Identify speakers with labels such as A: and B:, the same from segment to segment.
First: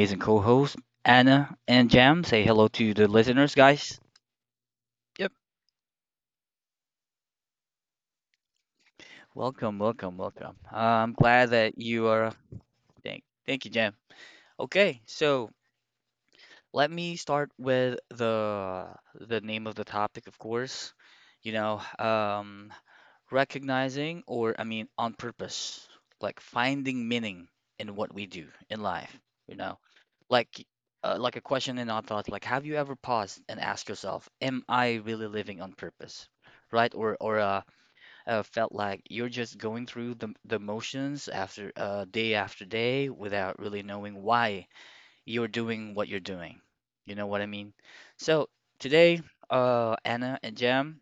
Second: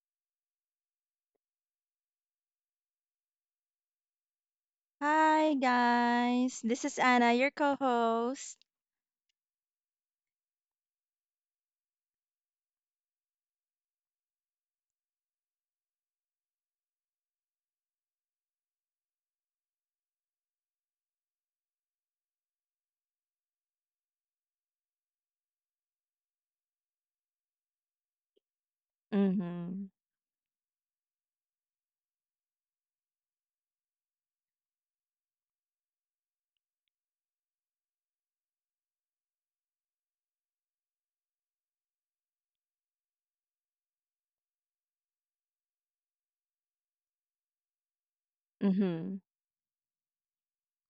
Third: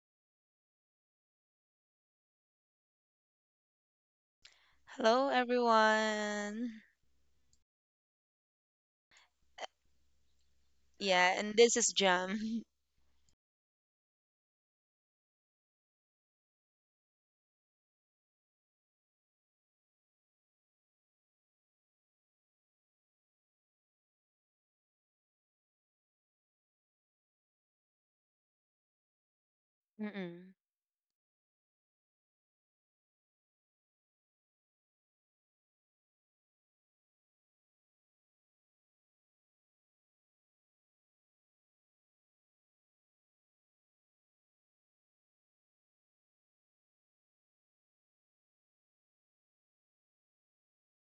A: amazing co hosts, Anna and Jam. Say hello to the listeners, guys.
B: Hello,
A: Yep.
C: Hi guys,
B: everyone.
C: this is Anna, your co-host.
A: Welcome, welcome, welcome. I'm
B: Yeah,
A: glad
B: and this
A: that
B: is
A: you are.
B: Jam.
A: Thank you, Jam. Okay, so let me start with the name of the topic, of course. You know, um, Recognizing, or on purpose, like finding meaning in what we do in life. You know.
C: Mm-hmm.
B: Mm-mm.
A: Like like a question in our thoughts, like have you ever paused and asked yourself, am I really living on purpose, right? Or felt like you're just going through the motions after day after day without really knowing why you're doing what you're doing, you know what I mean? So today,
C: Mm-hmm.
A: Anna and Jam,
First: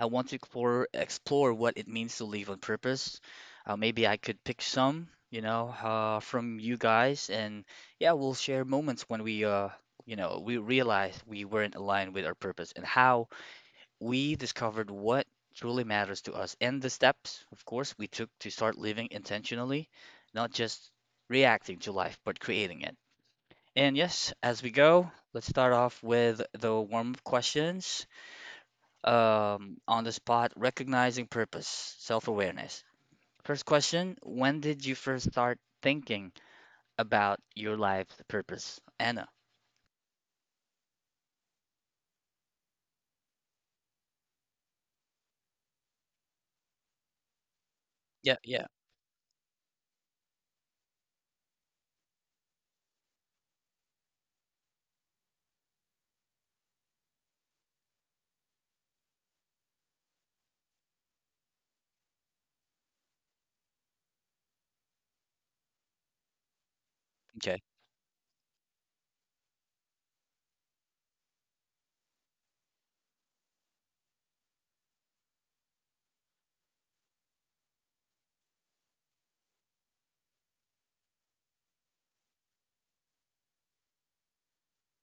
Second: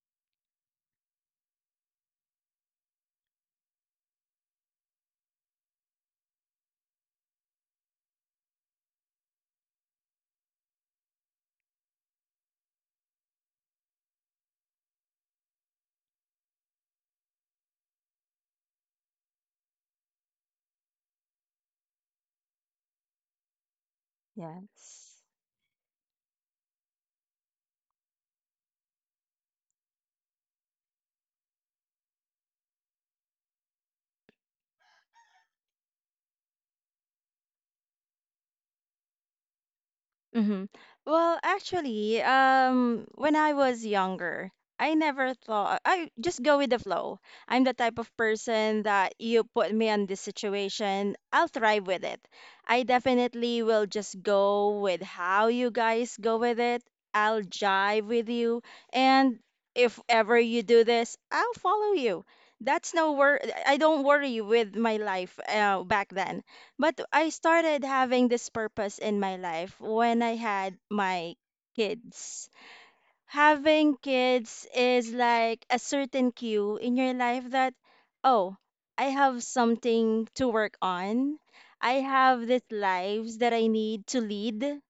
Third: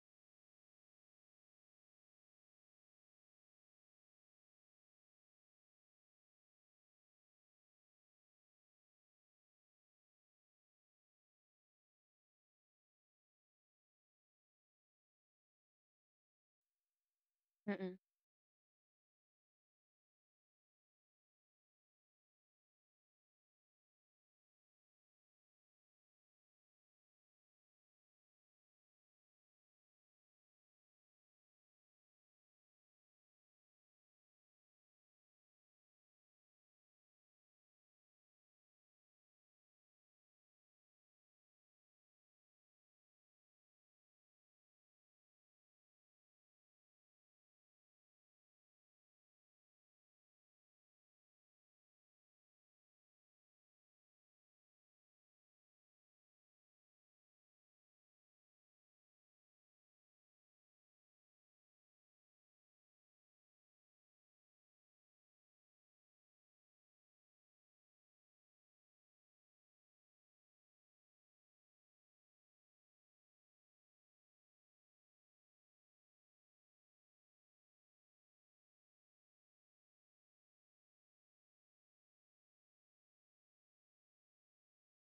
A: I want to explore what it means to live on purpose. Maybe I could pick some, from you guys, and yeah, we'll share moments when we realized we weren't aligned with our purpose, and how we discovered what truly matters to us, and the steps, of course,
B: Mm-mm.
A: we took to start living intentionally, not just reacting to life, but creating it. And yes, as we go,
C: Yes.
A: let's start off with the warm-up questions, on the spot, recognizing purpose, self awareness. First question: when did you first start thinking about your life's purpose, Anna?
C: Mm-hmm. Well, actually, when I was younger, I never thought I just go with the flow. I'm the type of
A: Yeah, yeah.
C: person that you put me on this situation, I'll thrive with it. I definitely will just go with how you guys go with it. I'll jive with you, and if ever you do this, I'll follow you. That's no wor I don't worry with my life back then. But I
A: Okay.
C: started having this purpose in my life when I had my kids. Having kids is like a certain cue in your life that, oh, I have something to work on. I have these lives that I need to lead.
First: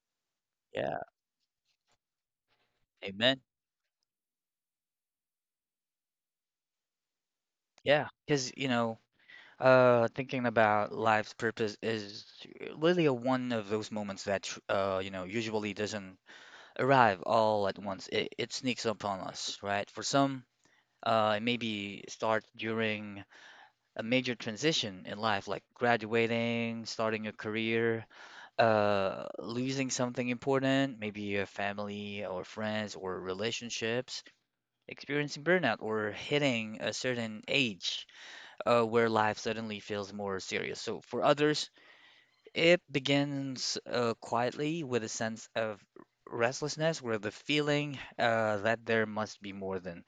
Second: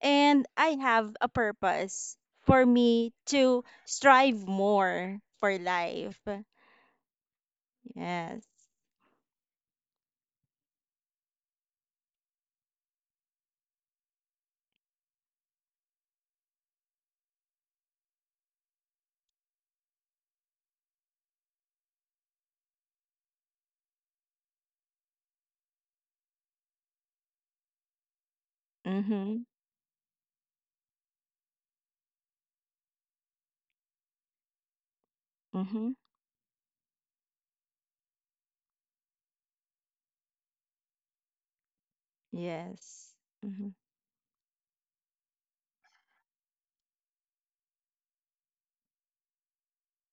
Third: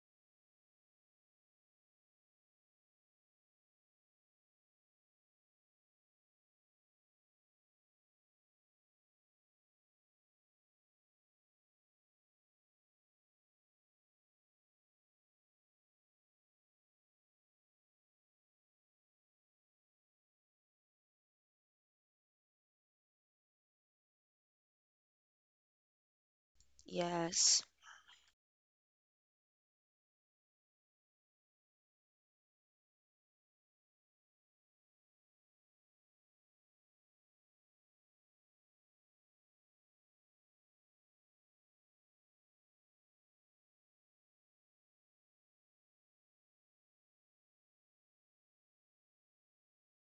C: And I
A: Yeah.
C: have a purpose for me
A: Amen.
C: to strive more for life.
A: Yeah.
C: Yes.
A: Thinking about life's purpose is really a one of those moments that, usually doesn't arrive all at once. It sneaks up on us, right? For some, it maybe starts during a major transition in life, like graduating, starting a
B: Yes,
A: career,
C: Mm-hmm.
A: losing something important, maybe your family or friends or relationships, experiencing burnout,
C: Mm-hmm.
A: or hitting a certain age where life suddenly feels more serious. So for others, it
C: Yes. Mm-hmm.
A: begins quietly with a sense of restlessness, where the feeling that there must be more than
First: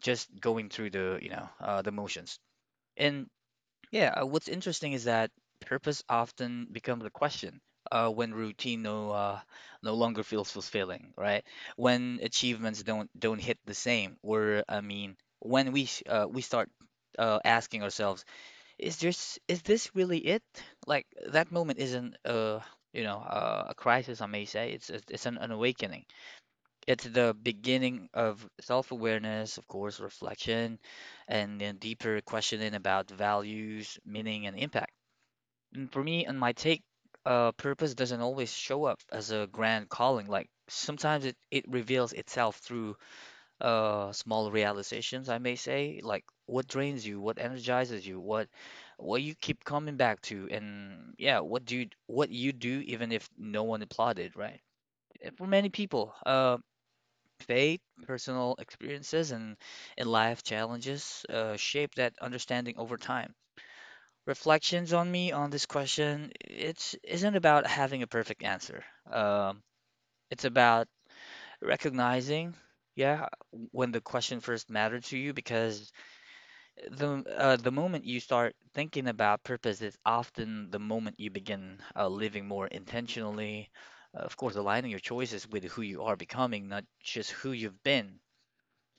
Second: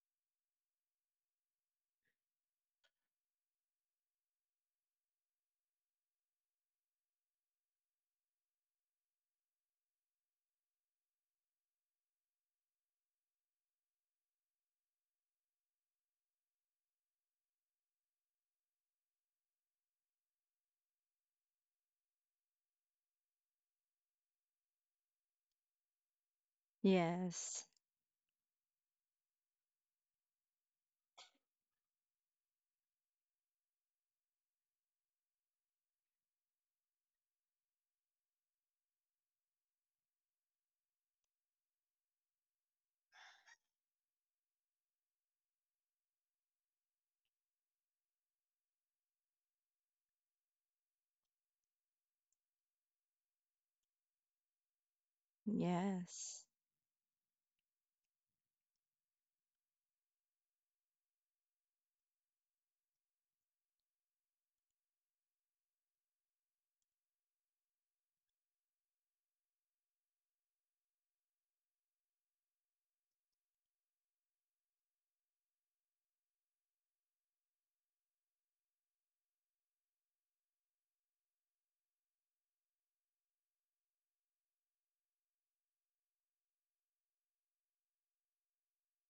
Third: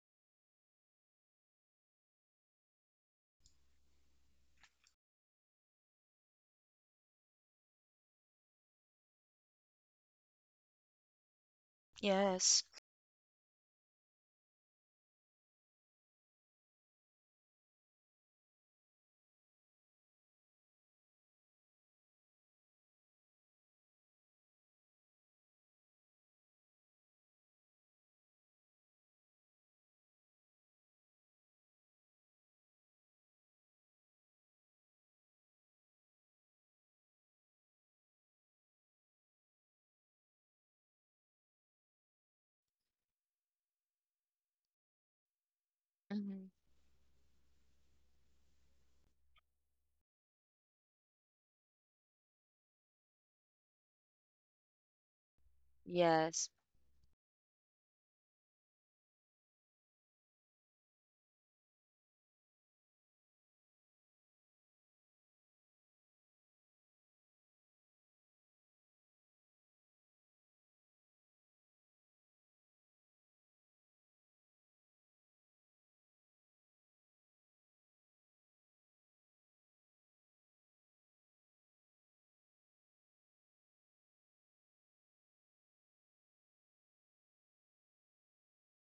A: just going through the motions. And yeah, what's interesting is that purpose often becomes a question when routine no no longer feels fulfilling, right? When
B: yes,
A: achievements don't hit the same, or I mean, we start asking ourselves, is this really it? Like that moment isn't a crisis, I may say. It's an awakening. It's the
C: Yes.
A: beginning of self-awareness, of course, reflection, and then deeper questioning about values, meaning, and impact. And for me, and my take, purpose doesn't always show up as a grand calling. Like sometimes it reveals itself through small realizations, I may say, like
B: Mm-mm.
A: what drains you, what energizes you, what you keep coming back to, and yeah, what you do even if no one applauded, right? And for many people,
C: Yes.
B: yes,
A: faith, personal experiences, and life challenges shape that understanding over time. Reflections on me on this question, it's isn't about having a perfect answer. Um, it's about recognizing, yeah, when the question first mattered to you, because the moment you start thinking about purpose is often the moment you begin living more intentionally. Of course, aligning your choices with who you are becoming, not just who you've been.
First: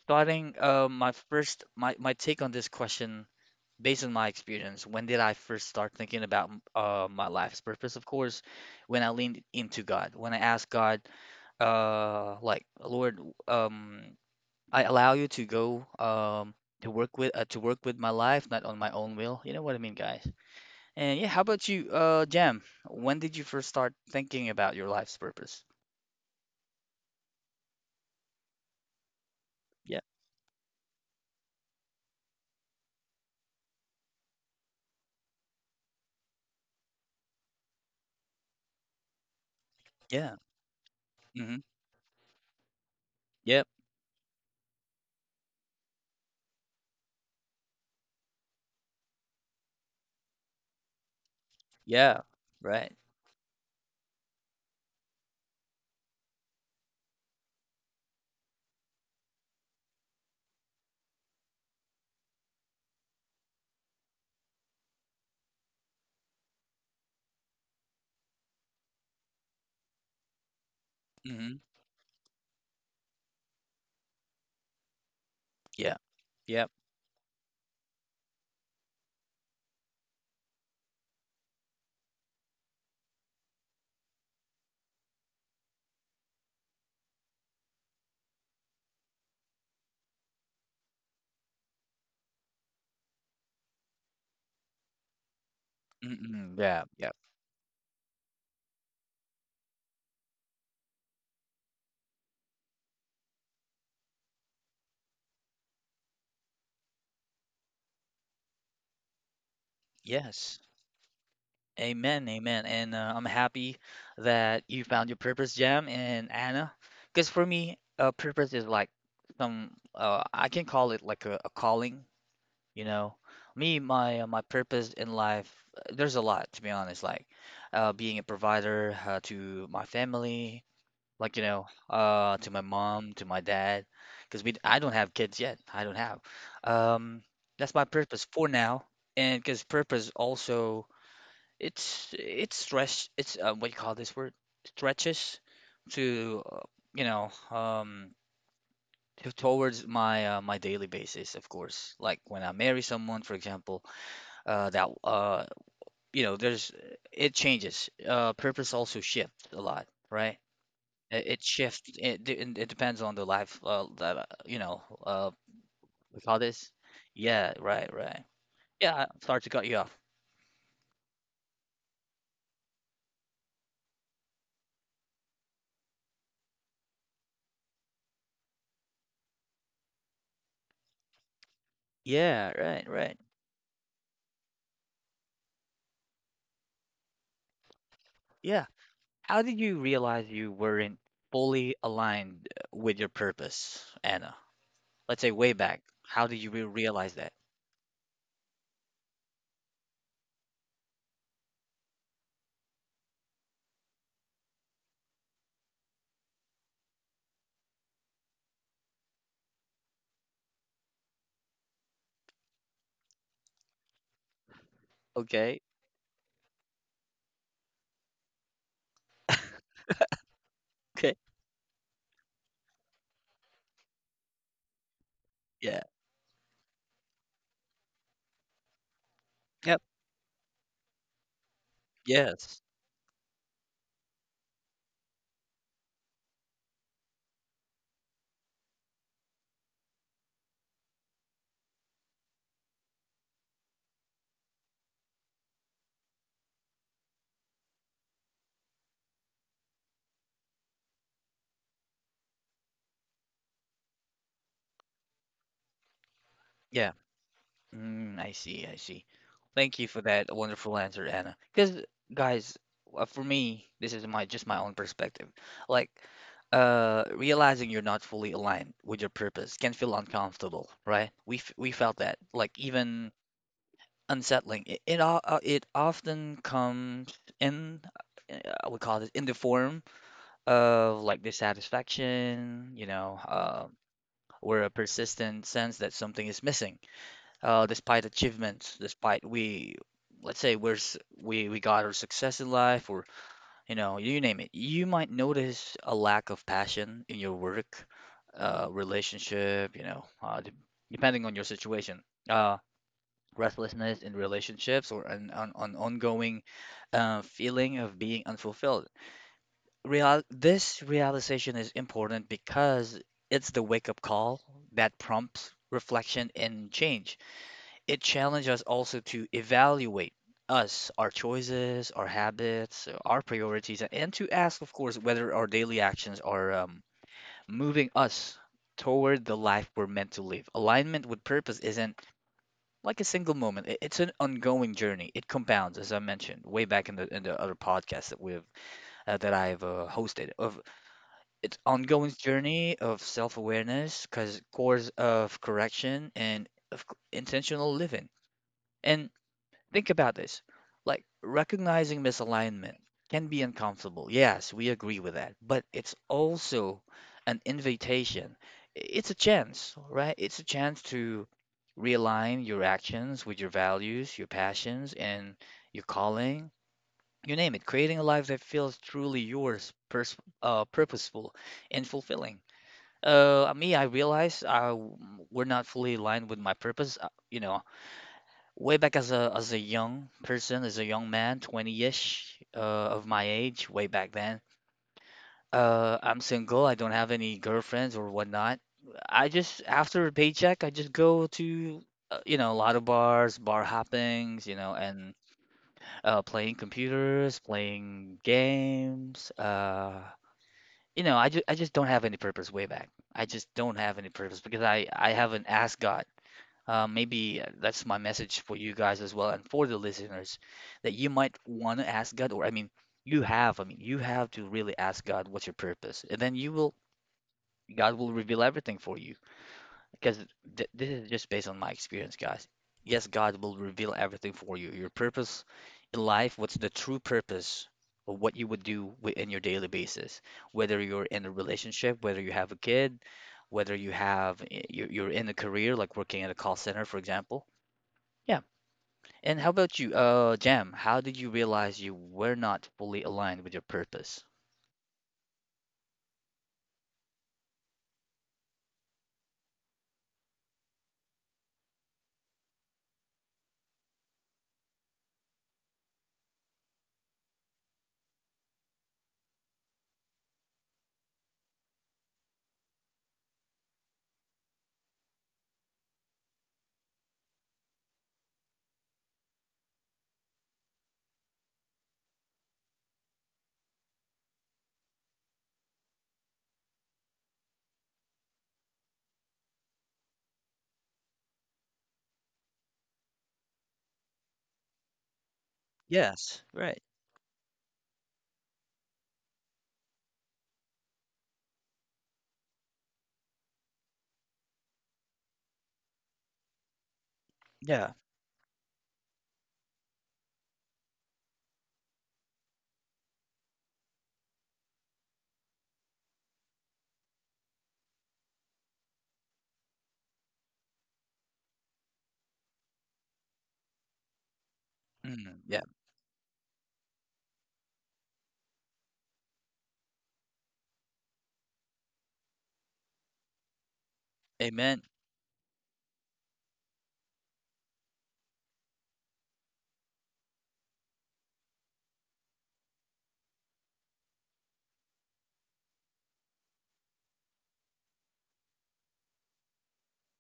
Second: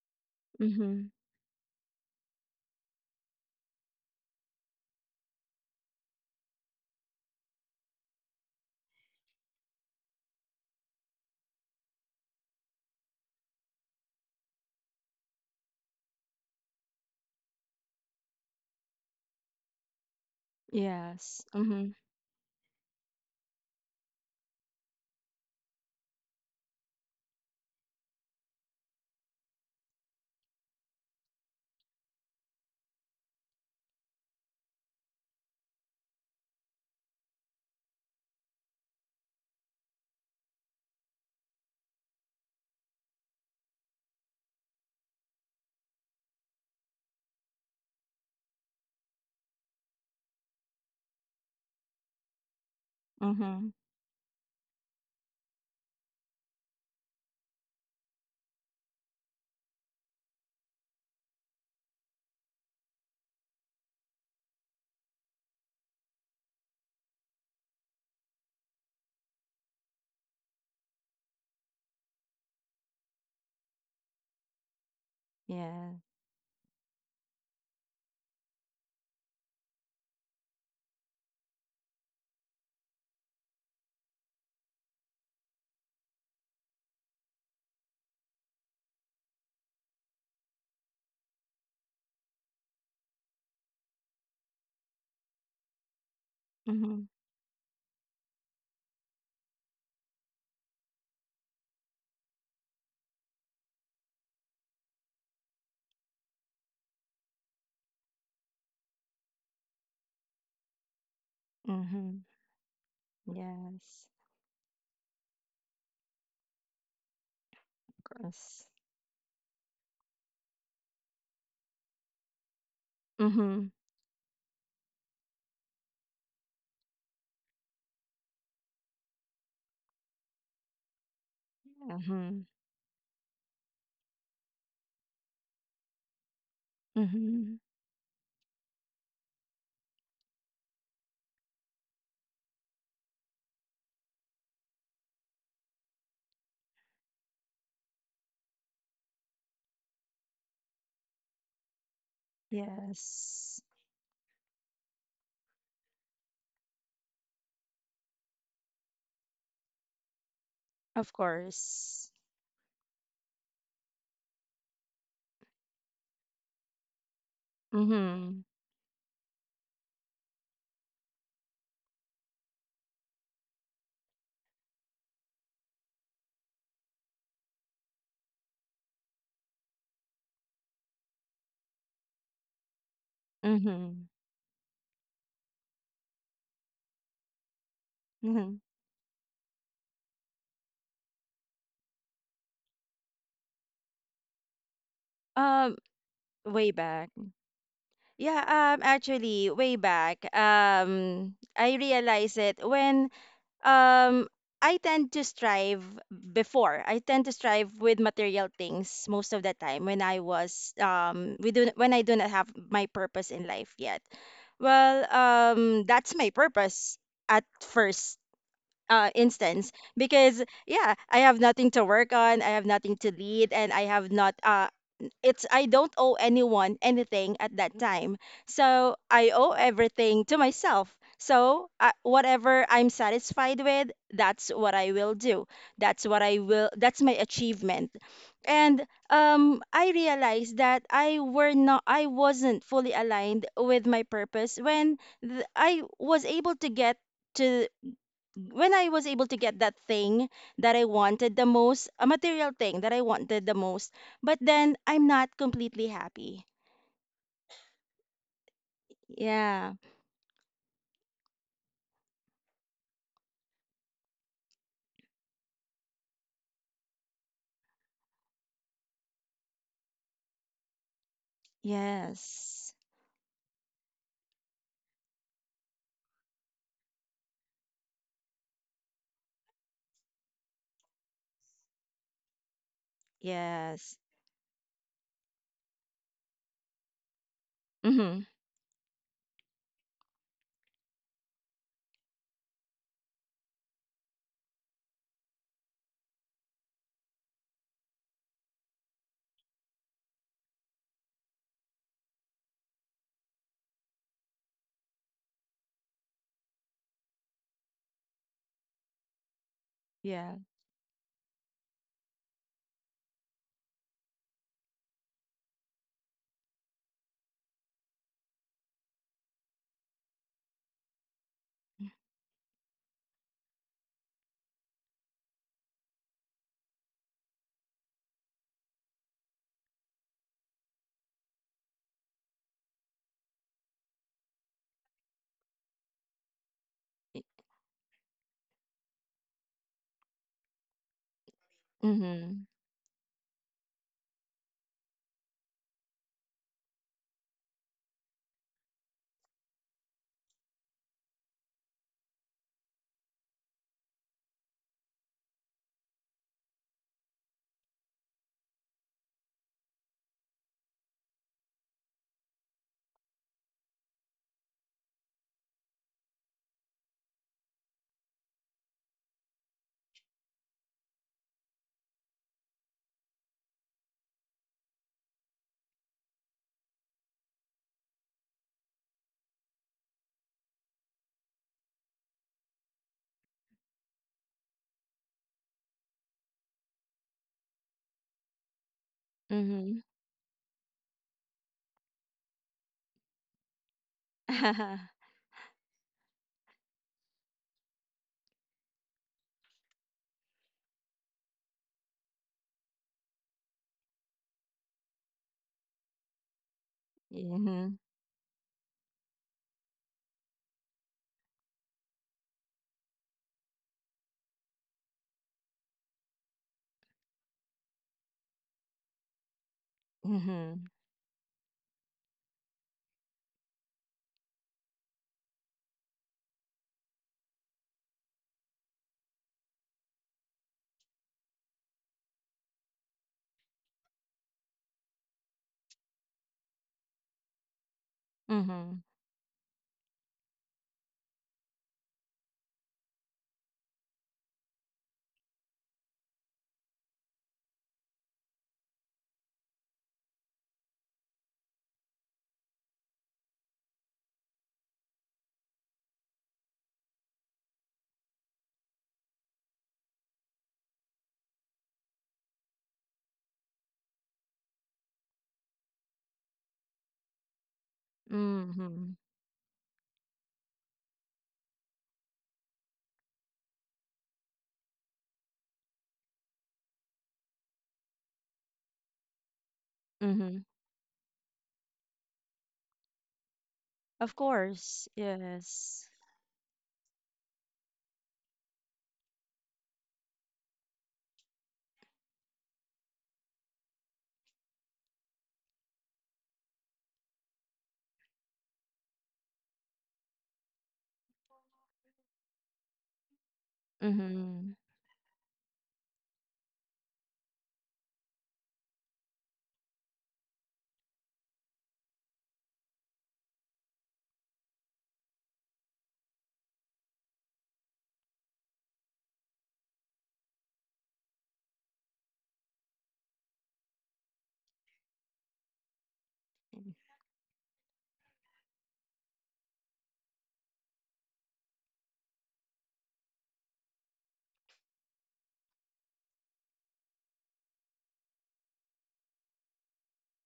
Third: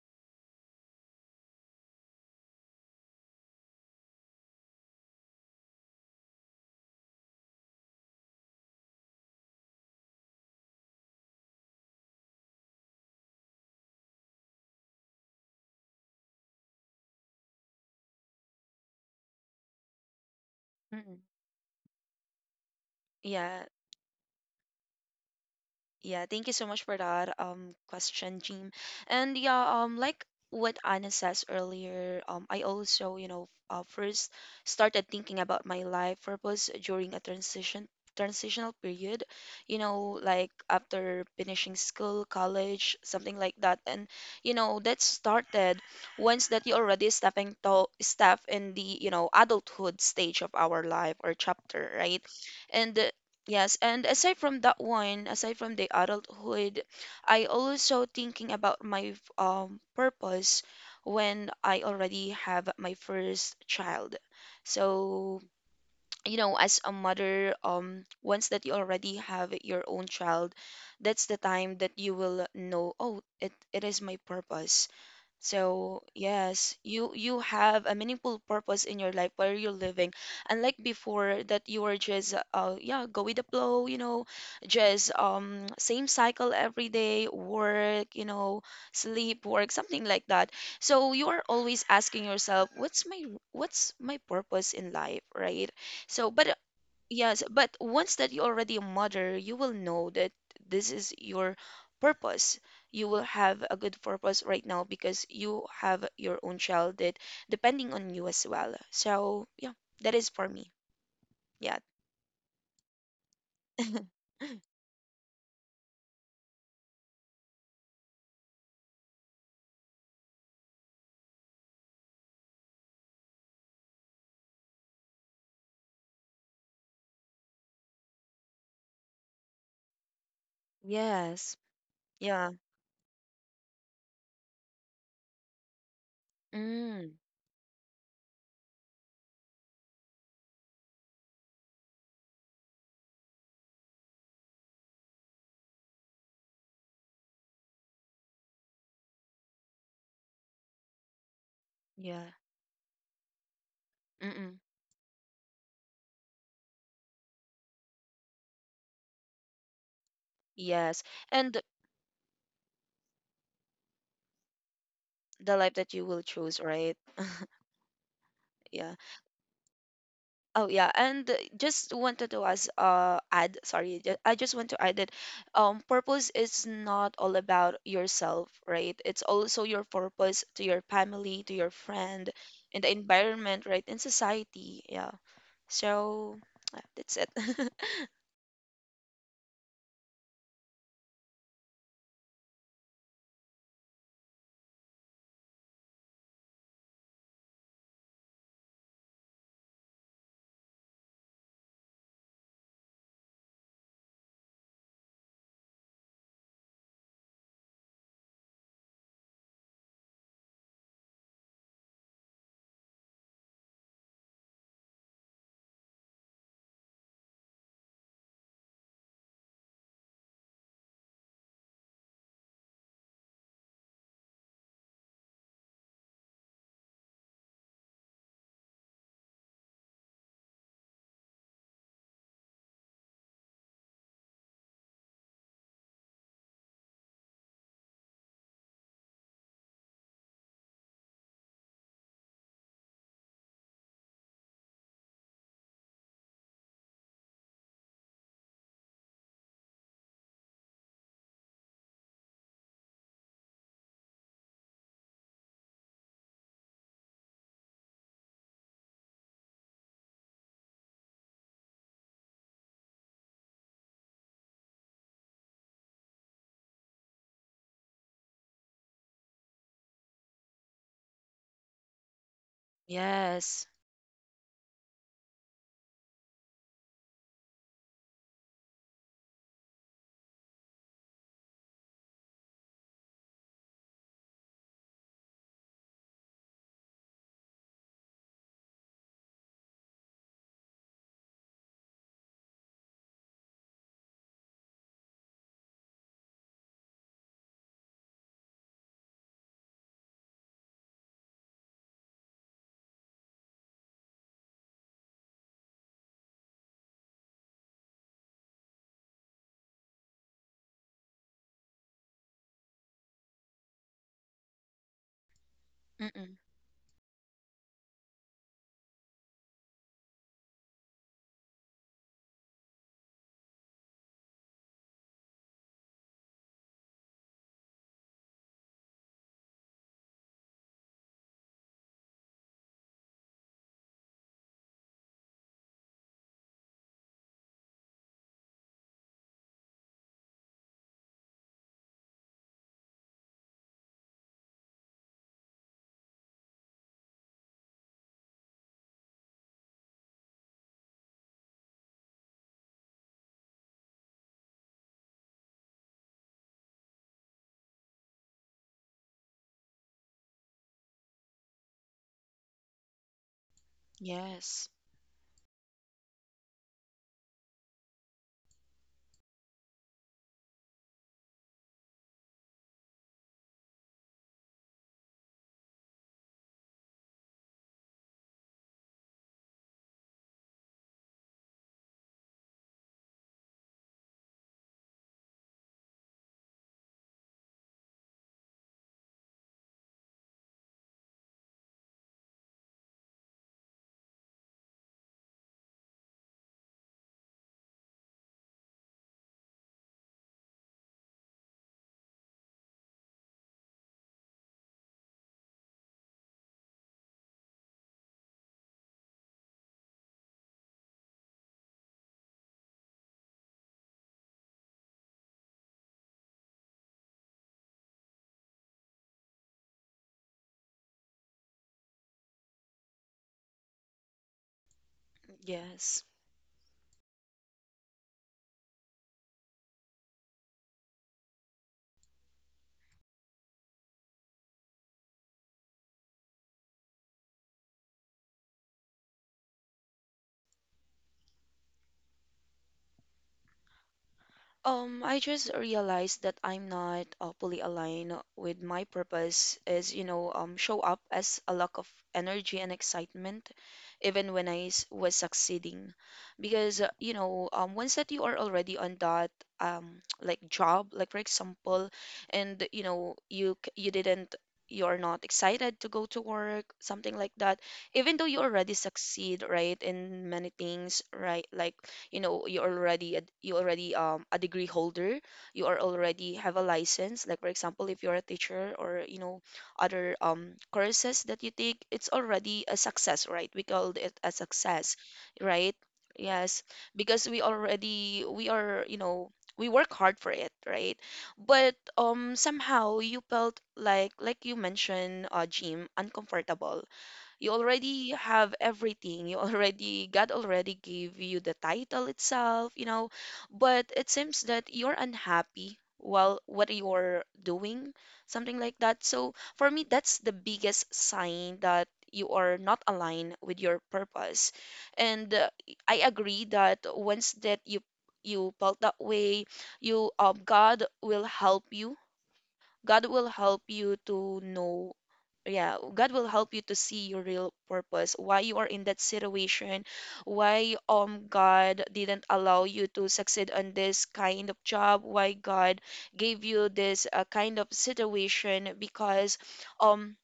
A: So I think
C: Mhm.
A: my take on this question, based on my experience, when did I first start thinking about my life's purpose? Of course, when I leaned into God, when I asked God, like Lord, I allow you to go to work with my life, not on my own will. You know what I mean, guys? And
B: Mm-mm.
A: yeah, how
C: Yes.
A: about you,
C: Mhm.
A: Jam? When did you
B: yeah.
A: first start thinking about your life's purpose?
B: Yeah, thank you so much for that question, Jim. And yeah,
A: Yeah,
B: like what Anna says earlier, I also, first started thinking about my life purpose during a transitional period,
A: yeah,
B: like after
A: mm-hmm,
B: finishing school, college, something like
A: yep,
B: that. And that started once that you already step in the, adulthood stage of our life or chapter, right?
A: yeah, right,
B: And
C: Mhm.
B: yes, and aside from that one, aside from the adulthood, I also thinking about my purpose when I already have my first child. So, as a mother, once that you already have your own child, that's the
A: mm-hmm,
B: time that you will know, oh, it is my purpose.
C: Yeah.
A: yeah.
B: So,
A: Yeah,
B: yes, you have a meaningful purpose in your life where you're living. Unlike before that you were just yeah, go with the flow, just same cycle every day, work, sleep, work, something like that. So you are always asking yourself, what's my purpose in life, right? So, but
A: mm-mm, yeah,
C: Mhm.
A: yeah,
B: yes, but once that you're already a mother, you will know that this is your purpose. You will have a good purpose right now because you have your own child that depending on you as well. So yeah, that is for
A: yes.
B: me. Yeah.
C: Mhm.
A: Amen, amen. And I'm happy
C: Yes.
A: that you found your purpose, Jam and Anna. Because for me,
C: Of
A: purpose
C: course.
A: is like some, I can call it like a calling, you know.
C: Mhm.
A: Me, my purpose in life, there's a lot, to be honest, like being a provider to my family, like
B: Yes.
C: Mhm.
B: Yeah.
A: to my mom, to my dad, because we I don't have kids yet. I don't have
B: Mm.
A: um
C: Mhm.
A: that's my purpose for now. And because purpose also it's stretch it's what you call this word, stretches to you know um to- towards my daily basis, of course, like
B: Yeah.
A: when I marry someone, for
C: Yes.
A: example,
B: Mm-mm.
A: that you know there's it changes. Purpose also shifts a lot, right?
B: Yes.
C: Of
A: It
B: And
A: shifts.
C: course.
A: It and it depends on the life that you know.
B: the life that you will
A: We call
B: choose,
A: this.
B: right?
A: Yeah. Right. Right.
C: Mhm.
B: Yeah.
A: Yeah. I- I'm sorry to cut you off.
B: Oh yeah, and just wanted to as add, sorry, I just want to add that purpose is not all about yourself, right? It's also your purpose to your family, to your friend,
A: Yeah.
B: and
A: Right.
B: the
A: Right.
B: environment, right? In
C: Mhm.
B: society, yeah. So yeah, that's it.
C: Mhm.
A: Yeah. How did you realize you weren't fully aligned with your purpose, Anna? Let's say way
C: Um
A: back. How did you
C: way back.
A: realize that?
C: Yeah, actually way back. I realized it when um I tend to strive before. I tend to strive with material things most of the time when I was we do when I do not have my purpose in life yet. Well,
A: Okay.
C: that's my purpose at first instance because yeah, I
A: Okay.
C: have nothing to work on, I have nothing to lead, and I have not it's I
A: Yeah.
C: don't owe anyone anything at that time. So I owe
A: Yep.
C: everything to myself. So I,
A: Yes.
C: whatever I'm satisfied with, that's what I will do. That's what I will. That's my achievement. And I realized that I were not. I wasn't fully aligned with my purpose when I was able to get to when I was able to get that thing that I wanted the most, a material thing that I wanted the most, but then I'm not completely happy.
A: Yeah. Mm, I see, I see.
C: Yeah.
A: Thank you for that wonderful answer, Anna. Because guys, for me, this is my just my own perspective. Like, realizing you're not fully aligned with your purpose can feel uncomfortable, right? We felt that, like
C: Yes.
A: even
B: Yes.
A: unsettling. It often comes in, we call it in the form of like dissatisfaction,
C: Yes.
A: or a persistent sense that something is missing despite
C: Mhm.
A: achievements, let's say we got our success in life, or you know, you name it, you might notice a lack of passion in your work, relationship, depending on your situation, uh, restlessness in relationships, or an ongoing feeling of being unfulfilled. Real
C: Yeah.
A: this realization is important because it's the wake-up call that prompts reflection
B: Mm-mm.
A: and change. It challenges us also to evaluate us, our choices, our habits, our priorities, and to ask, of course, whether our daily actions are moving us toward the life we're meant to live. Alignment with purpose isn't like a single moment. It's an ongoing journey. It compounds, as I mentioned way back in the
C: I-
A: in the other podcast that we've that I've hosted. Of It's ongoing
C: Mhm.
A: journey of self-awareness, cause course of correction, and of intentional living. And think about this. Like recognizing misalignment can be uncomfortable. Yes, we agree with that. But it's also an invitation. It's a chance, right? It's a chance to realign your actions with your values, your
B: Yes.
A: passions, and your calling. You name it. Creating a life that feels truly yours, pers purposeful, and fulfilling. Me, we're not fully aligned with my purpose. You know, way back as a young person, as a young man, 20-ish of my age, way back then. I'm single. I don't have any girlfriends or whatnot. I just
C: Mhm.
A: after a paycheck, I just go to a lot of bars, bar hoppings, you know,
C: Mhm.
A: and playing computers, playing games. You know, I just don't have any purpose way back. I just don't have any purpose because I haven't asked God. Maybe
C: Mhm.
A: That's my message for you guys as well, and for the listeners, that you might want to ask God, you have, I mean, you have to really ask God what's your purpose, and then God will reveal everything for you. Because th this is just based on my experience, guys. Yes, God will reveal everything for you. Your purpose in
B: Yes.
A: life, what's the true purpose of what you would do in your daily basis, whether you're in a relationship, whether you have a kid, whether you have you're in a career, like working at a call center, for example, yeah.
C: Mhm.
A: And how about you, Jam? How did you realize you were not fully aligned with your purpose?
B: I just realized that I'm not fully aligned with my purpose is, show up as a lack of energy and excitement, even when was succeeding. Because, once that you are already on that, like job, like for example, and you know, you didn't, you're not excited to go to work, something like that, even though you already
C: Mhm.
B: succeed, right, in many things, right, like you know you already a degree holder. You are already have a license, like for example if you're a teacher, or you know other
C: Mhm.
B: courses that you take, it's already a success, right? We call
C: Of
B: it a
C: course.
B: success, right?
C: Yes.
A: Yes,
B: Yes,
A: right.
B: because we are, you know, we work hard for it, right? But somehow you felt like you mentioned, Jim, uncomfortable. You
A: Yeah.
B: already have everything, you already, god already gave you the title itself, you know, but it seems
C: Mhm.
B: that you're unhappy while what you're doing, something like that. So for me, that's the biggest sign that you are not aligned with your purpose. And
A: Mm, yeah.
B: I agree that once that you felt that way, you god will help you to
A: Amen.
B: know. Yeah, god will help you to see your real purpose, why you are in that situation, why god didn't allow you to succeed on this kind of job, why god gave you this kind of situation, because um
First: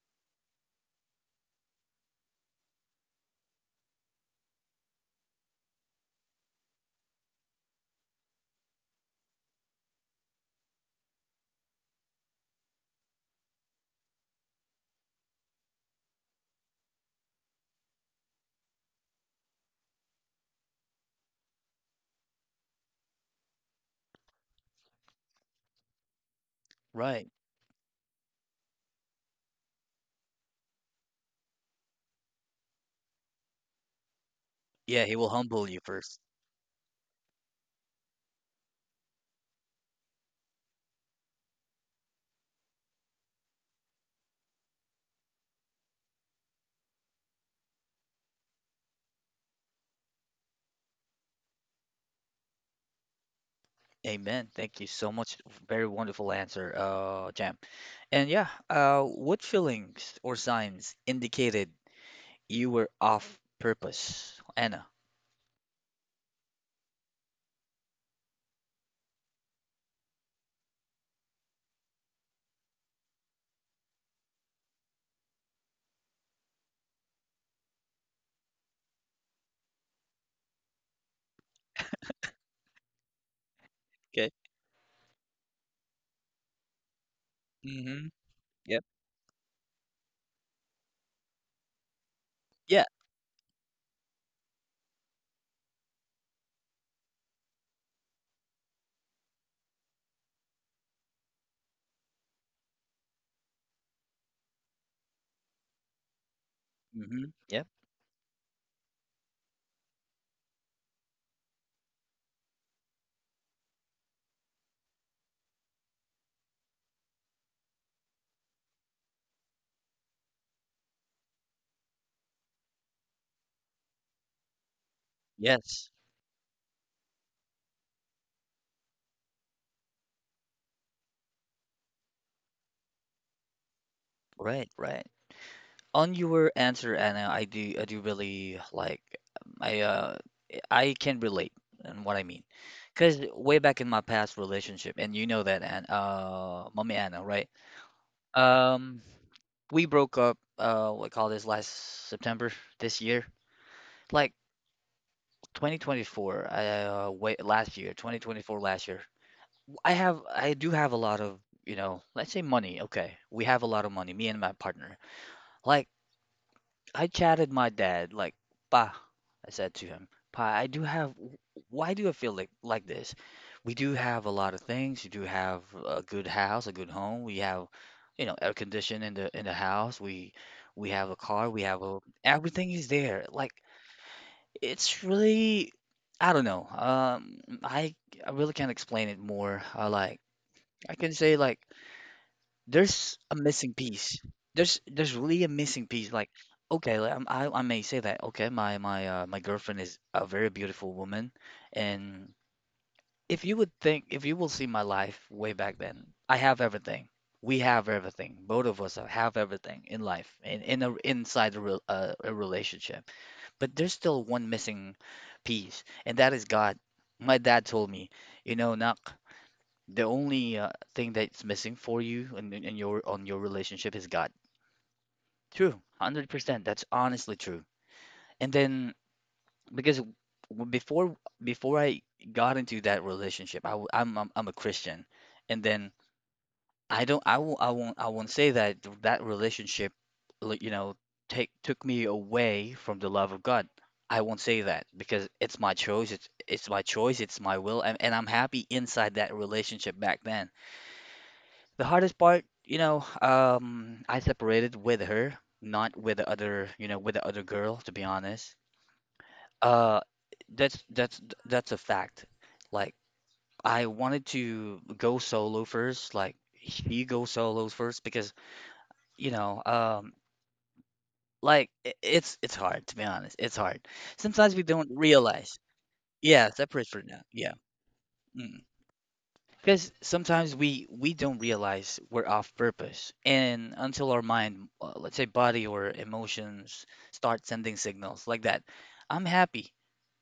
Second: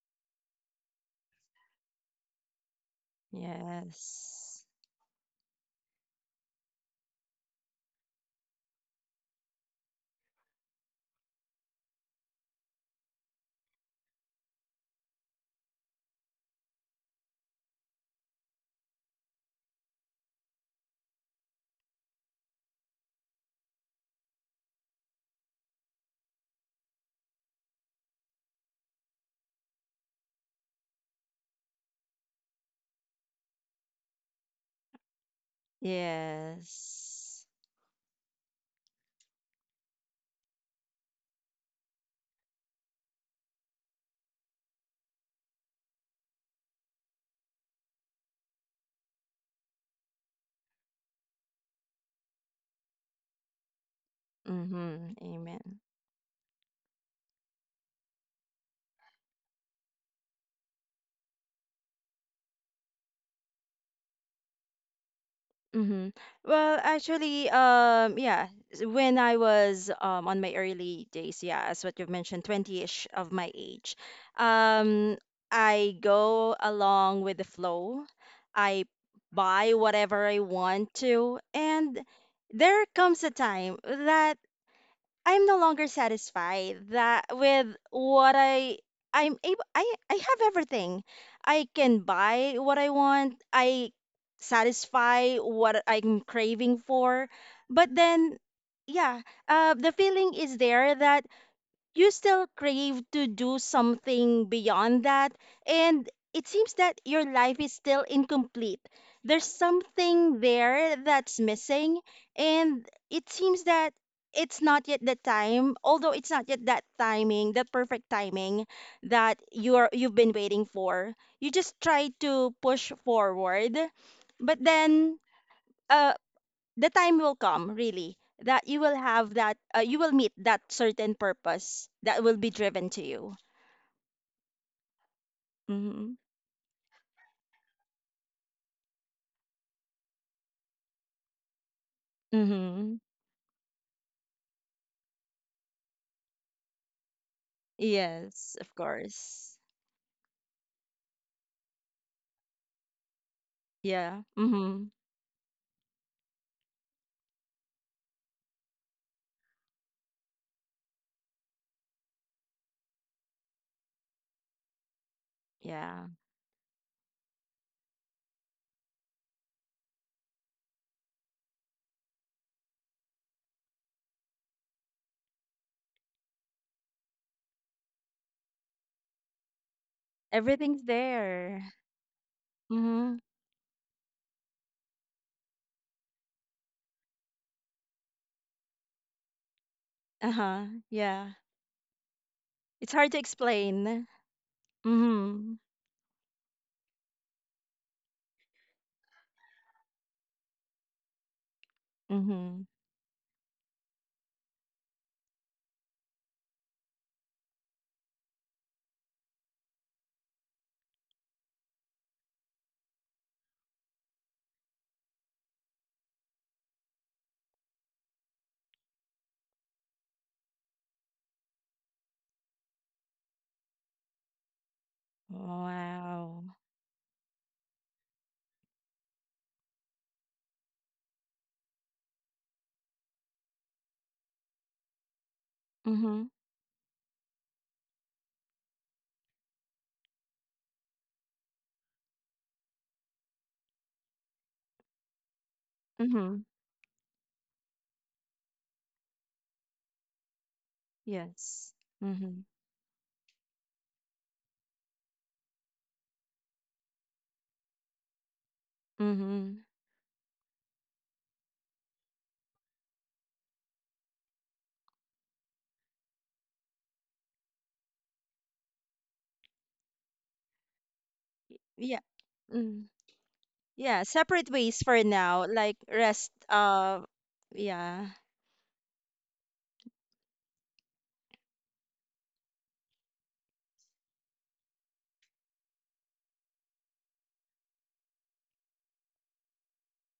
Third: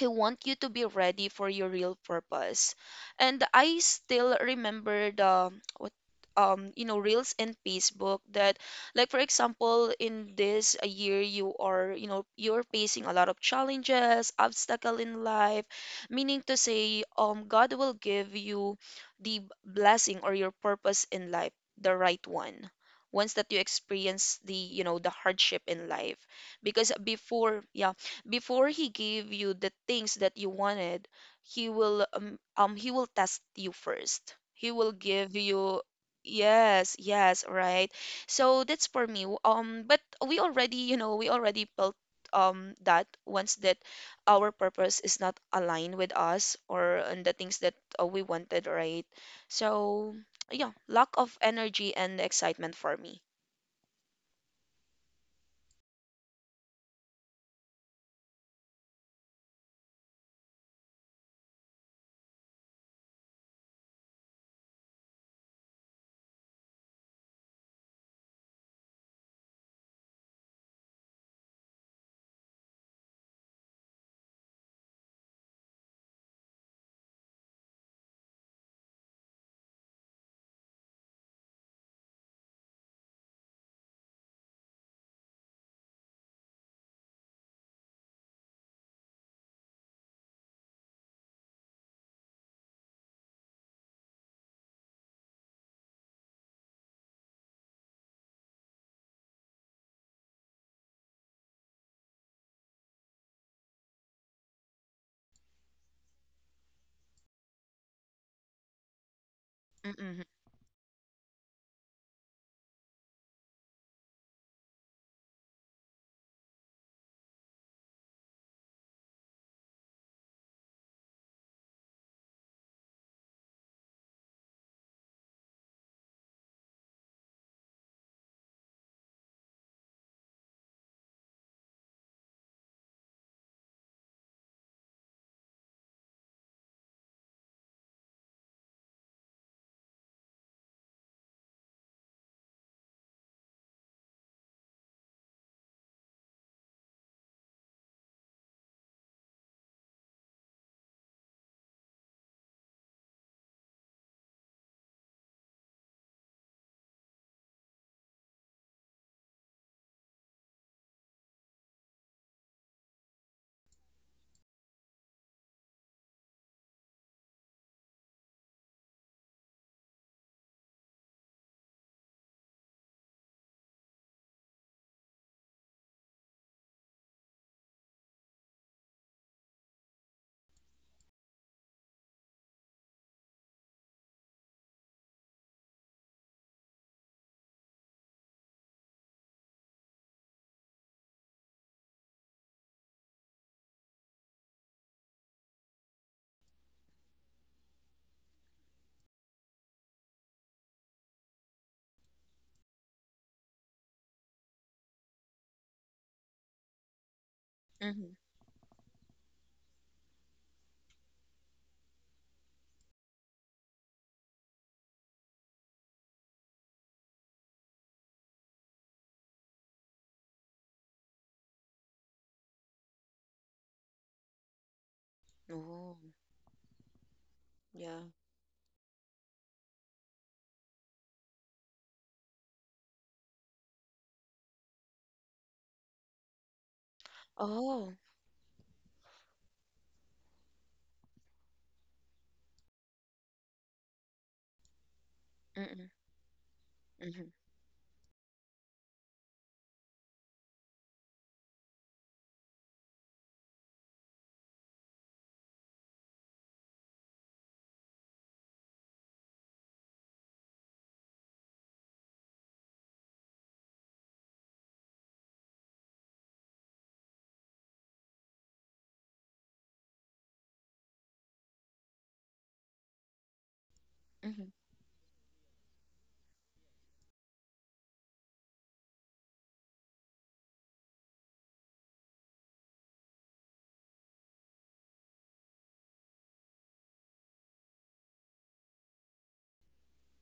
B: I want you to be ready for your real purpose. And I still
C: Yes.
B: remember the what you know reels in Facebook, that like for example in this a year, you are, you know, you're facing a lot of challenges, obstacle in life, meaning to say God will give you the blessing or your purpose in life, the right one. Once that you experience the, you know, the hardship in life, because
A: Right.
B: before, yeah, before he gave you the things that you wanted, he will test you first. He will
A: Yeah, he will
B: give
A: humble you
B: you
A: first.
B: yes, yes,
C: Yes.
B: right. So that's for me. But we already built that once that our purpose is not aligned with us or on the things that we wanted, right? So yeah, lack of energy and excitement for me.
A: Amen. Thank you so
C: Mhm.
A: much.
C: Amen.
A: Very wonderful answer, Jam. And yeah, what feelings or signs indicated you were off purpose, Anna?
C: Mhm. Well, actually, yeah, when I was on my early days, yeah, as what you've mentioned, 20-ish of my age, um, I go along with the flow. I buy whatever I want to, and there comes a time
A: Okay.
C: that I'm no longer satisfied that with
A: Mm-hmm.
C: what I
A: Yep.
C: I have everything. I can buy what
A: Yeah.
C: I want. I satisfy what I'm craving for. But then yeah, the feeling is there that you still crave to do something beyond that, and it seems that
A: Mm-hmm.
C: your life
A: Yep.
C: is still incomplete, there's
B: Mm-mm,
C: something there that's missing, and it seems that it's not yet the time, although it's not yet that timing, that perfect timing that you've been waiting for. You just try to push forward, but then
A: Yes.
C: uh, the time will come really that you will have that you will meet that certain purpose that will be driven to you.
A: Right, right. On
C: Mm-hmm.
A: your answer, Anna, I do really like, I uh I can relate, and what I mean.
C: Mm-hmm.
A: Because way back in my past relationship, and you know that, and mommy Anna, right?
C: Yes, of
A: Um,
C: course.
A: we broke up. What call this Last September this year, like
C: Yeah. Mm-hmm.
A: 2024. Wait, last year, 2024, last year. I do have a lot of, you know, let's say money. Okay, we have a lot of money, me and my partner. Like
C: Yeah,
A: I chatted my dad like, "Pa," I said to him, "Pa, I do have. Why do I feel like this? We do have a lot of things. We do have a good house, a good home. We have, you know, air conditioning in the house. We have a
C: everything's
A: car. We have a
C: there.
A: everything is there. Like
C: Mm-hmm.
A: it's really, I don't know. I I really can't explain it more. I like
C: Uh-huh,
A: I can
C: yeah.
A: say like."
C: It's hard
A: There's
C: to
A: a missing
C: explain.
A: piece. There's really a
C: Mm-hmm.
A: missing piece. Like, okay, like, I may say that okay, my girlfriend is a very beautiful woman, and
C: Mm-hmm.
A: if you would think if you will see my life way back then, I have everything. We have
B: mm-hmm.
A: everything. Both of us have everything in life, in a inside a, rel a relationship. But there's still one missing piece, and that is God. My dad told me, you know, Nak. The only thing that's missing for you and in, your on your relationship is God. True,
B: Oh,
C: Wow.
A: 100%. That's honestly true.
B: yeah.
A: And then because before I got into that relationship, I'm a Christian, and then
C: Mm-hmm.
A: I don't I won't I
B: Oh.
A: won't I won't say that that relationship, like, you know, take took me away from the love of God. I won't say that because it's my
B: Mm-mm.
A: choice. It's
C: Mm-hmm.
A: it's my choice. It's my will, and I'm happy inside that relationship back then.
C: Yes.
A: The hardest
C: Mm-hmm.
A: part, you know, I separated with her, not with the other, you know, with the other girl, to be honest.
C: Mm-hmm.
A: Uh, that's that's that's a fact. Like I wanted to go solo first, like she go solos first because, you know, like
C: Yeah.
A: it's hard
C: Mm.
A: to be honest. It's hard.
C: Yeah, separate
B: Mhm,
A: Sometimes we
C: ways
A: don't
C: for now.
A: realize.
C: Like rest
A: Yeah, separate for now. Yeah.
C: yeah.
A: Because sometimes we don't realize we're off purpose, and until our mind, let's say body or emotions, start sending signals like that. I'm happy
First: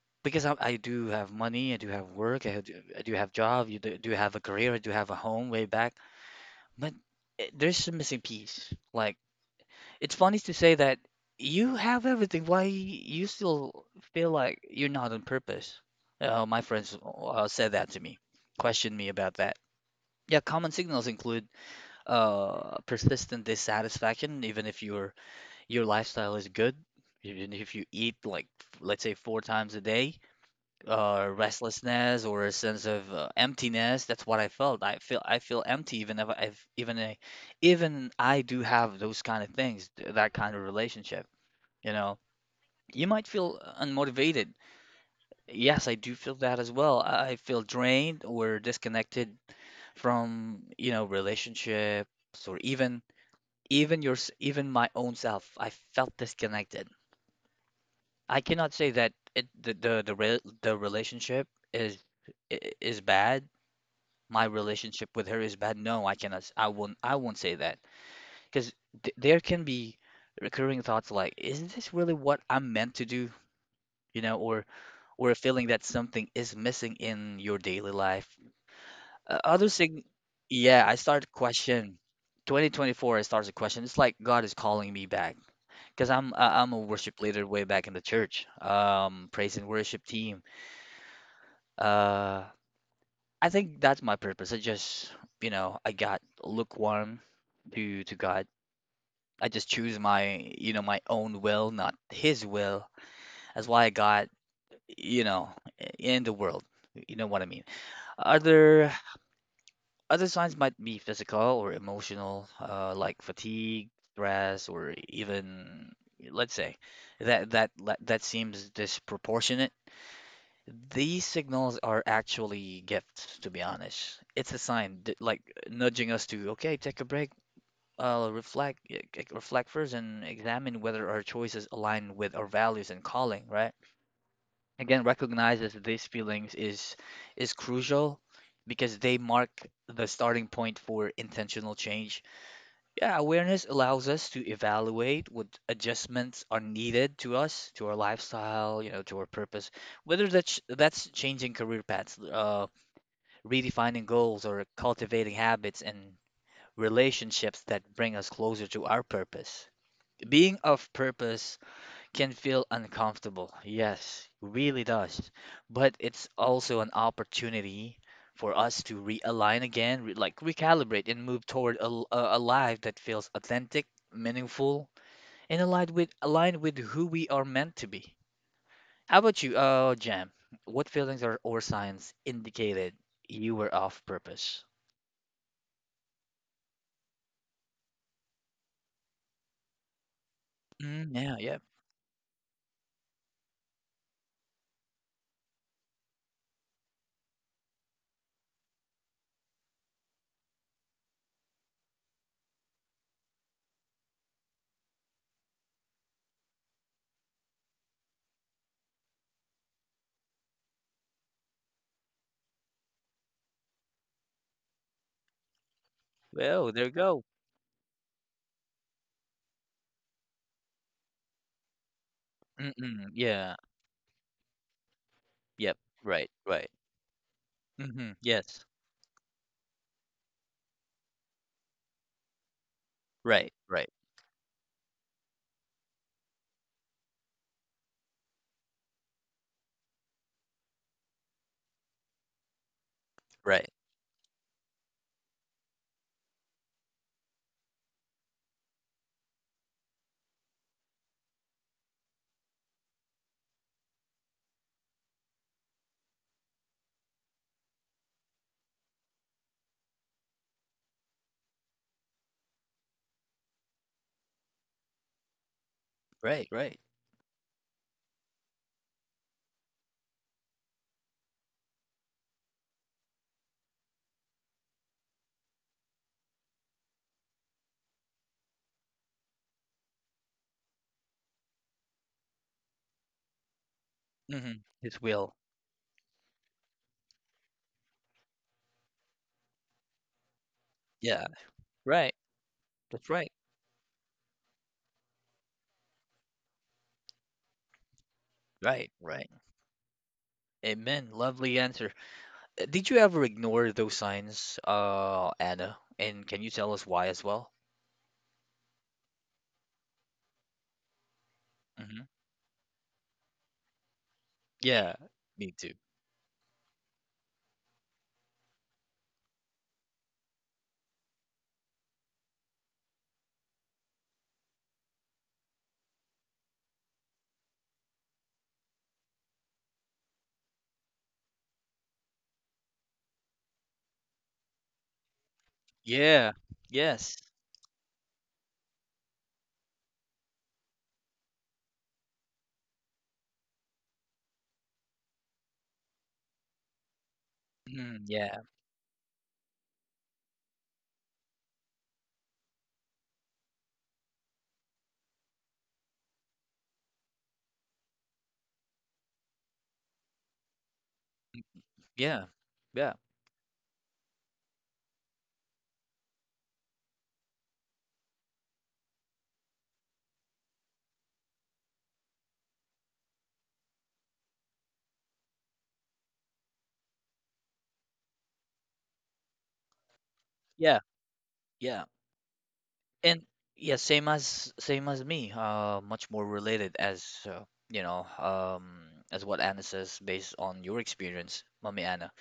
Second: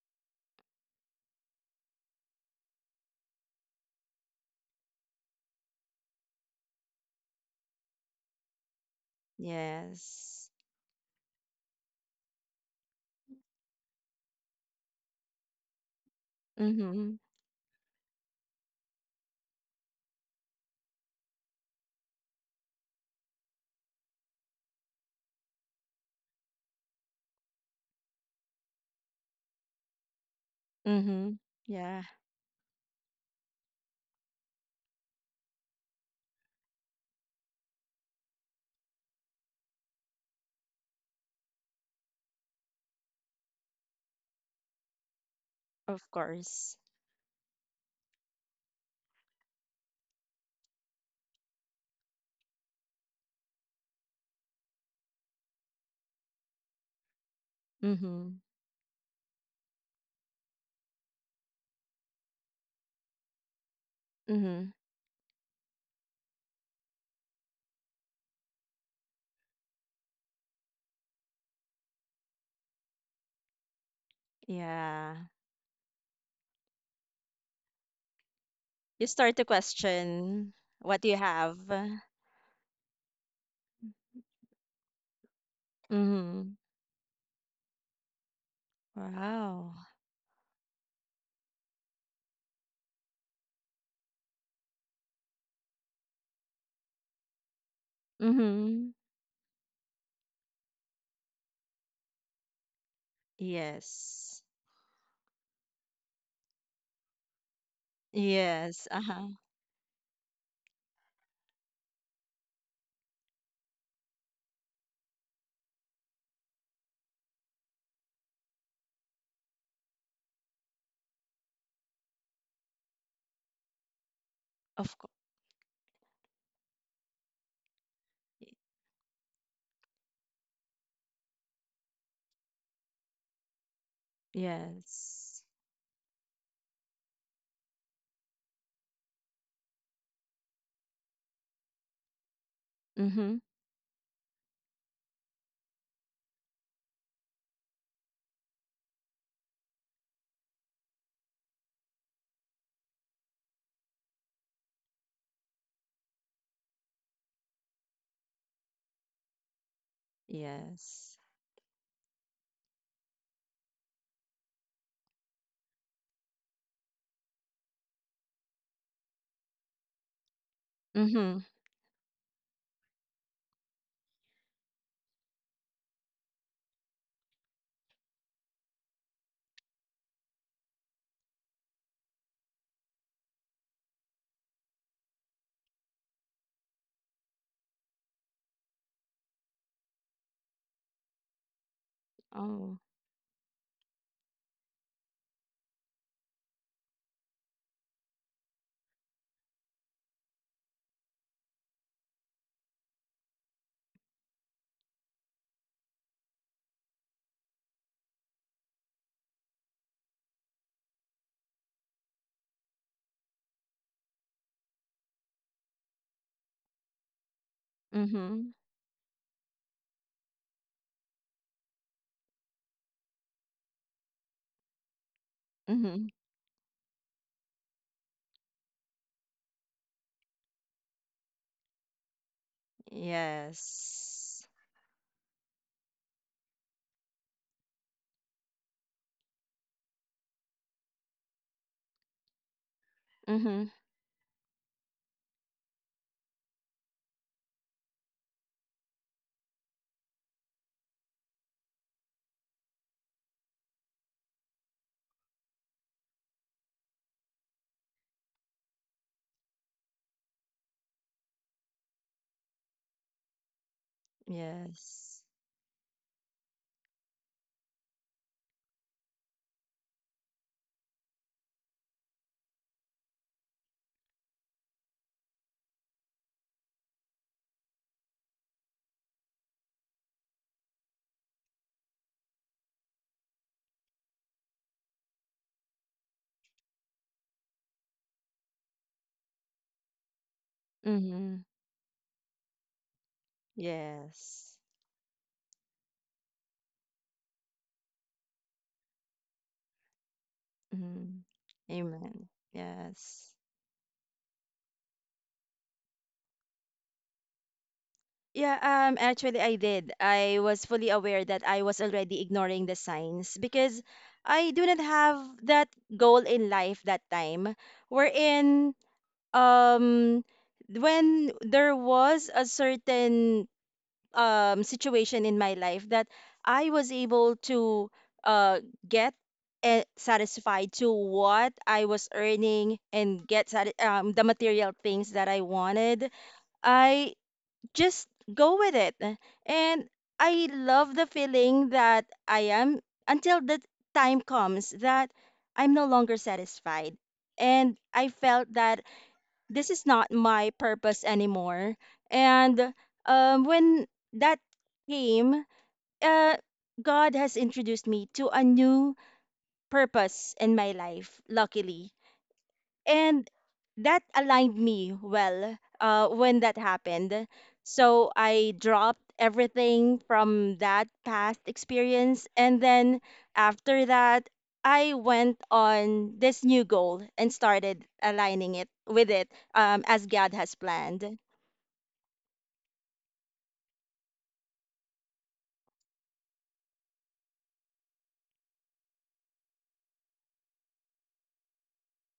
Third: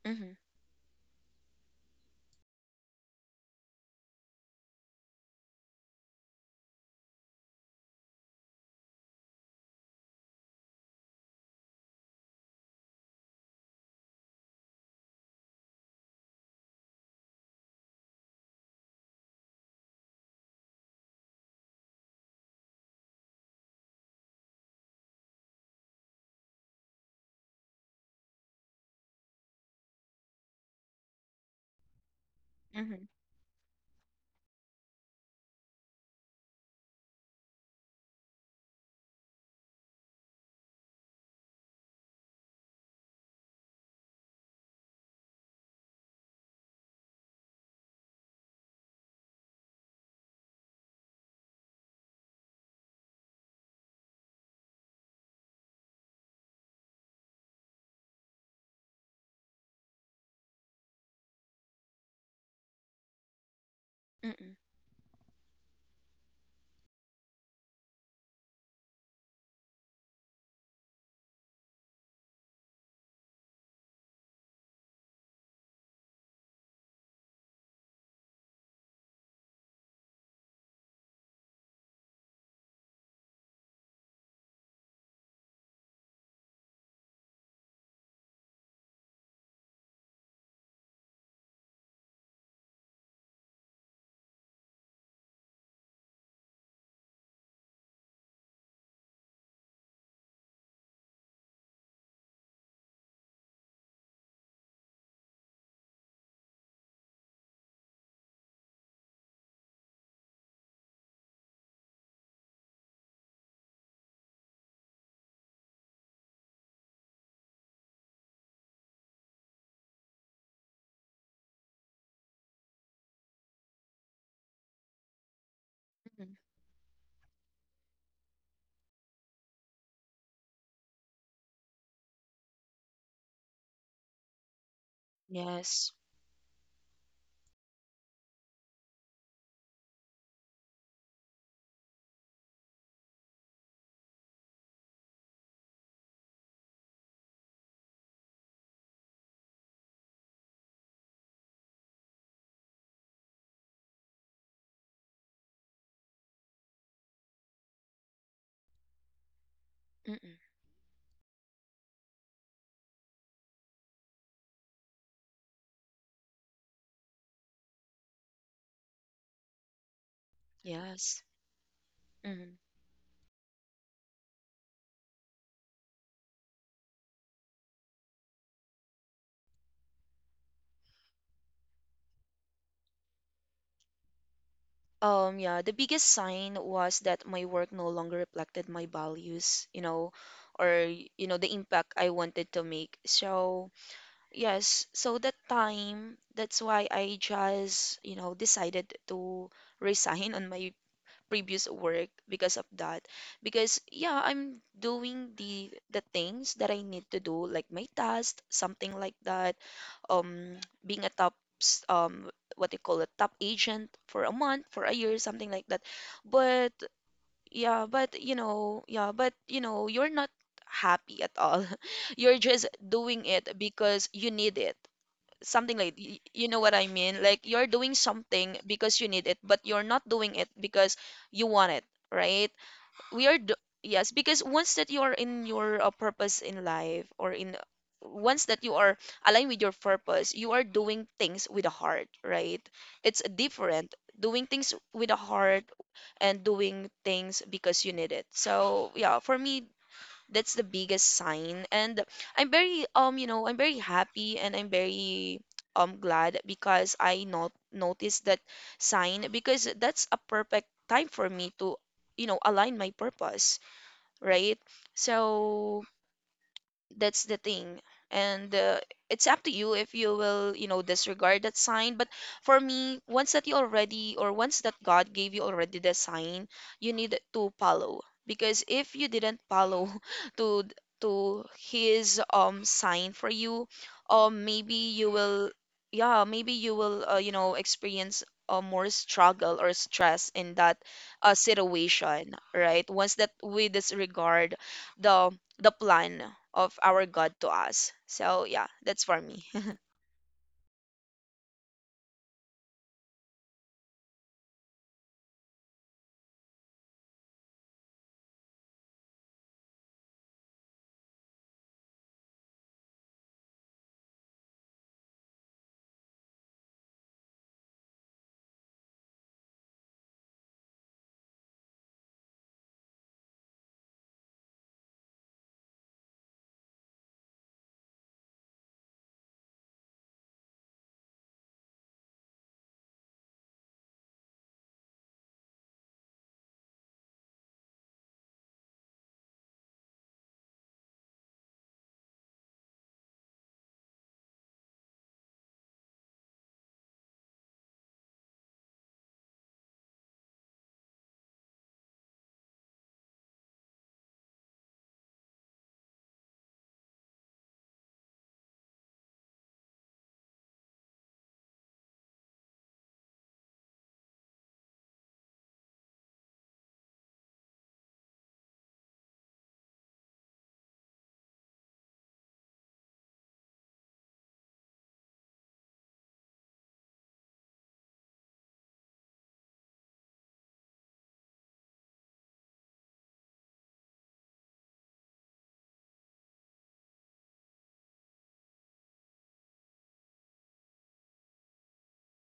B: mhm,
A: because I do have money, I do have work, I do have job, you do, do have a career, I do have a home way back. But there's a missing piece. Like it's funny
C: Yes.
A: to say that you have everything. Why you still feel like you're not on purpose? My friends
C: Mhm.
A: uh, said that to me, questioned me about that. Yeah, common signals include persistent dissatisfaction, even if your lifestyle is good, even if you eat like let's say four times a day,
C: Mhm. Yeah,
A: restlessness or a sense
B: mhm,
A: of emptiness. That's what I felt. I feel empty, even if I've even I do have those kind of things, that kind of relationship. You know, you might feel unmotivated. Yes, I
C: of
A: do feel that as
C: course.
A: well. I feel drained or disconnected from, you know, relationships or even your even my own self. I felt disconnected.
C: Mhm.
A: I cannot say that it the relationship is is bad. My
B: mm,
C: Mhm.
A: relationship with her is bad. No, I cannot I won't say that because th there can be recurring thoughts like, is this really what I'm meant to do, you know,
C: Yeah.
A: or a feeling that something is missing in your daily life.
C: You start
A: Uh,
C: to
A: other thing,
C: question
A: yeah, I
C: what you
A: started
C: have.
A: question. 2024, I started to question. It's like God is calling me back because
C: Mhm.
A: I'm a worship leader way back in the church, praise and
C: Wow.
A: worship team. Uh, I think that's my purpose. I just, you know, I got lukewarm to God.
C: Mhm.
A: I just choose my, you know, my own will, not His will. That's why I got,
C: Yes.
A: you know, in the world. You know what I mean?
C: Yes.
A: Other
C: Uh-huh.
A: Other signs might be physical or emotional, like fatigue, stress, or even, let's say, that seems disproportionate. These signals are actually gifts, to be honest. It's a
C: Of
A: sign
C: course.
A: that, like, nudging
B: mhm.
A: us to, okay, take a break, reflect, reflect first, and examine whether our choices align with our values and calling, right? Again,
C: Yes.
A: recognizes
B: Yes.
A: these feelings is crucial because they mark the starting point for intentional change. Yeah,
C: Mhm.
A: awareness allows us to evaluate what adjustments are needed to us, to our lifestyle, you know, to our purpose, whether that's changing career paths, redefining goals, or cultivating habits and relationships that bring us closer to our purpose.
B: Mm-mm.
A: Being of
C: Yes.
A: purpose can feel uncomfortable. Yes, really does. But it's also an opportunity for us to realign again, re like recalibrate
B: Yes.
A: and
C: Mhm.
A: move toward a
B: Mhm.
A: life that feels authentic, meaningful, and aligned with who we are meant to be. How about you, Jam? What feelings or signs indicated you were off purpose?
B: Yeah, the biggest sign was that my work no longer reflected my values, you know, or
A: Mm,
B: you know,
A: yeah,
B: the
A: yep.
B: impact I wanted to
C: Oh.
B: make. So, yes, so that time, that's why I just, you know, decided to resign on my previous work because of that, because yeah, I'm doing the things that I need to do like my task, something like that, um being a top s- um what they call a top agent for a month for a year, something like that, but
A: Well, there you go.
B: yeah, but you
C: Mhm.
B: know, yeah, but you know, you're not happy at all. You're just
A: Mm-mm,
B: doing it
A: yeah,
B: because you need it, something
A: yep.
B: like
C: Mhm.
A: Right,
B: you know
A: right.
B: what I mean? Like you're doing
A: Mm-hmm,
B: something
A: yes.
B: because you need it, but you're not doing it because you want it, right? We are
A: Right,
B: do
A: right,
B: yes, because
C: Yes.
B: once that you are in your purpose in life or in once that you are aligned with your purpose, you are doing things with a heart, right? It's
A: right,
C: Mhm.
B: different doing things with a heart and doing things because you need it. So, yeah, for me, that's the biggest sign. And I'm very you know, I'm very happy and I'm very glad because I not noticed that sign, because that's a perfect time for me to, you know, align my purpose, right?
C: Yes.
B: So
A: right, right.
B: that's the thing. And it's up to you if you will, you know, disregard that sign. But for me, once that you already or once that god gave you already the sign, you need to follow, because if you didn't follow to to his sign for you,
A: Mhm.
B: maybe
A: His
B: you
A: will.
B: will, yeah, maybe you will you know, experience more struggle or stress in that
A: Yeah.
C: Mhm.
A: Right.
B: situation, right?
A: That's
B: Once
A: right.
B: that we disregard
C: Yes.
B: the the plan of our God to us. So yeah,
A: Right.
B: that's for
A: Right.
B: me.
A: Amen.
C: Mhm.
A: Lovely answer.
C: Amen.
A: Did you ever
C: Yes.
A: ignore those signs, Anna? And can you tell us why as well?
C: Yeah, actually I did. I was fully aware that I was
A: Hmm.
C: already ignoring the signs because I do not
A: Yeah.
C: have
A: Me
C: that
A: too.
C: goal in life that time, wherein um when there was a certain situation in my life that I was able to uh, get satisfied to what I was earning and get the material things that I wanted.
A: Yeah. Yes.
C: I just go with it. And I love the feeling that I am, until the time comes that I'm no longer satisfied. And
A: Mm,
C: I
A: yeah.
C: felt that this is not my purpose anymore. And when that came, uh, God has introduced me to a new purpose in my life, luckily,
A: Yeah. Yeah.
C: and that aligned me well when that happened. So I dropped everything from that past experience. And then after that, I went on this new goal and started aligning it with it, as God has
A: Yeah.
C: planned.
A: Yeah. And yeah, same as me. Much more related as you know, as what Anna says based on your experience, Mommy Anna.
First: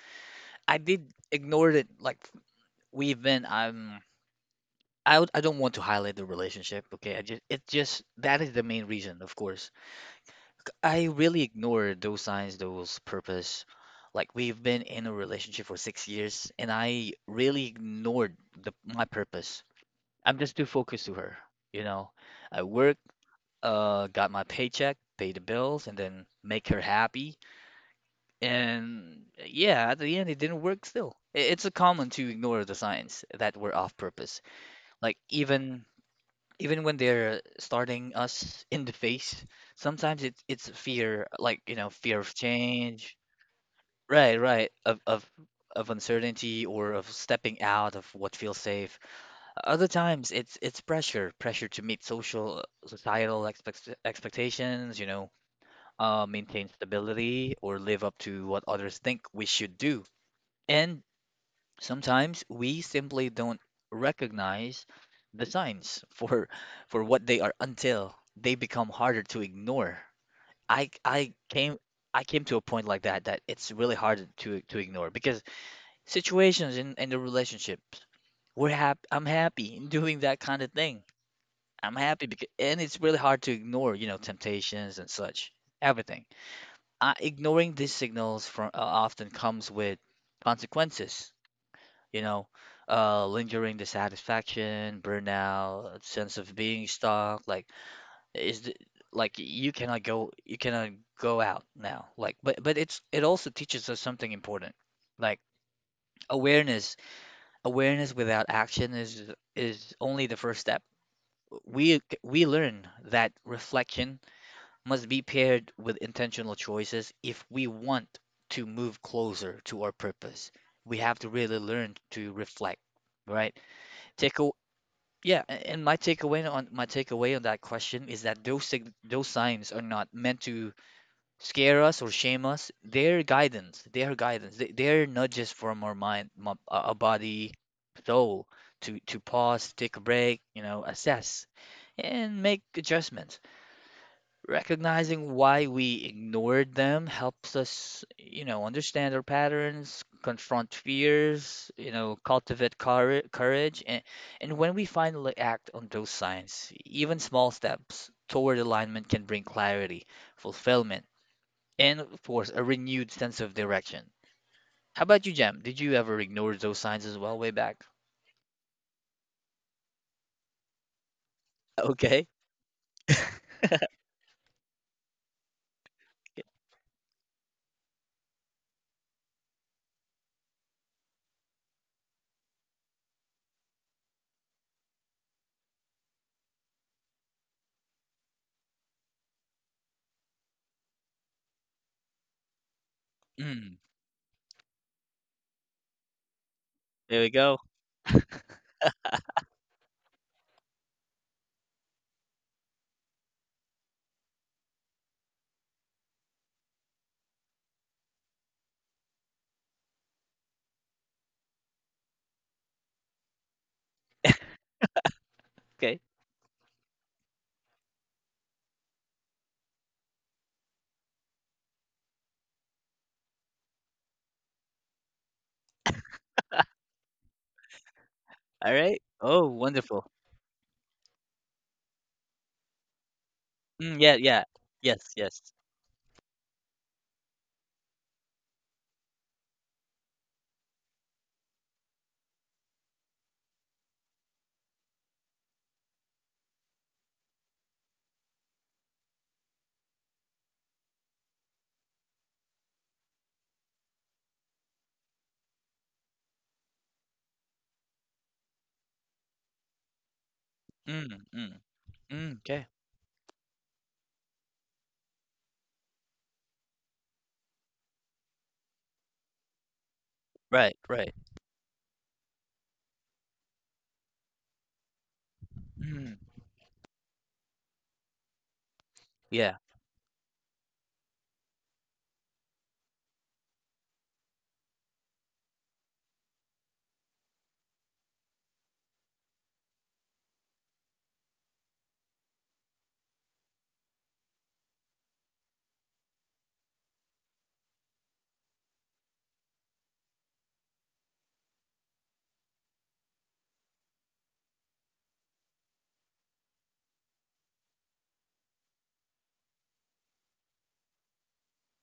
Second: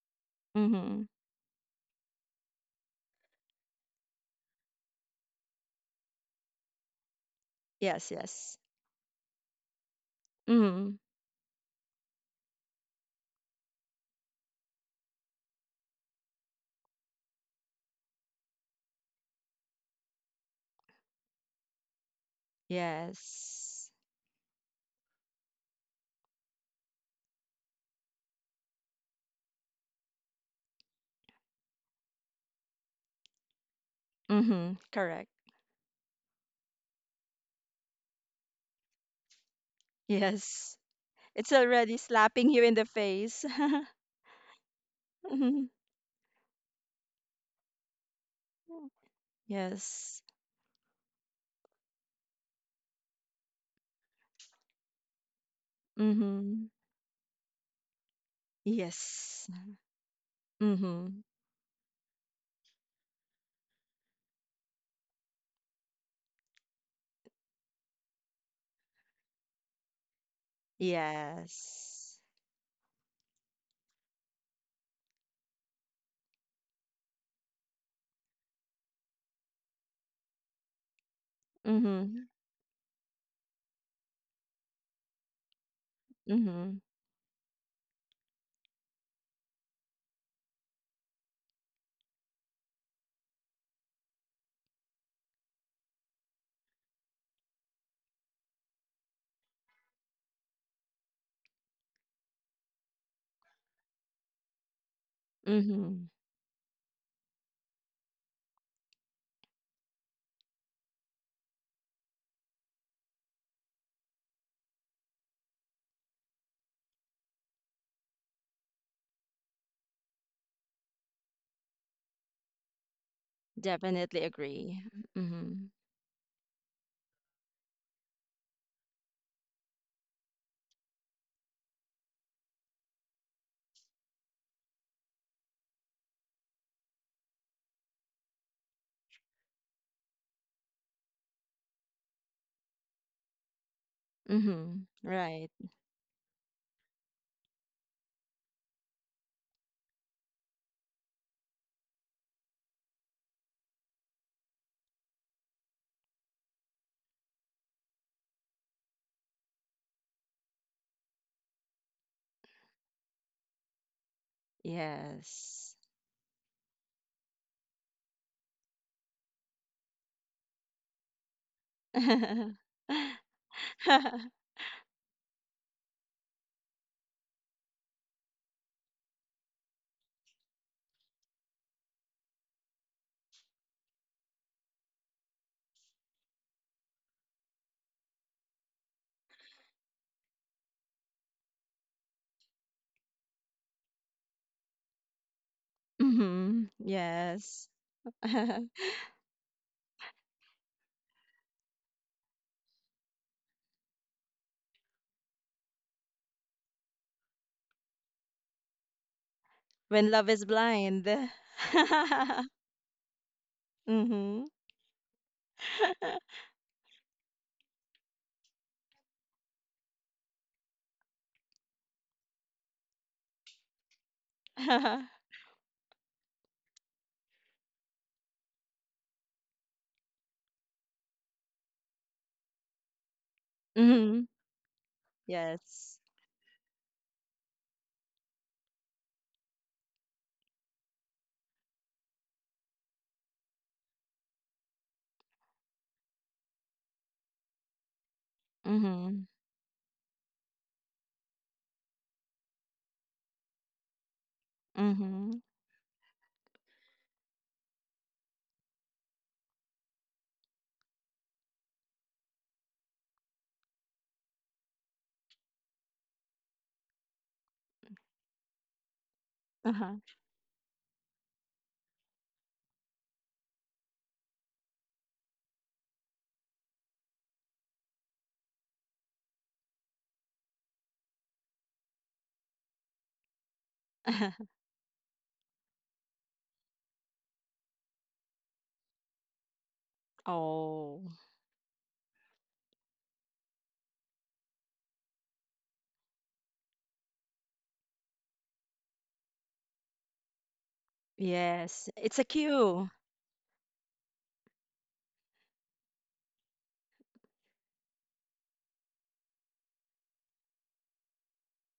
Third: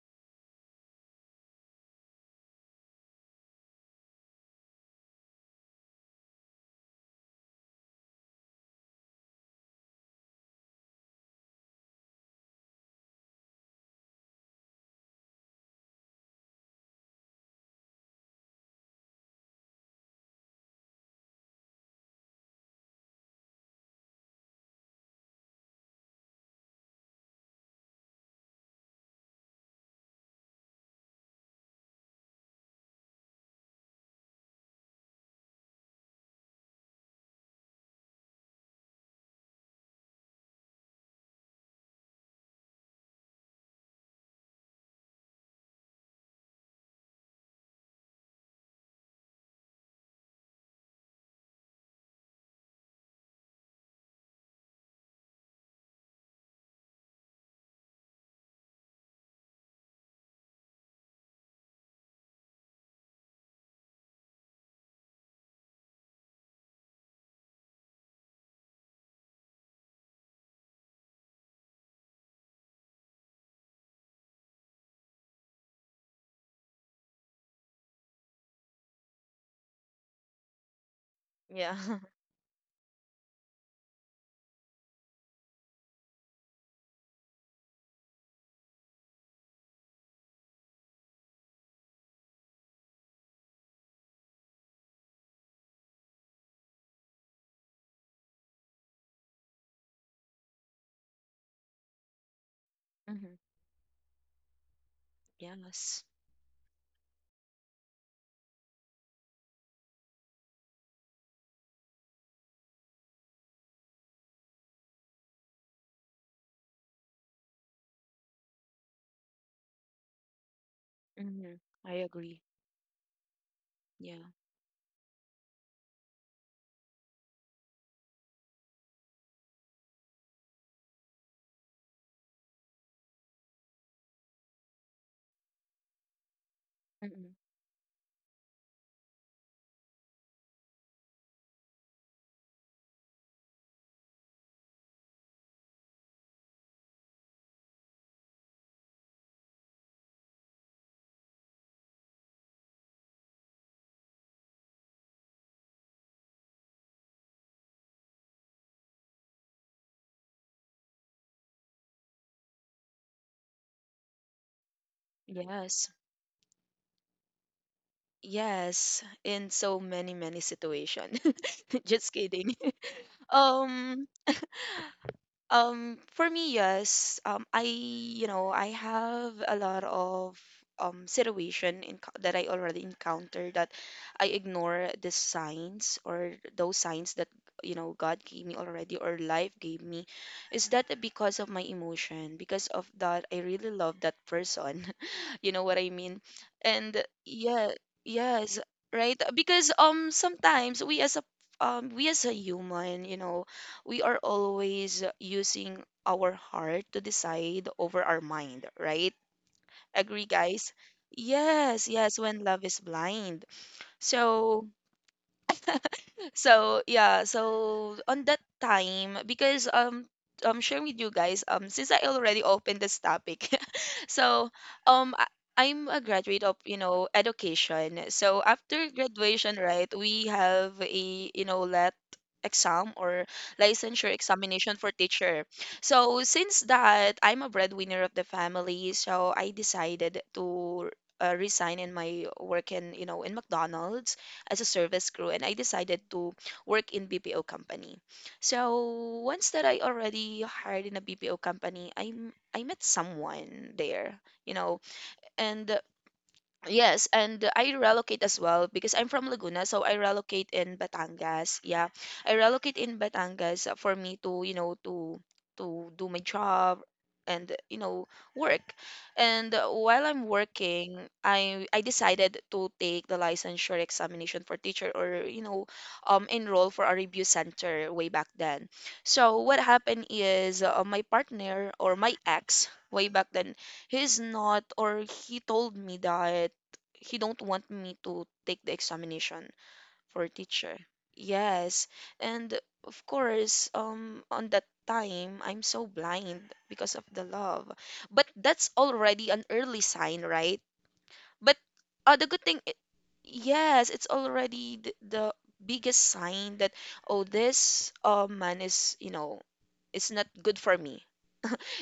A: I
C: Mm-hmm.
A: did ignore it like we've been I don't want to highlight the relationship, okay? I just it just
C: Yes,
A: that is
C: yes.
A: the main reason, of course.
C: Mm-hmm.
A: I really ignored those signs, those purpose. Like we've been in a relationship for 6 years, and I really ignored the my purpose. I'm just too focused to her, you know. I work,
C: Yes.
A: got my paycheck, pay the bills, and then make her happy. And yeah, at the end, it didn't work. Still, it's a common to ignore the signs that were off purpose,
C: Mm-hmm.
A: like
C: Correct.
A: even even when they're starting us in the face, sometimes it's
C: Yes.
A: fear,
C: It's
A: like, you know,
C: already
A: fear of
C: slapping you in the
A: change.
C: face.
A: Right, right. Of of
C: Mhm.
A: of uncertainty or of stepping out of what feels safe. Other
C: Yes.
A: times it's pressure, pressure to meet social, societal expectations, you know, maintain
C: Mhm.
A: stability or live up to what others think we
C: Yes.
A: should do. And
C: Mhm.
A: Sometimes we simply don't recognize the signs for for what they are until they become harder to ignore. I I came
C: Yes.
A: I came to a point like that that it's really hard to ignore because situations in the relationships, we're happy, I'm happy in doing that kind of thing.
B: Yeah.
A: I'm happy
C: Mhm.
A: because, and it's really hard to ignore, you know, temptations and such. Everything.
C: Mhm.
A: Ignoring these signals from often comes with consequences, you know, lingering dissatisfaction, burnout, sense of being stuck. Like, is the, like you cannot go out now. Like, but it's it
B: Hmm.
A: also teaches us something important, like
B: Yes.
C: Mhm.
A: awareness. Awareness without action is only the first step. We learn that reflection must be paired with intentional choices if we want to move closer to our purpose. We have to really
B: Hmm. I
A: learn to
B: agree.
A: reflect, right?
B: Yeah.
C: Definitely
A: Take a,
C: agree.
A: yeah,
C: Mhm.
A: and my takeaway on that question is that those signs are not meant to scare us or shame us. They're guidance. They're guidance. They're nudges from our mind, a
B: Hmm.
A: body, soul to pause, take a break, you know, assess and make adjustments.
C: Mhm.
A: Recognizing
C: Right.
A: why we ignored them helps us, you know, understand our patterns, confront fears, you know, courage. And when we finally act on those signs, even small steps toward alignment can bring clarity, fulfillment, and of course, a renewed sense of direction. How about you, Jem? Did
C: Yes.
B: Yes.
A: you ever ignore those signs as well way back?
B: Yes, in so many many situation. Just
A: Okay.
B: kidding. Um for me, yes. I, you know, I have a lot of situation in, that I already encountered, that I ignore the signs or those signs that you know God gave me already or life gave me. Is that because of my emotion? Because of that, I really
A: Mm.
B: love that person. You know what I mean?
C: Mhm.
B: And
A: There we go.
C: Yes.
B: yeah, yes, right. Because sometimes we as a human, you know, we are always using our heart to decide over our mind, right?
C: When
B: Agree,
C: love is
B: guys?
C: blind.
B: Yes, yes, when love is blind.
C: Mhm.
B: So,
A: Okay.
B: so yeah, so on that time, because I'm sharing with you guys, since I already opened this topic, So, um, I- I'm a graduate of, you know, education. So
A: All
B: after
A: right. Oh,
B: graduation, right,
A: wonderful.
B: we have a, you know, let exam or
A: Mm,
B: licensure
A: yeah,
C: Mhm.
A: yeah.
B: examination for
A: Yes, yes.
B: teacher.
C: Yes.
B: So since that, I'm a breadwinner of the family, so I decided to resign in my work in, you know, in McDonald's as a service crew, and I decided to work in BPO company. So
C: Mhm.
B: once that I already hired in a BPO company, I met someone there, you know,
C: Mhm.
B: and yes, and I relocate as well because I'm from Laguna, so I relocate in
A: Mm, mm,
B: Batangas. Yeah, I
A: mm. Okay.
B: relocate in Batangas for me to, you know, to do my job and you know work. And
C: Uh-huh.
B: while I'm
A: Right,
B: working,
A: right.
B: I decided to take the licensure examination for teacher or, you know,
A: Mm,
B: enroll for a review center way back then. So
A: yeah.
B: what happened is my partner or my ex way back then, he's not or he told me that he don't want me to take the examination for teacher.
C: Oh.
B: Yes. And of course, on that time I'm so blind because of the love. But that's already an early sign, right? But
C: Yes, it's
B: the
C: a
B: good thing,
C: cue.
B: yes, it's already the biggest sign that oh, this man is, you know, it's not good for me,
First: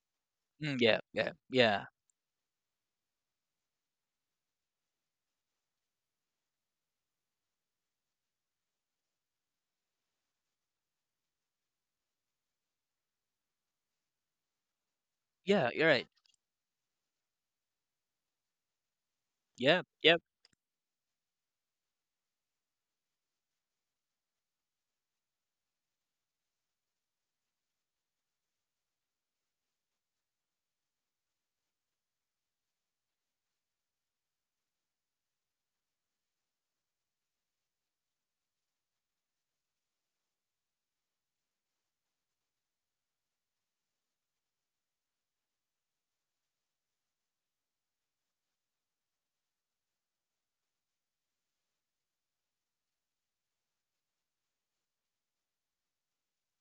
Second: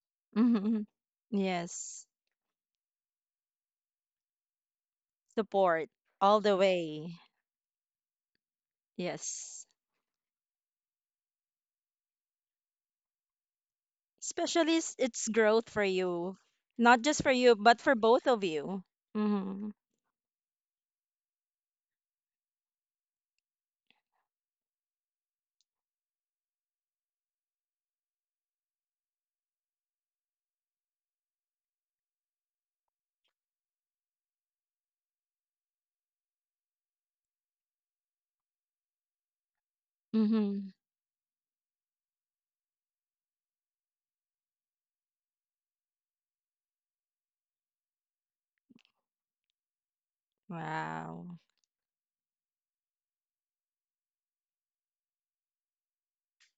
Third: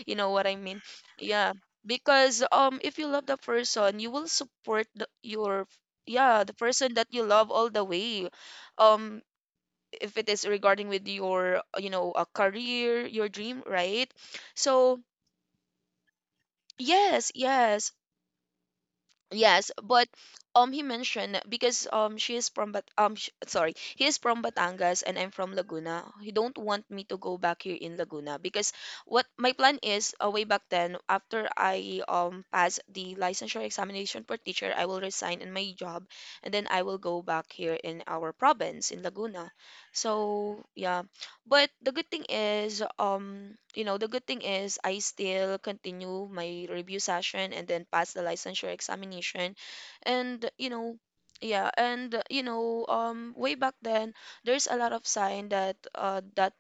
B: you know what I
A: Mm,
B: mean?
C: Mhm.
A: yeah, yeah,
B: Yeah,
A: yeah.
C: Yes.
B: because if you love the person, you will support the, your,
C: Support all
B: yeah, the
C: the
B: person that
C: way.
B: you love all the way. Um
C: Yes.
B: if it is regarding with your, you know, a career, your dream, right?
C: Especially s-
B: So,
C: it's growth
A: Yeah,
C: for
A: you're right.
C: you. Not just for
B: yes,
C: you, but
B: yes.
C: for both of you. Mm-hmm.
B: Yes,
A: Yep,
B: but
A: yep.
B: he mentioned because she is from Bat sh sorry he is from Batangas and I'm from Laguna. He don't want me to go back here in Laguna because what my plan is, way back then, after I pass the licensure examination for teacher, I will resign in my job and then I will go back here in our province in Laguna. So
C: Mm-hmm.
B: yeah, but the good thing is I still continue my review session and then pass the licensure examination. And
C: Wow.
B: yeah, way back then, there's a lot of sign that that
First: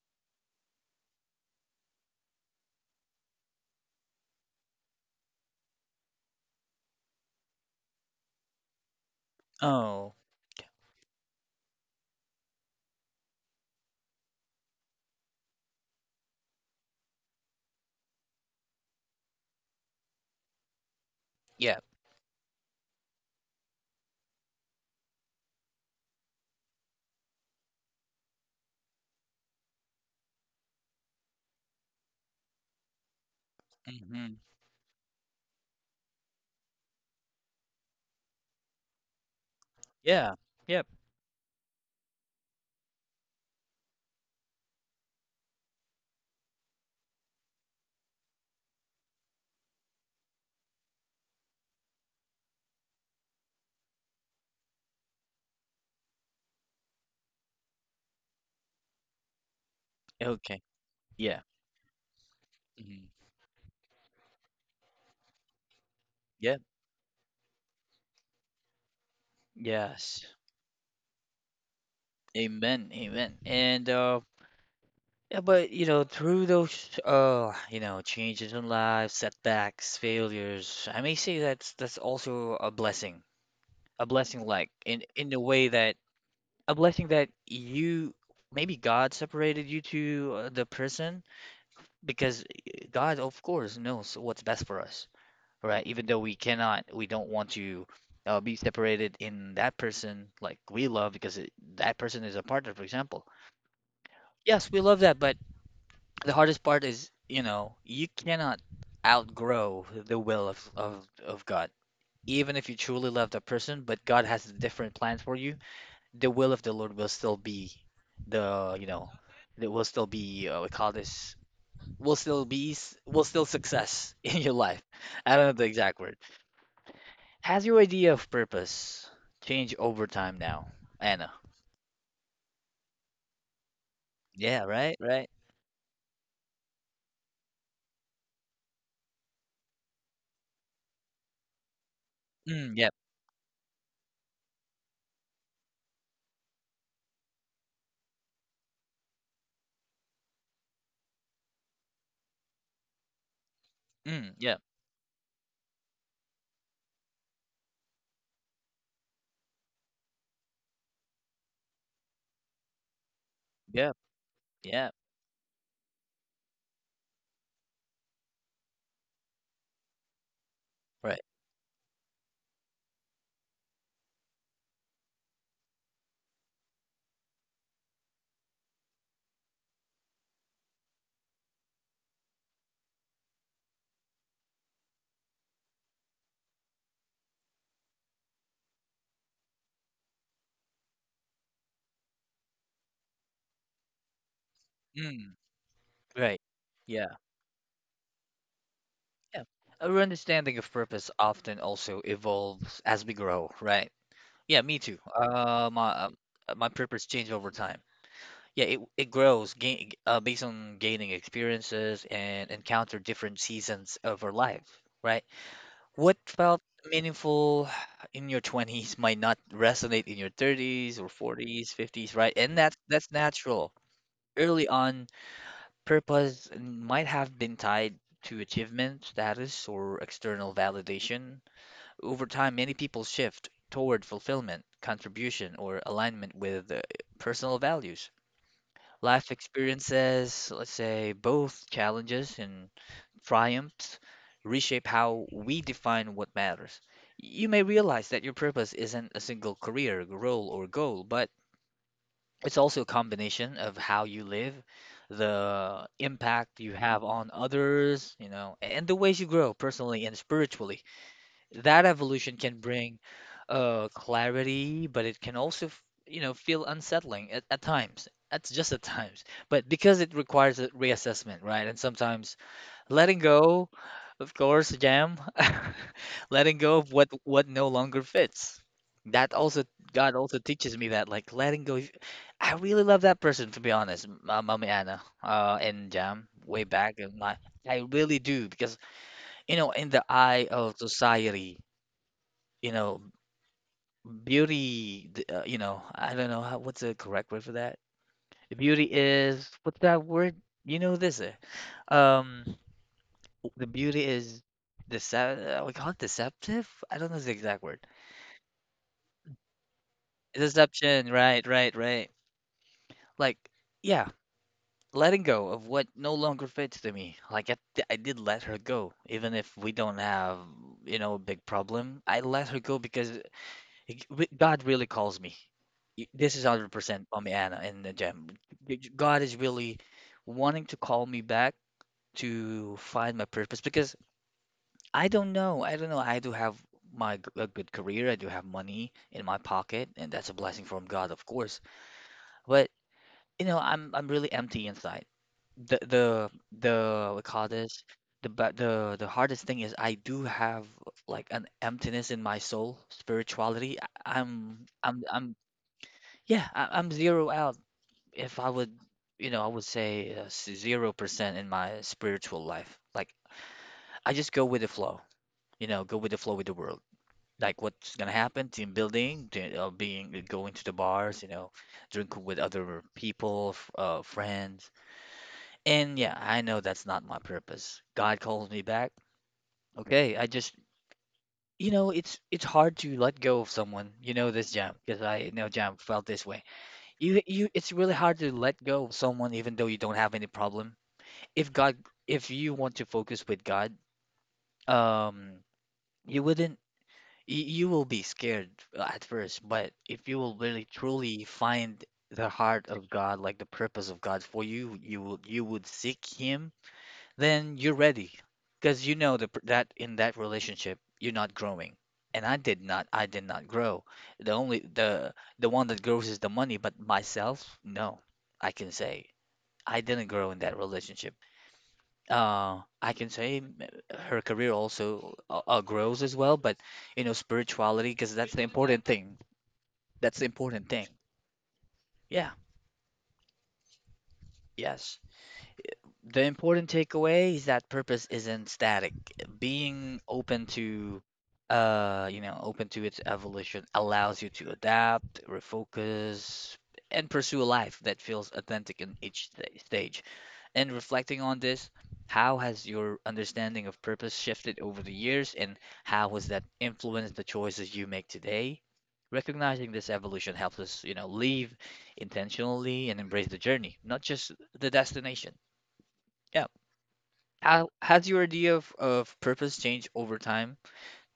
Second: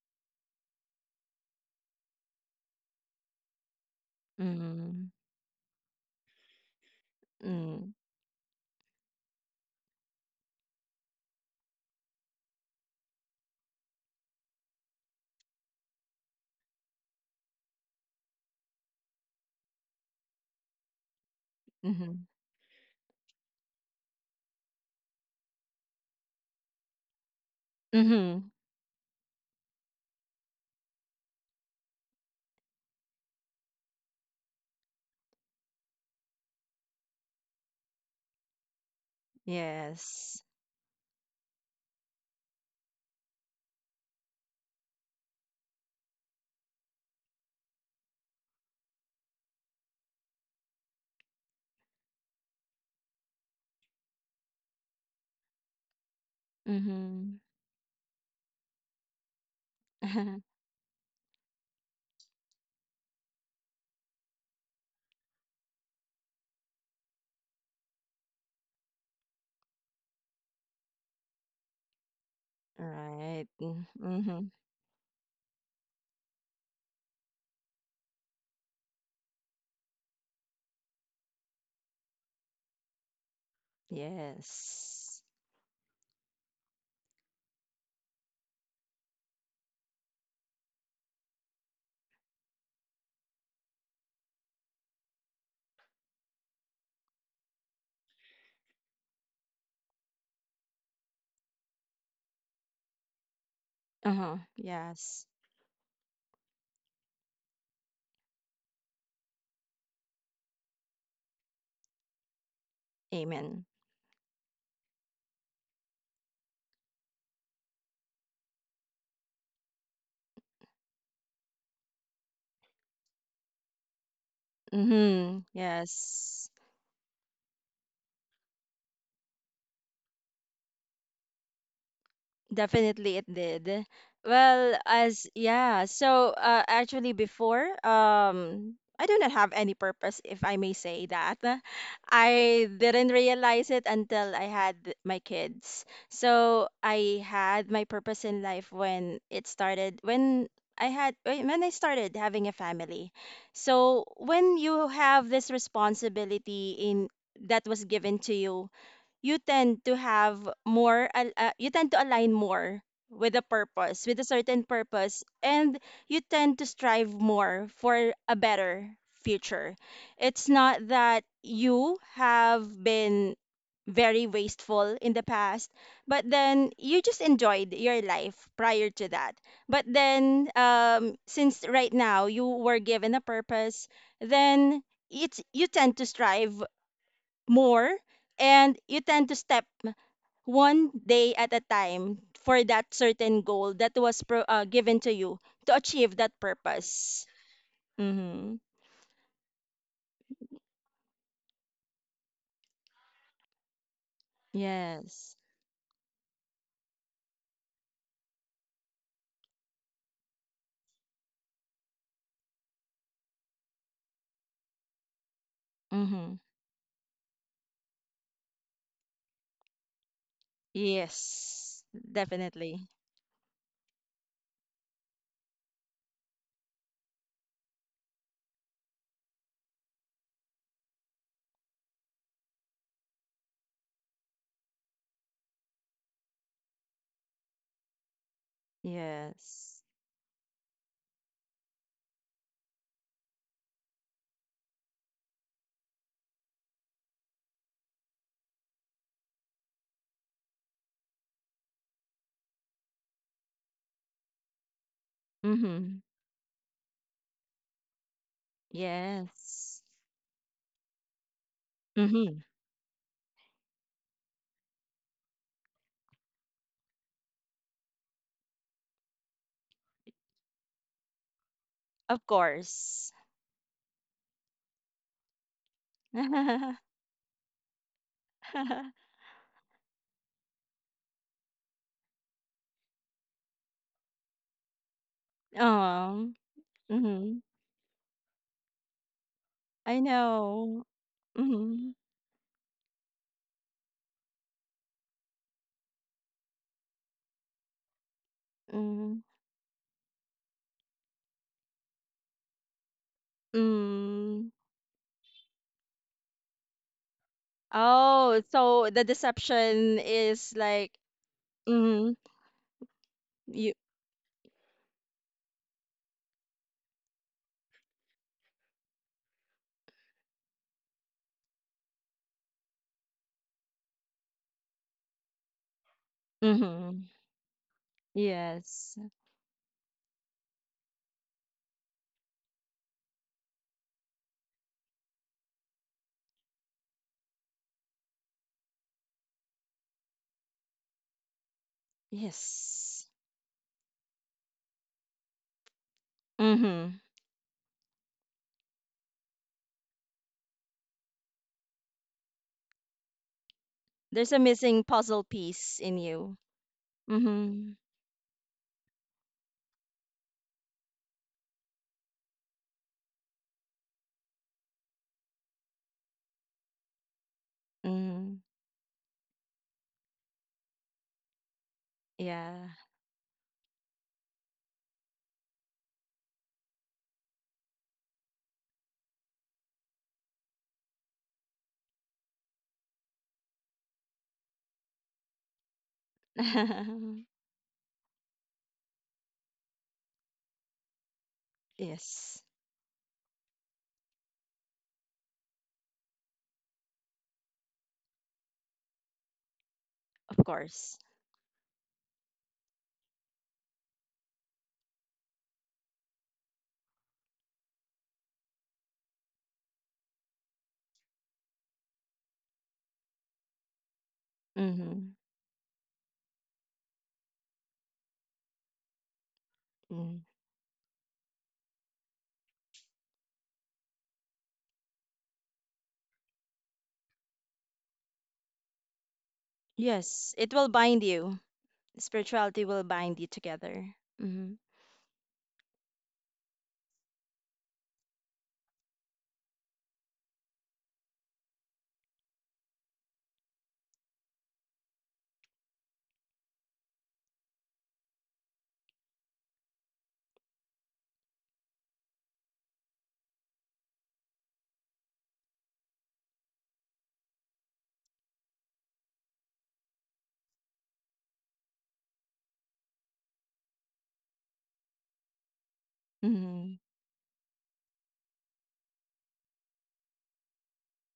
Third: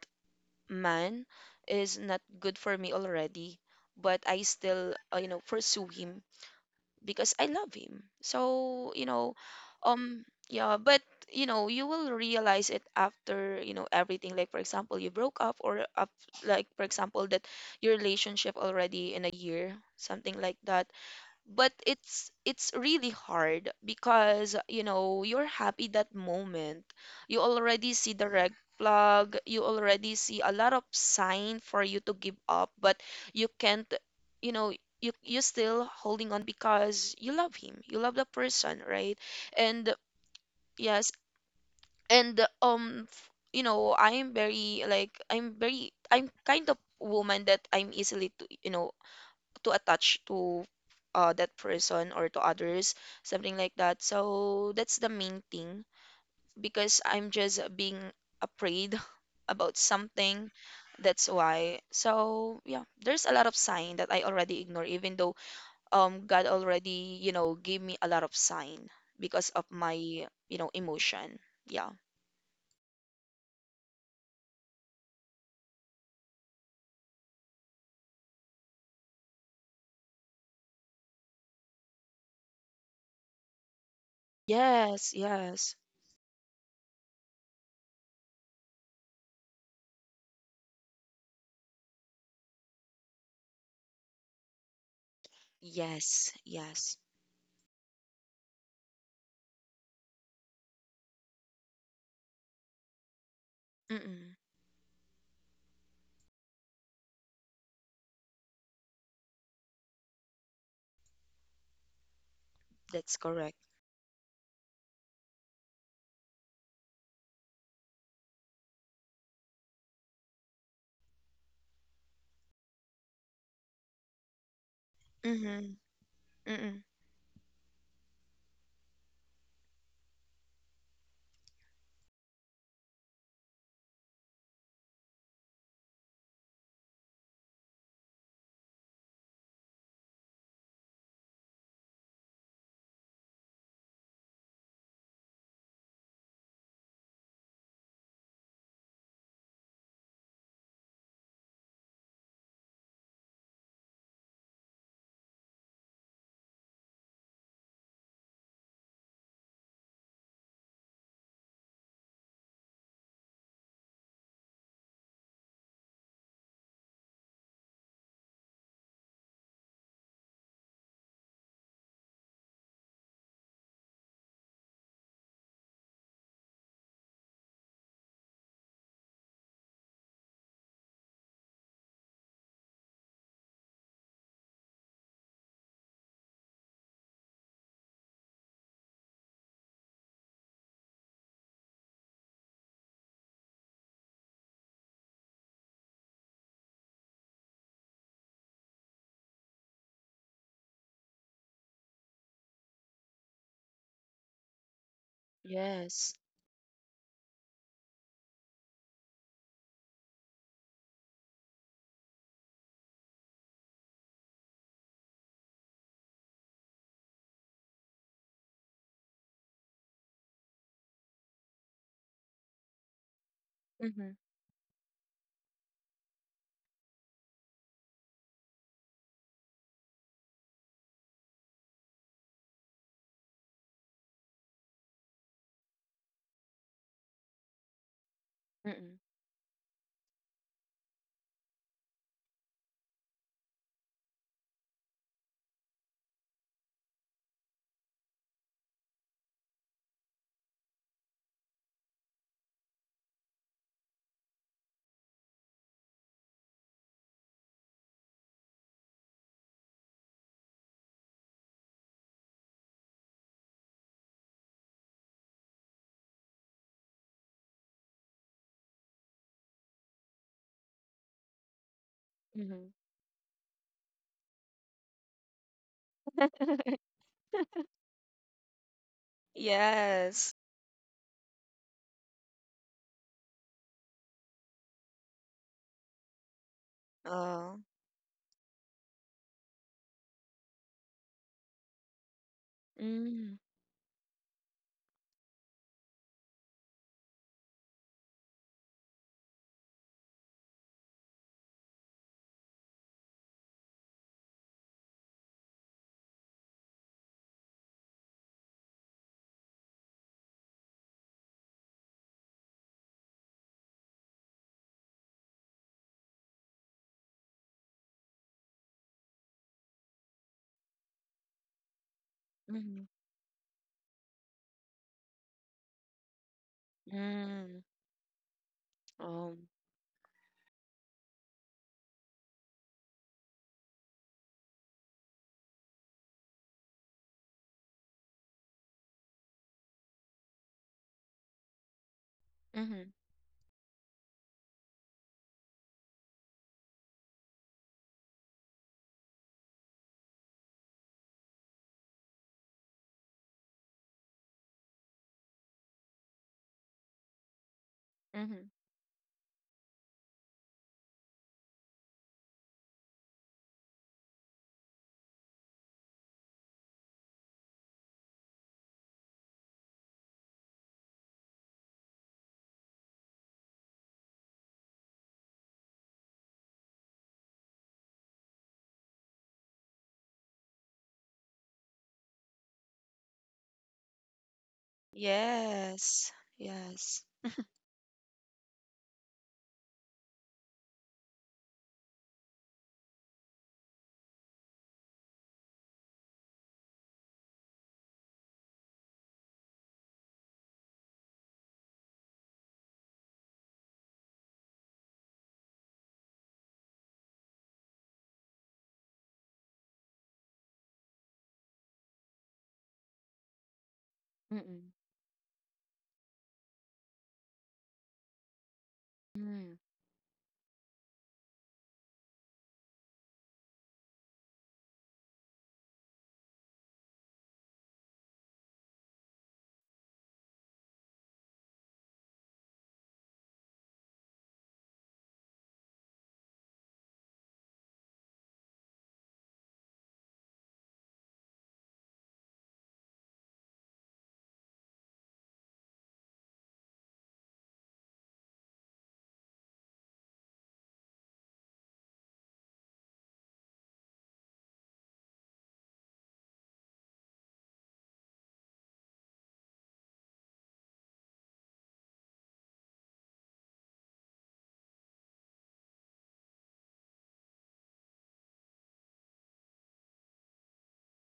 B: man is not good for me already, but I still,
C: Mm-hmm.
B: pursue him because I love
C: mm,
B: him. So, you know,
A: Oh,
B: um yeah, but you will realize it after, everything, like for example, you broke up or up, like for example that your relationship already in a year, something like that, but
A: yeah.
C: Mm-hmm.
B: it's really hard because you're happy that moment. You already see the
C: Mm-hmm.
B: red flag, you already see a lot of sign for you to give up, but you can't.
A: Mhm.
B: you know you're still holding on because you love him, you love the person, right? And
A: Yeah.
C: Yes.
A: Yep.
B: yes, and I'm very, like, I'm kind of woman that I'm easily to, to attach to that person or to others, something like that. So that's the main thing because I'm
C: Mm-hmm.
B: just being afraid about something.
A: Okay.
B: That's
A: Yeah.
B: why. So yeah,
A: Mhm.
B: there's a lot of sign that I already ignore, even though God
A: Yep.
B: already gave me a lot of sign because of my
A: Yes.
B: emotion. Yeah.
A: Amen. Amen.
C: Right. mm,
A: And,
C: Mm-hmm.
A: yeah, but, you know, through those, you know, changes in life, setbacks, failures, I may say that's also a blessing. A blessing like
B: Yes.
C: Yes.
A: in the way
B: Yes.
A: that a blessing that you maybe God separated you to the person because God, of course, knows what's best for us, right? Even though
B: Yes. Yes.
A: we don't want to be separated in that person like we love because that person is a partner, for example.
B: Mm-mm.
C: Uh-huh.
A: Yes, we love that,
C: Yes.
A: but the hardest part is, you know, you cannot outgrow the will of, of God. Even if you truly
B: That's
A: love that
B: correct.
C: Amen.
A: person, but God has different plans for you, the will of the Lord will still be the, it will still be, we call this, will still be, will still success in your life. I
C: Mm-hmm.
A: don't know the
B: Mm-hmm.
A: exact word.
C: Yes.
B: Mm-mm.
A: Has your idea of purpose changed over time now, Anna?
C: Definitely it did.
A: Yeah,
C: Well,
A: right,
C: as
A: right.
C: yeah, so actually before I do not have any purpose if I may say that. I
A: Mm, yep.
C: didn't realize it until I had my kids. So I had my purpose in life when it started when I had when I started having a family. So
A: Mm,
C: when
A: yep.
C: you have this responsibility in that was given to you, you tend to have more you tend to align more with a
A: Yep.
C: purpose, with a certain
A: Yep.
C: purpose, and you tend to strive more for a better future. It's not
A: Right.
C: that you have been very wasteful in the past, but then you just enjoyed your life prior to that, but then since right now you were given a purpose, then it's you tend to strive more, and you tend to step one day at a time for that certain goal that was given to
A: Mm,
C: you to achieve that
A: right. Yeah.
C: purpose. Mm-hmm.
A: Yeah. Our understanding of purpose often also evolves as we grow, right? Yeah, me too.
C: Yes.
A: Uh, my uh,
B: Yes.
A: my purpose changed over time. Yeah, it grows gain, based on gaining experiences and encounter different seasons of our life, right? What
C: Mm-hmm.
A: felt meaningful in your 20s might not resonate in your 30s or 40s,
C: Yes.
A: 50s, right? And that's
C: Definitely.
A: that's natural.
B: Mm-hmm.
A: Early on, purpose might have been tied to achievement, status, or external validation. Over time, many people shift toward fulfillment, contribution, or alignment with personal values. Life
C: Yes.
A: experiences, let's say both challenges and triumphs, reshape how we define what matters. You may realize that your purpose isn't a single career, role, or goal, but it's also a combination of how you live, the
C: Mm-hmm.
A: impact you have on others, and the ways you grow
C: Yes.
A: personally and spiritually that
C: Mm-hmm.
A: evolution can bring clarity, but it can also feel unsettling at times. That's just at times. But because it requires a reassessment, right? And
C: Of
A: sometimes
B: Mm-hmm.
C: course.
A: letting go, of course, Jam, letting
C: Um.
A: go of what no longer fits. That also God
B: Yes.
A: also teaches me that, like letting go. I really love that person, to be honest, Mommy Anna, and Jam, way back in
C: Mm-hmm.
A: my.
B: Oh.
A: I really do because in
C: I
A: the eye of
C: know.
A: society
C: Mm-hmm.
A: you know,
B: Mm.
A: beauty, I don't know how, what's the correct word for that. The beauty
C: Mm-hmm.
A: is, what's that word? You know this. Um, the beauty is
C: Mm.
A: decept, we call it deceptive? I don't know the exact word.
C: Oh, so the deception is like
A: Deception, right, right, right.
C: mm,
A: Like,
C: you.
A: yeah, letting go of what no longer fits to me. Like, I did let her go, even if we don't have, a big problem. I let her go
B: Mhm.
A: because God really calls me. This is
C: Mm-hmm.
A: 100% Mommy Anna
B: Mm.
A: and Jem.
C: Yes.
A: God is
B: Oh.
A: really wanting to call me back to find my purpose because I don't know. I don't know. I do have a good career. I do have money in my pocket, and that's a blessing from God, of course. But
B: Mhm.
C: Yes.
A: I'm really empty inside. The the
C: Mm-hmm.
A: the we call this the ba- the hardest thing is I do have like an emptiness in my soul, spirituality. I-
C: There's a missing puzzle
A: I'm
C: piece in you.
A: Yeah, I'm zero out.
C: Mm-hmm.
A: If I
B: Mhm.
A: would, I would say 0% in my spiritual life. Like I just go with the flow. Go with the flow with the world. Like what's gonna
C: Mm-hmm.
A: happen? Team building, being going to the bars. Drinking with
C: Yeah.
A: other people, friends. And yeah, I know that's not my purpose. God calls me back. Okay, I just, it's hard to let go of someone. You know this, Jam, because I know Jam felt
B: Yes.
A: this way.
B: Yes.
A: You you it's really hard to let go of someone even though you don't have any problem. If God if
C: Yes.
A: you want to focus with God, um you wouldn't you, you will be scared at first, but if you will
C: Of
A: really
C: course.
A: truly find the heart of God, like the purpose of God for you, you will you would seek him, then you're ready. Because that in that relationship you're not growing. And I did not grow. The only
B: Mm-mm.
C: Mm-hmm.
A: the one that grows is the money, but myself, no. I can say.
B: Mm.
A: I didn't
C: Mm.
A: grow in that relationship. I can say her career also grows as well, but spirituality, because that's the important thing. That's the
C: Yes. It will
A: important thing.
C: bind you.
A: Yeah,
C: Spirituality will bind you together. Mm-hmm.
A: yes. The important takeaway is that purpose isn't static. Being open to its evolution allows you to adapt, refocus, and pursue a life that feels authentic in each stage. And reflecting on this, how has your understanding of purpose shifted over the years, and how has that influenced the choices you make today? Recognizing this evolution helps us, live intentionally and embrace the journey, not just the destination. Yeah.
C: Mm-hmm.
A: How has your idea of purpose changed over time?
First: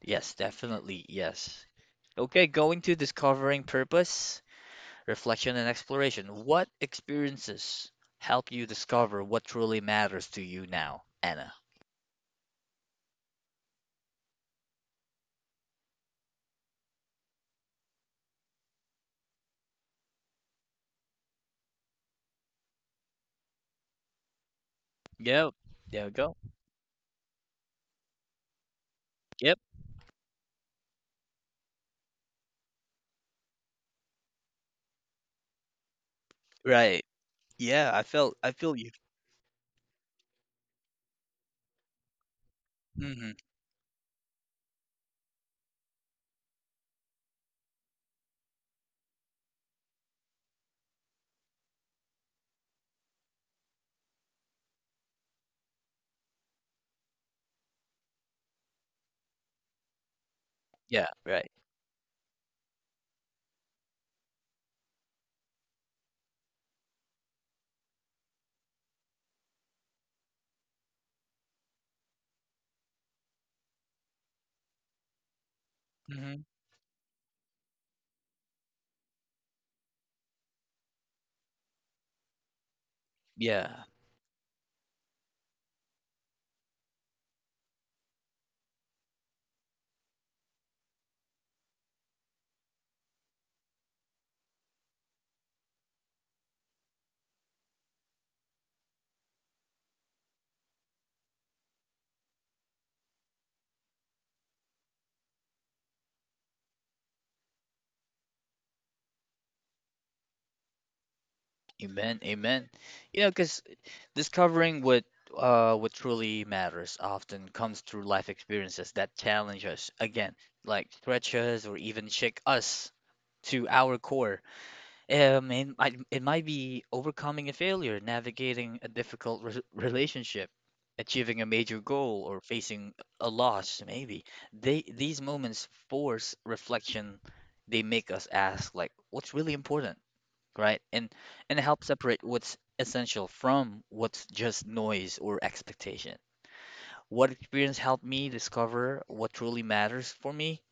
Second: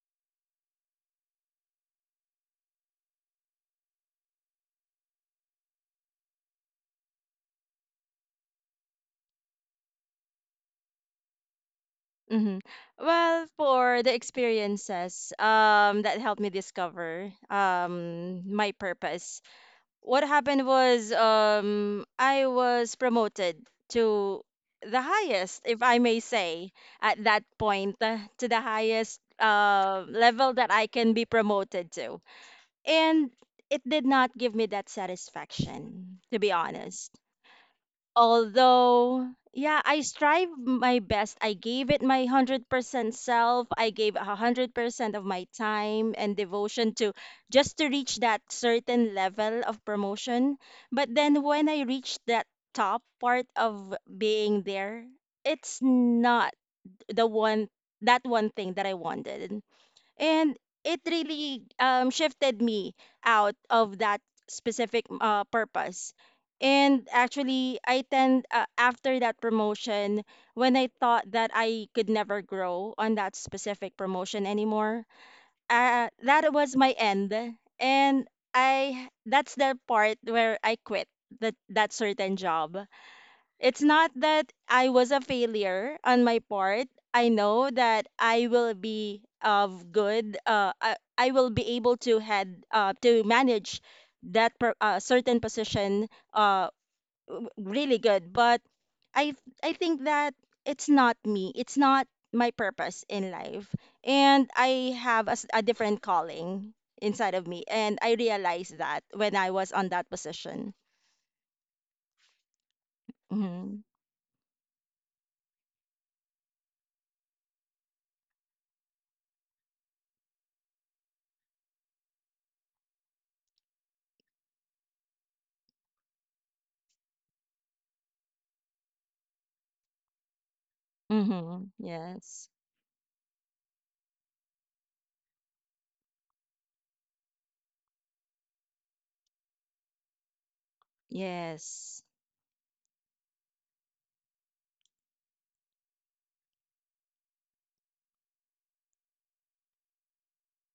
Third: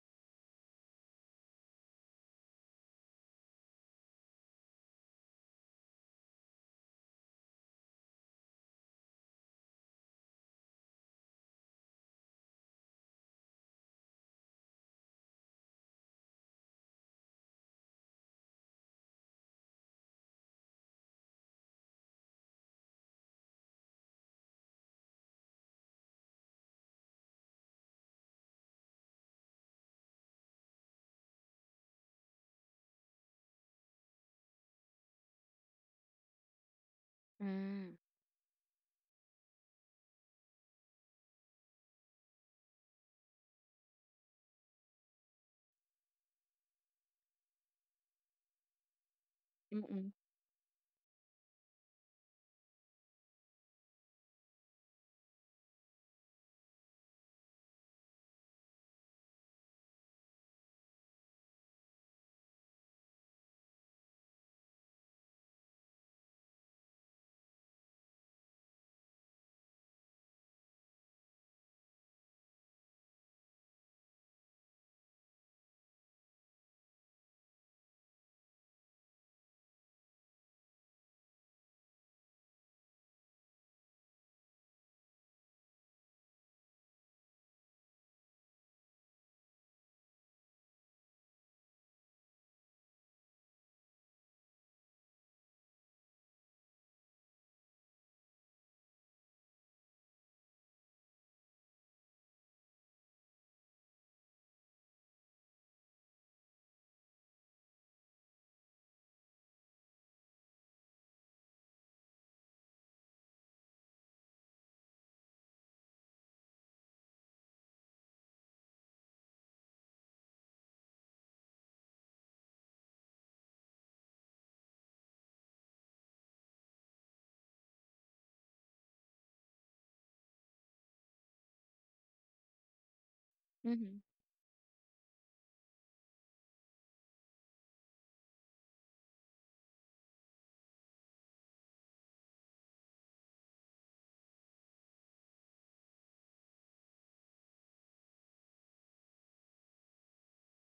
A: Yes, definitely. Yes. Okay, going to discovering purpose, reflection, and exploration. What experiences help you discover what truly matters to you now, Anna?
C: Mhm. Well, for the experiences that helped me discover my purpose. What happened was I was promoted to the
A: Yep.
C: highest, if I
A: There we
C: may
A: go.
C: say, at that point, to the highest
A: Yep.
C: level that I can be promoted to. And it did not give me that satisfaction, to be
A: Right.
C: honest,
A: Yeah.
B: Mm.
A: I felt. I feel you.
C: although yeah, I strive my best, I gave it my 100%
A: Hmm.
C: self, I gave 100% of my time and devotion to just to reach that certain level of
B: Mm-mm.
C: promotion. But then when I reached that top part of being there, it's not the one, that one thing that I wanted. And it
A: Yeah. Right.
C: really shifted me out of that specific purpose. And actually I tend after that promotion, when I thought that I could never grow on that specific promotion anymore,
A: Hmm.
C: that was my end. And I that's the part where I quit that certain job. It's
A: Yeah.
C: not that I was a failure on my part. I know that I will be of good. I will be able to head to manage that certain position uh, really good. But I I think that it's not me. It's not my purpose in life, and I have a a different calling inside of me, and I realized that when I was on that position.
A: Amen. Amen. Because
C: Mm-hmm.
A: discovering what truly matters often comes through life experiences that challenge us again, like stretch us or even shake us to our core. It might be overcoming a failure, navigating a difficult re relationship, achieving a
C: Mm-hmm.
A: major goal, or
C: Yes.
A: facing a loss,
B: Mhm.
A: maybe. They these moments force reflection. They make us ask, like, what's really important, right? And help
C: Yes.
A: separate what's essential from what's just noise or expectation. What experience helped me discover what truly matters for me?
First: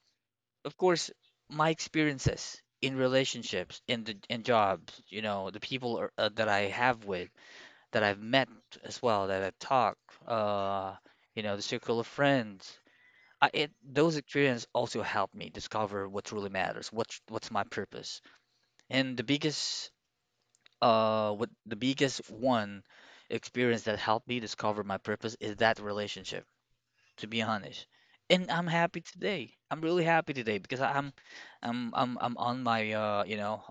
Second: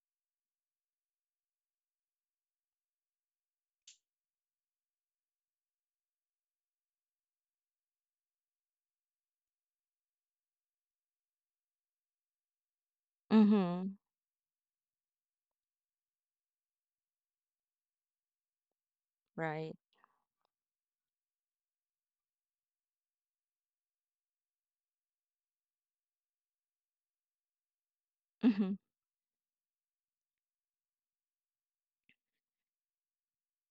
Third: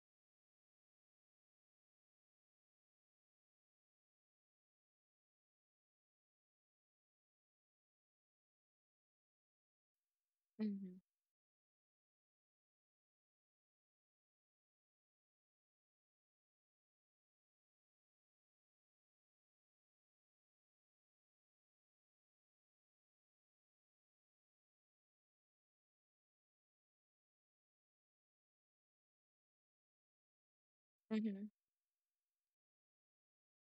A: Of course, my experiences in relationships, in jobs, the people are, that I have with, that I've met as well, that I've talked, uh,
B: Mhm.
A: the circle of friends.
C: Mm-hmm.
A: Those experiences also help me discover what truly matters, what's my purpose. And
C: Right.
A: the biggest one experience that helped me discover my purpose is that relationship to be honest. And I'm
C: Mm-hmm.
A: happy today. I'm really happy today because I- I'm
B: Mhm.
A: I'm I'm I'm on my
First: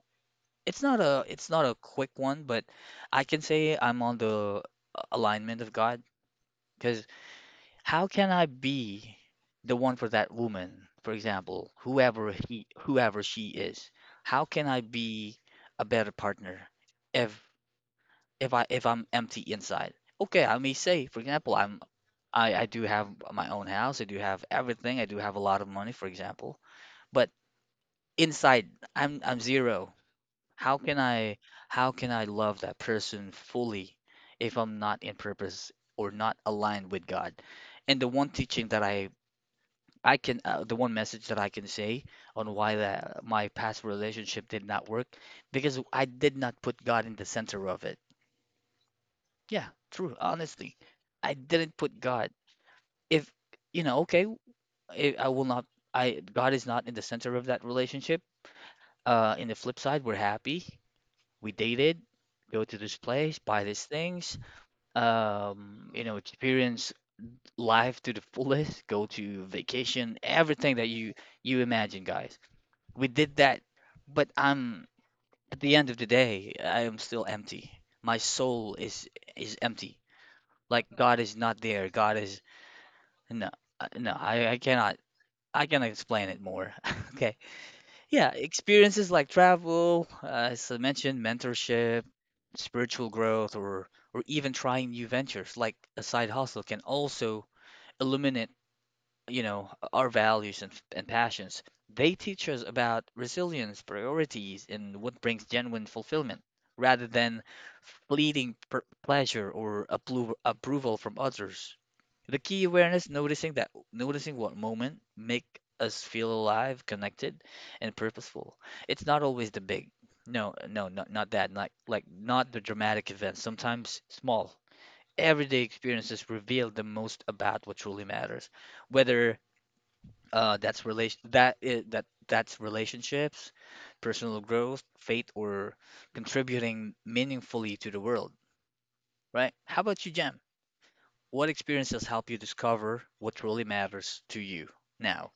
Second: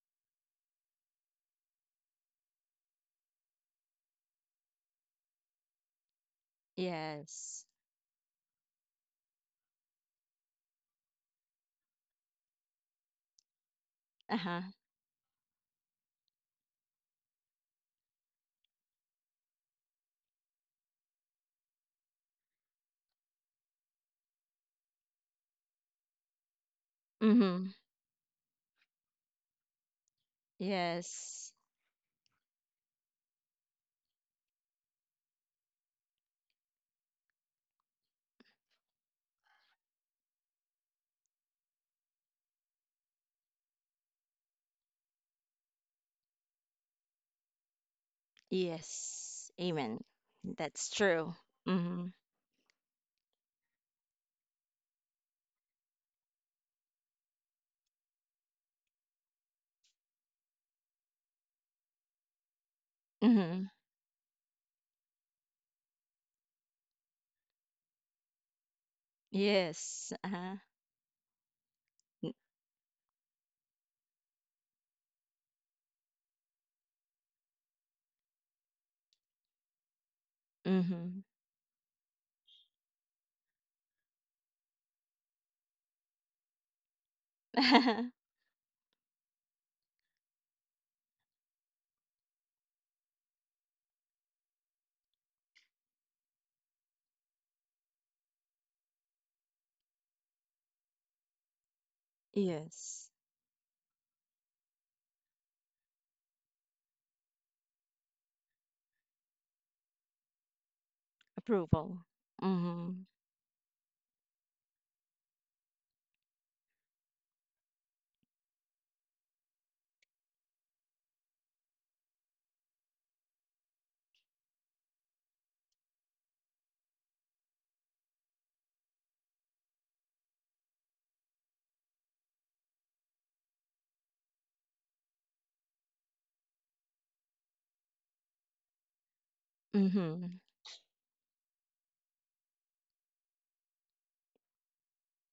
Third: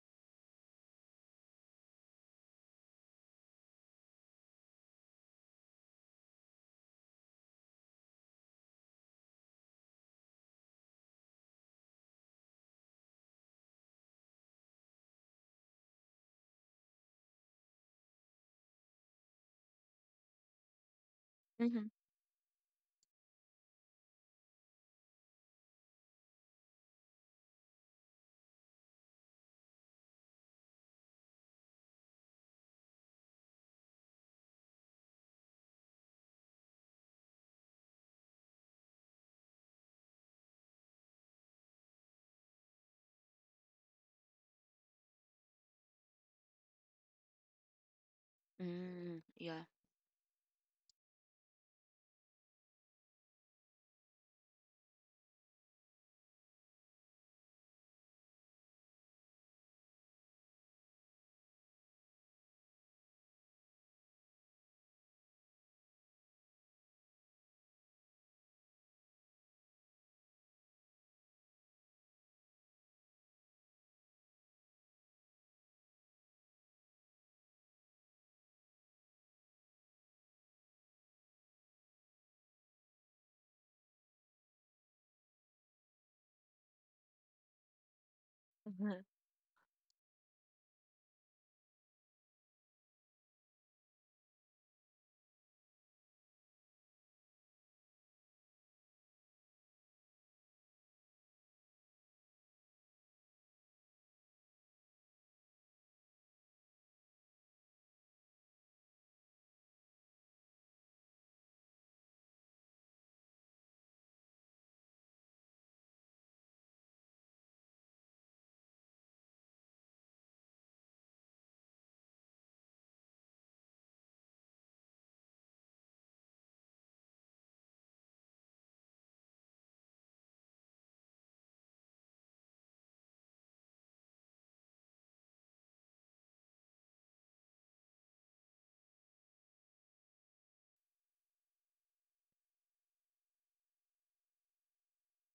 A: it's not a quick one, but I can say I'm on the alignment of God because
C: Yes.
A: how can I be the one for that woman, for example, whoever she is? How
C: Uh-huh.
A: can I be a better partner if if I'm empty inside? Okay, I may say, for example, I'm
B: Mhm.
A: I I do have my own house. I do have everything. I do have a lot of money, for example. But
C: Mm-hmm.
A: inside, I'm zero. How can I
C: Yes.
A: how can I love that person fully if I'm not in purpose or not aligned with God? And the one message that I can say on why that my past relationship did not work because I did not put God in the center of it.
B: Mm.
C: Yes.
B: Yeah.
A: Yeah,
C: Amen.
A: true, honestly.
C: That's
A: I
C: true.
A: didn't put
C: Mm-hmm.
A: God. If you know, okay, I will not, I, God is not in the center of that relationship. In the flip side, we're happy. We dated, go to this place, buy
C: Mm-hmm.
A: these things, experience life to the fullest, go to
C: Yes.
A: vacation,
C: Uh-huh.
A: everything that you imagine, guys. We did that, but I'm at the end of the day, I am still empty. My soul is empty. Like God
C: Mm-hmm.
A: is not there. God is no, no. I cannot explain it more. Okay. Yeah,
B: Mhm.
A: experiences like travel, as I mentioned, mentorship, spiritual growth, or even trying new ventures like a side hustle can also illuminate, our values and passions. They teach us about
C: Yes.
A: resilience, priorities, and what brings genuine fulfillment, rather than fleeting per pleasure or approval from others.
C: Approval.
A: The key
C: Mm-hmm.
A: awareness, noticing what moment make us feel alive, connected, and purposeful. It's not always the big. No, no, no, not that. Like not the dramatic events. Sometimes small, everyday experiences reveal the most about what truly matters. Whether that's relation that I- that that's relationships, personal growth, faith, or contributing meaningfully to the world. Right? How about you, Jam?
C: Mm-hmm.
A: What experiences help you discover what truly matters to you now?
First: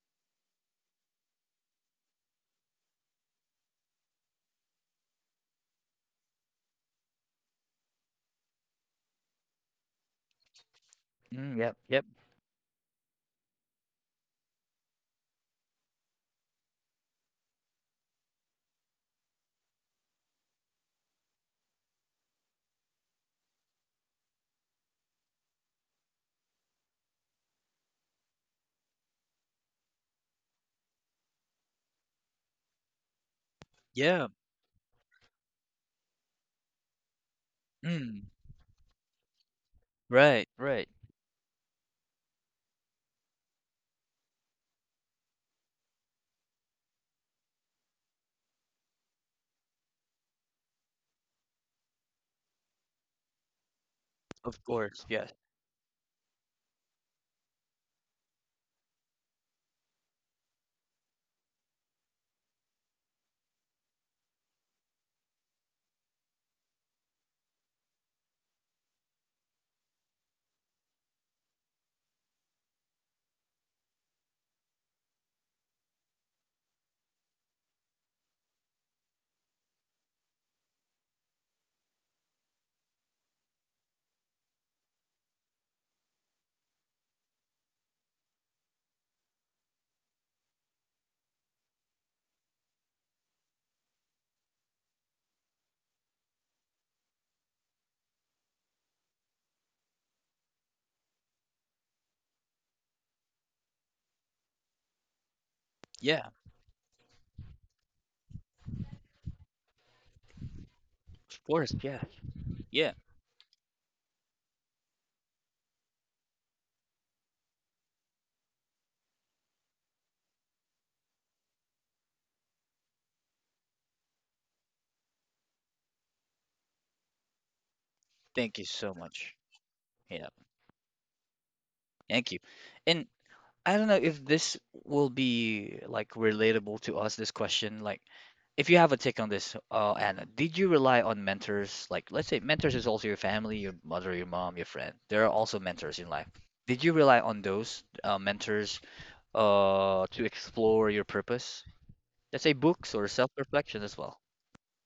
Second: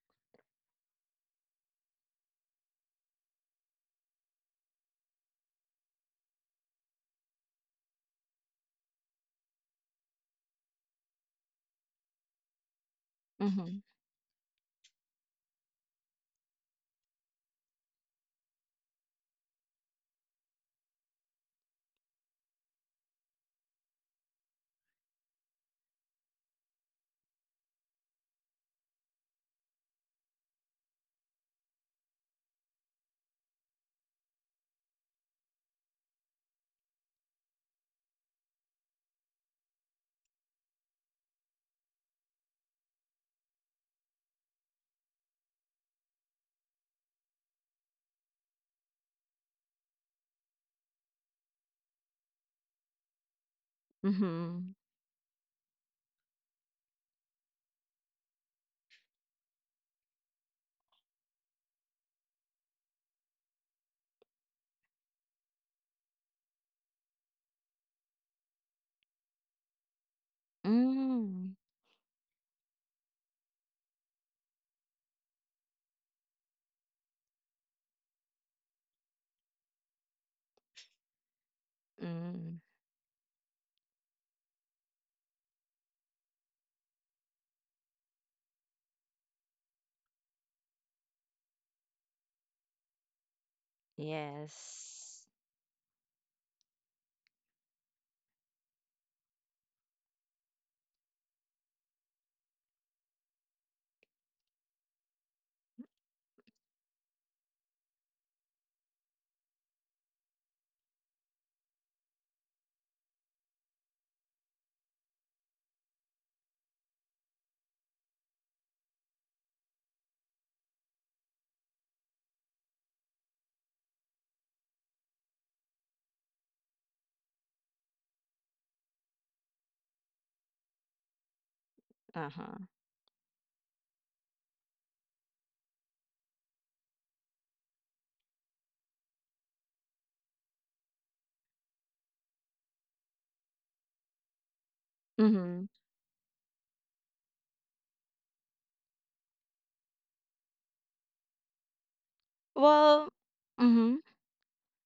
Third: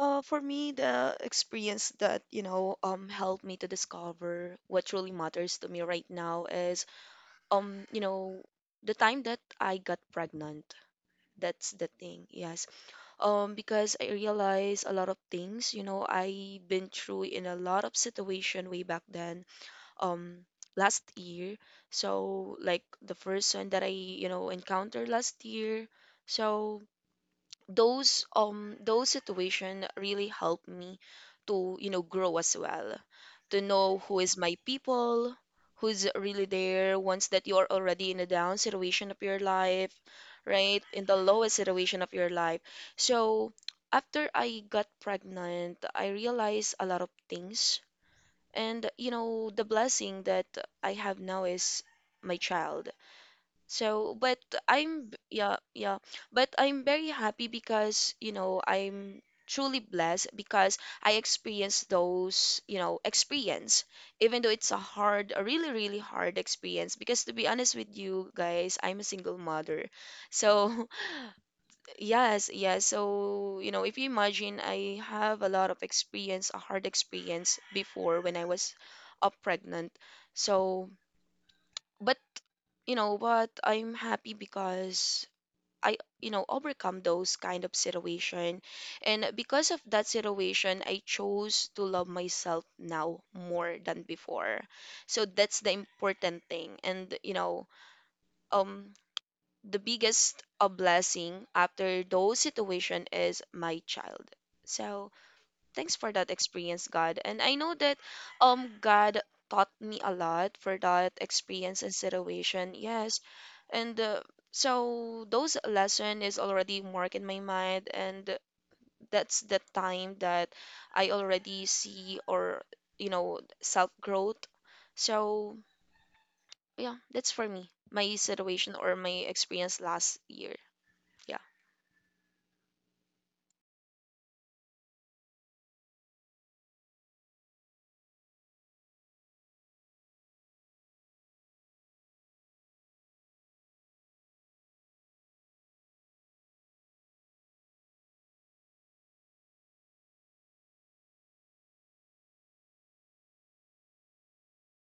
B: For me, the experience that, helped me to discover what truly matters to me right now is, um, you know, the time that I got pregnant.
A: Mm,
B: That's
A: yep,
B: the
A: yep,
B: thing. Yes.
C: Mm-hmm.
B: Because I realize a lot of things. You know, I been through in a lot of situation way back then, um, last year. So, like, the first one that I, encountered last year. So those situation really help me to grow as well, to know who
A: yeah.
B: is my people, who's really there once that you're already in a
A: Mm,
B: down situation of your life,
A: right.
B: right
A: Right.
B: in the lowest situation of your life, so after I got pregnant, I realized a lot of things. And the blessing that I have now is my child. So, but
A: Of
C: Mm-hmm.
A: course, yes,
B: yeah, yeah, but I'm very happy because, I'm truly blessed because I experienced those, experience, even though it's a hard, a really, really hard experience. Because to be honest with you guys, I'm a single mother. So,
C: Mm-hmm.
B: yes, yes. So, if you imagine, I have a lot of experience, a hard experience before when I was pregnant. So, but
C: Mm-hmm.
B: you know what, I'm happy because I overcome those kind of situation and because of that situation I chose to love myself now more than before. So
C: Yes.
B: that's the important thing. And um the biggest a blessing after those situation is my child. So thanks for that
A: yeah.
B: experience, God. And I know that God taught me a lot for that
A: Of course.
B: experience and
A: Yes.
B: situation.
A: Yeah.
B: Yes. And so those lesson is already marked in my mind and that's the time that I already see or self growth. So yeah, that's for me. My
A: Thank you
B: situation
A: so
B: or my
A: much.
B: experience last
A: Yeah.
B: year. Yeah.
A: Thank you.
C: Uh-huh.
A: And I don't know if this will be like relatable to us, this question. Like, if you have a take on this, Anna, did you rely on mentors? Like, let's say mentors is also your family, your mother, your mom, your friend. There are also
C: Mm-hmm.
A: mentors in life. Did you rely on those mentors to explore your purpose. Let's say books or
C: Well,
A: self-reflection as
C: mm-hmm.
A: well.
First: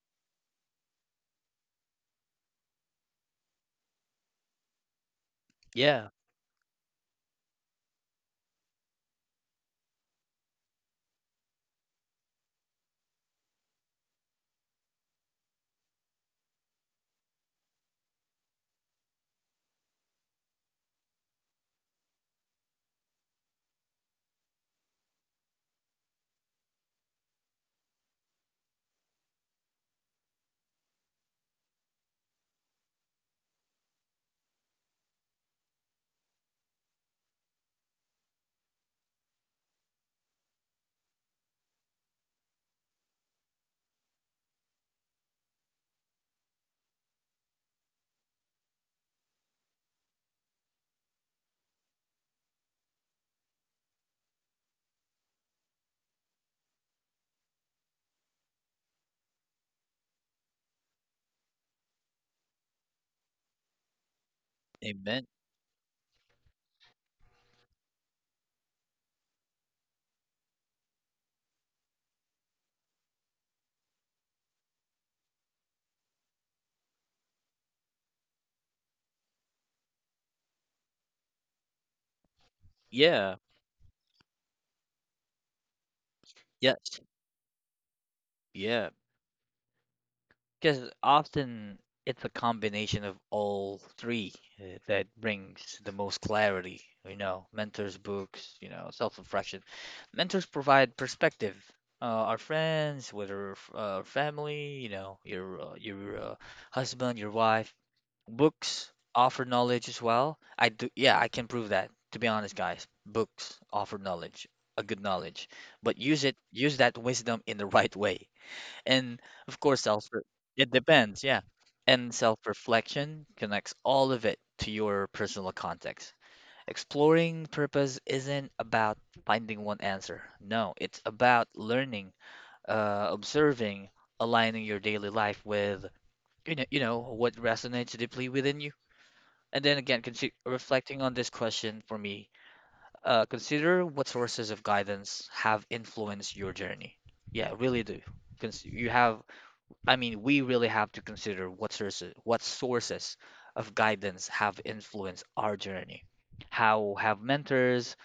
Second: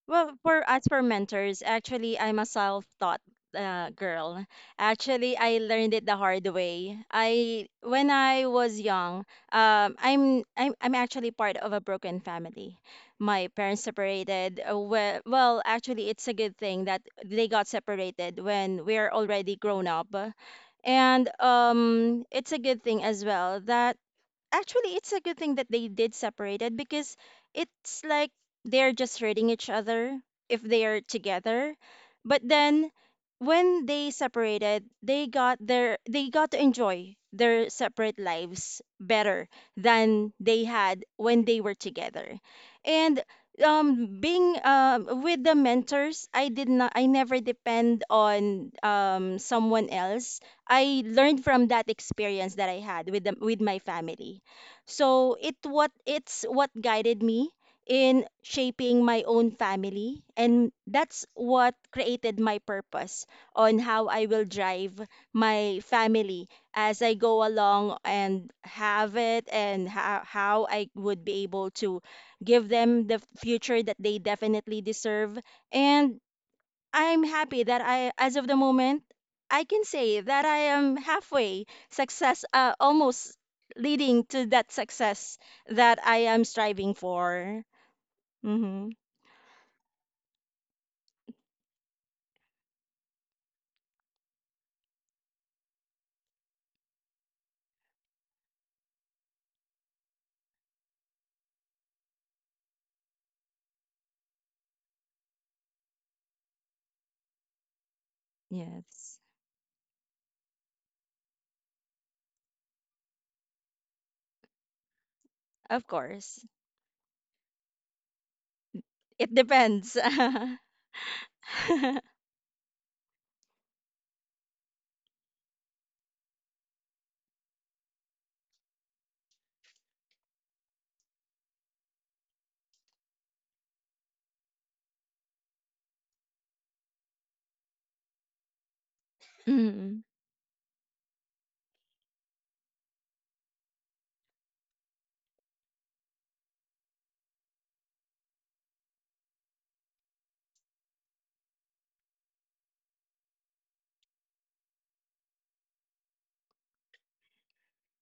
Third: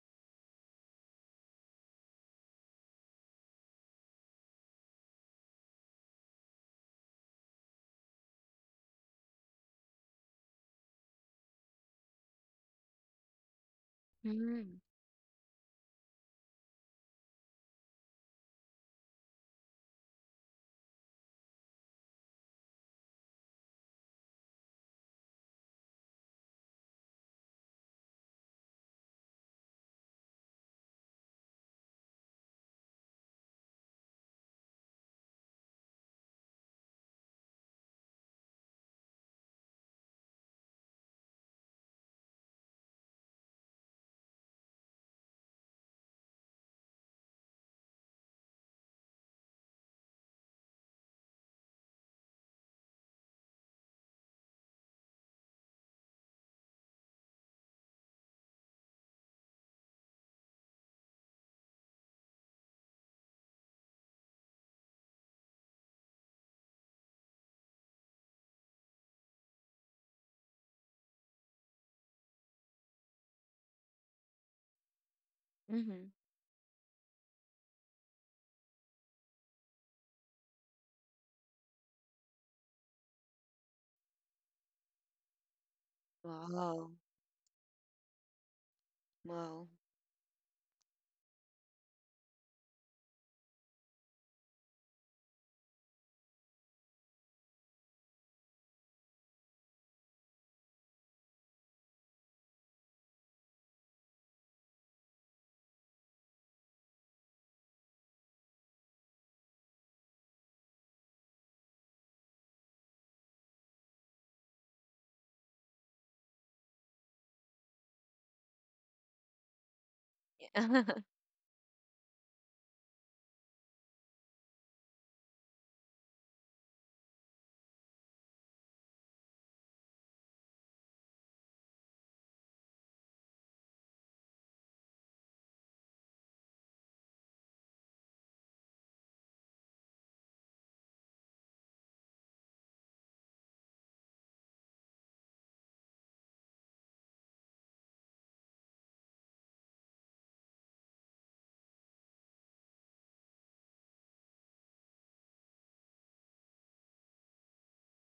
C: Well, for as for mentors, actually, I'm a self-taught girl. Actually, I learned it
A: Yeah.
C: the hard way. I when I was young, I'm actually part of a broken family. My parents separated.
B: Mm-hmm.
C: Well, actually, it's a good thing that they got separated when we are already grown up, and it's a good thing as well that actually it's a good thing that they did separated because it's like they're just hurting each other if they're together, but then when they separated, they got their, they got to enjoy their separate lives better than they had when they were together. And being with the mentors, I did not I never depend on someone else. I learned from that experience that I had with the, with my family. So it what it's what guided me in shaping my own family, and that's what created my purpose on how I will drive
A: Amen.
C: my family as I go along and have it, and how I would be able to give them the future that they definitely deserve. And I'm happy that I, as of the moment, I can say that I am halfway success,
A: Yeah.
C: almost leading to that success that I am
B: Wow.
C: striving
A: Yes.
C: for.
A: Yeah.
C: Mm-hmm.
B: Wow.
A: Because often it's a combination of all three that brings the most clarity. Mentors, books, self-reflection. Mentors provide perspective. Uh, our friends, whether family, your husband, your wife. Books
C: Yes,
A: offer knowledge as well. I do, yeah, I can prove that. To be honest, guys, books offer knowledge, a good knowledge,
C: of
A: but use it,
C: course.
A: use that wisdom in the right way. And
C: It
A: of course,
C: depends.
A: self, it depends, yeah. And self-reflection connects all of it to your personal context. Exploring purpose isn't about finding one answer. No, it's about learning, observing, aligning your daily life with what resonates deeply within you. And then again,
C: Mm.
A: reflecting on this question for me, consider what sources of guidance have influenced your journey. Yeah, really do. You have, I mean, we really have to consider what sources of guidance have influenced our journey. How have mentors,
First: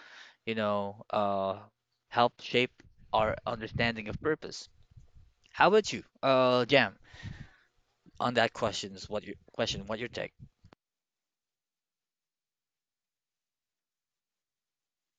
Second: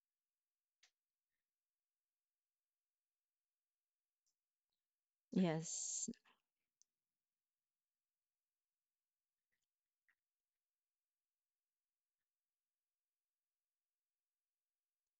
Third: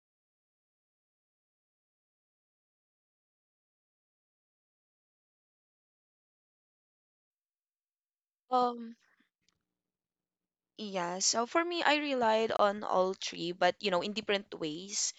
A: you know, uh, helped shape our understanding of purpose? How about you,
C: Yes.
A: Jam, on that
B: Um
A: questions, what your question, what your take?
B: Yeah, so for me, I relied on all three, but in different ways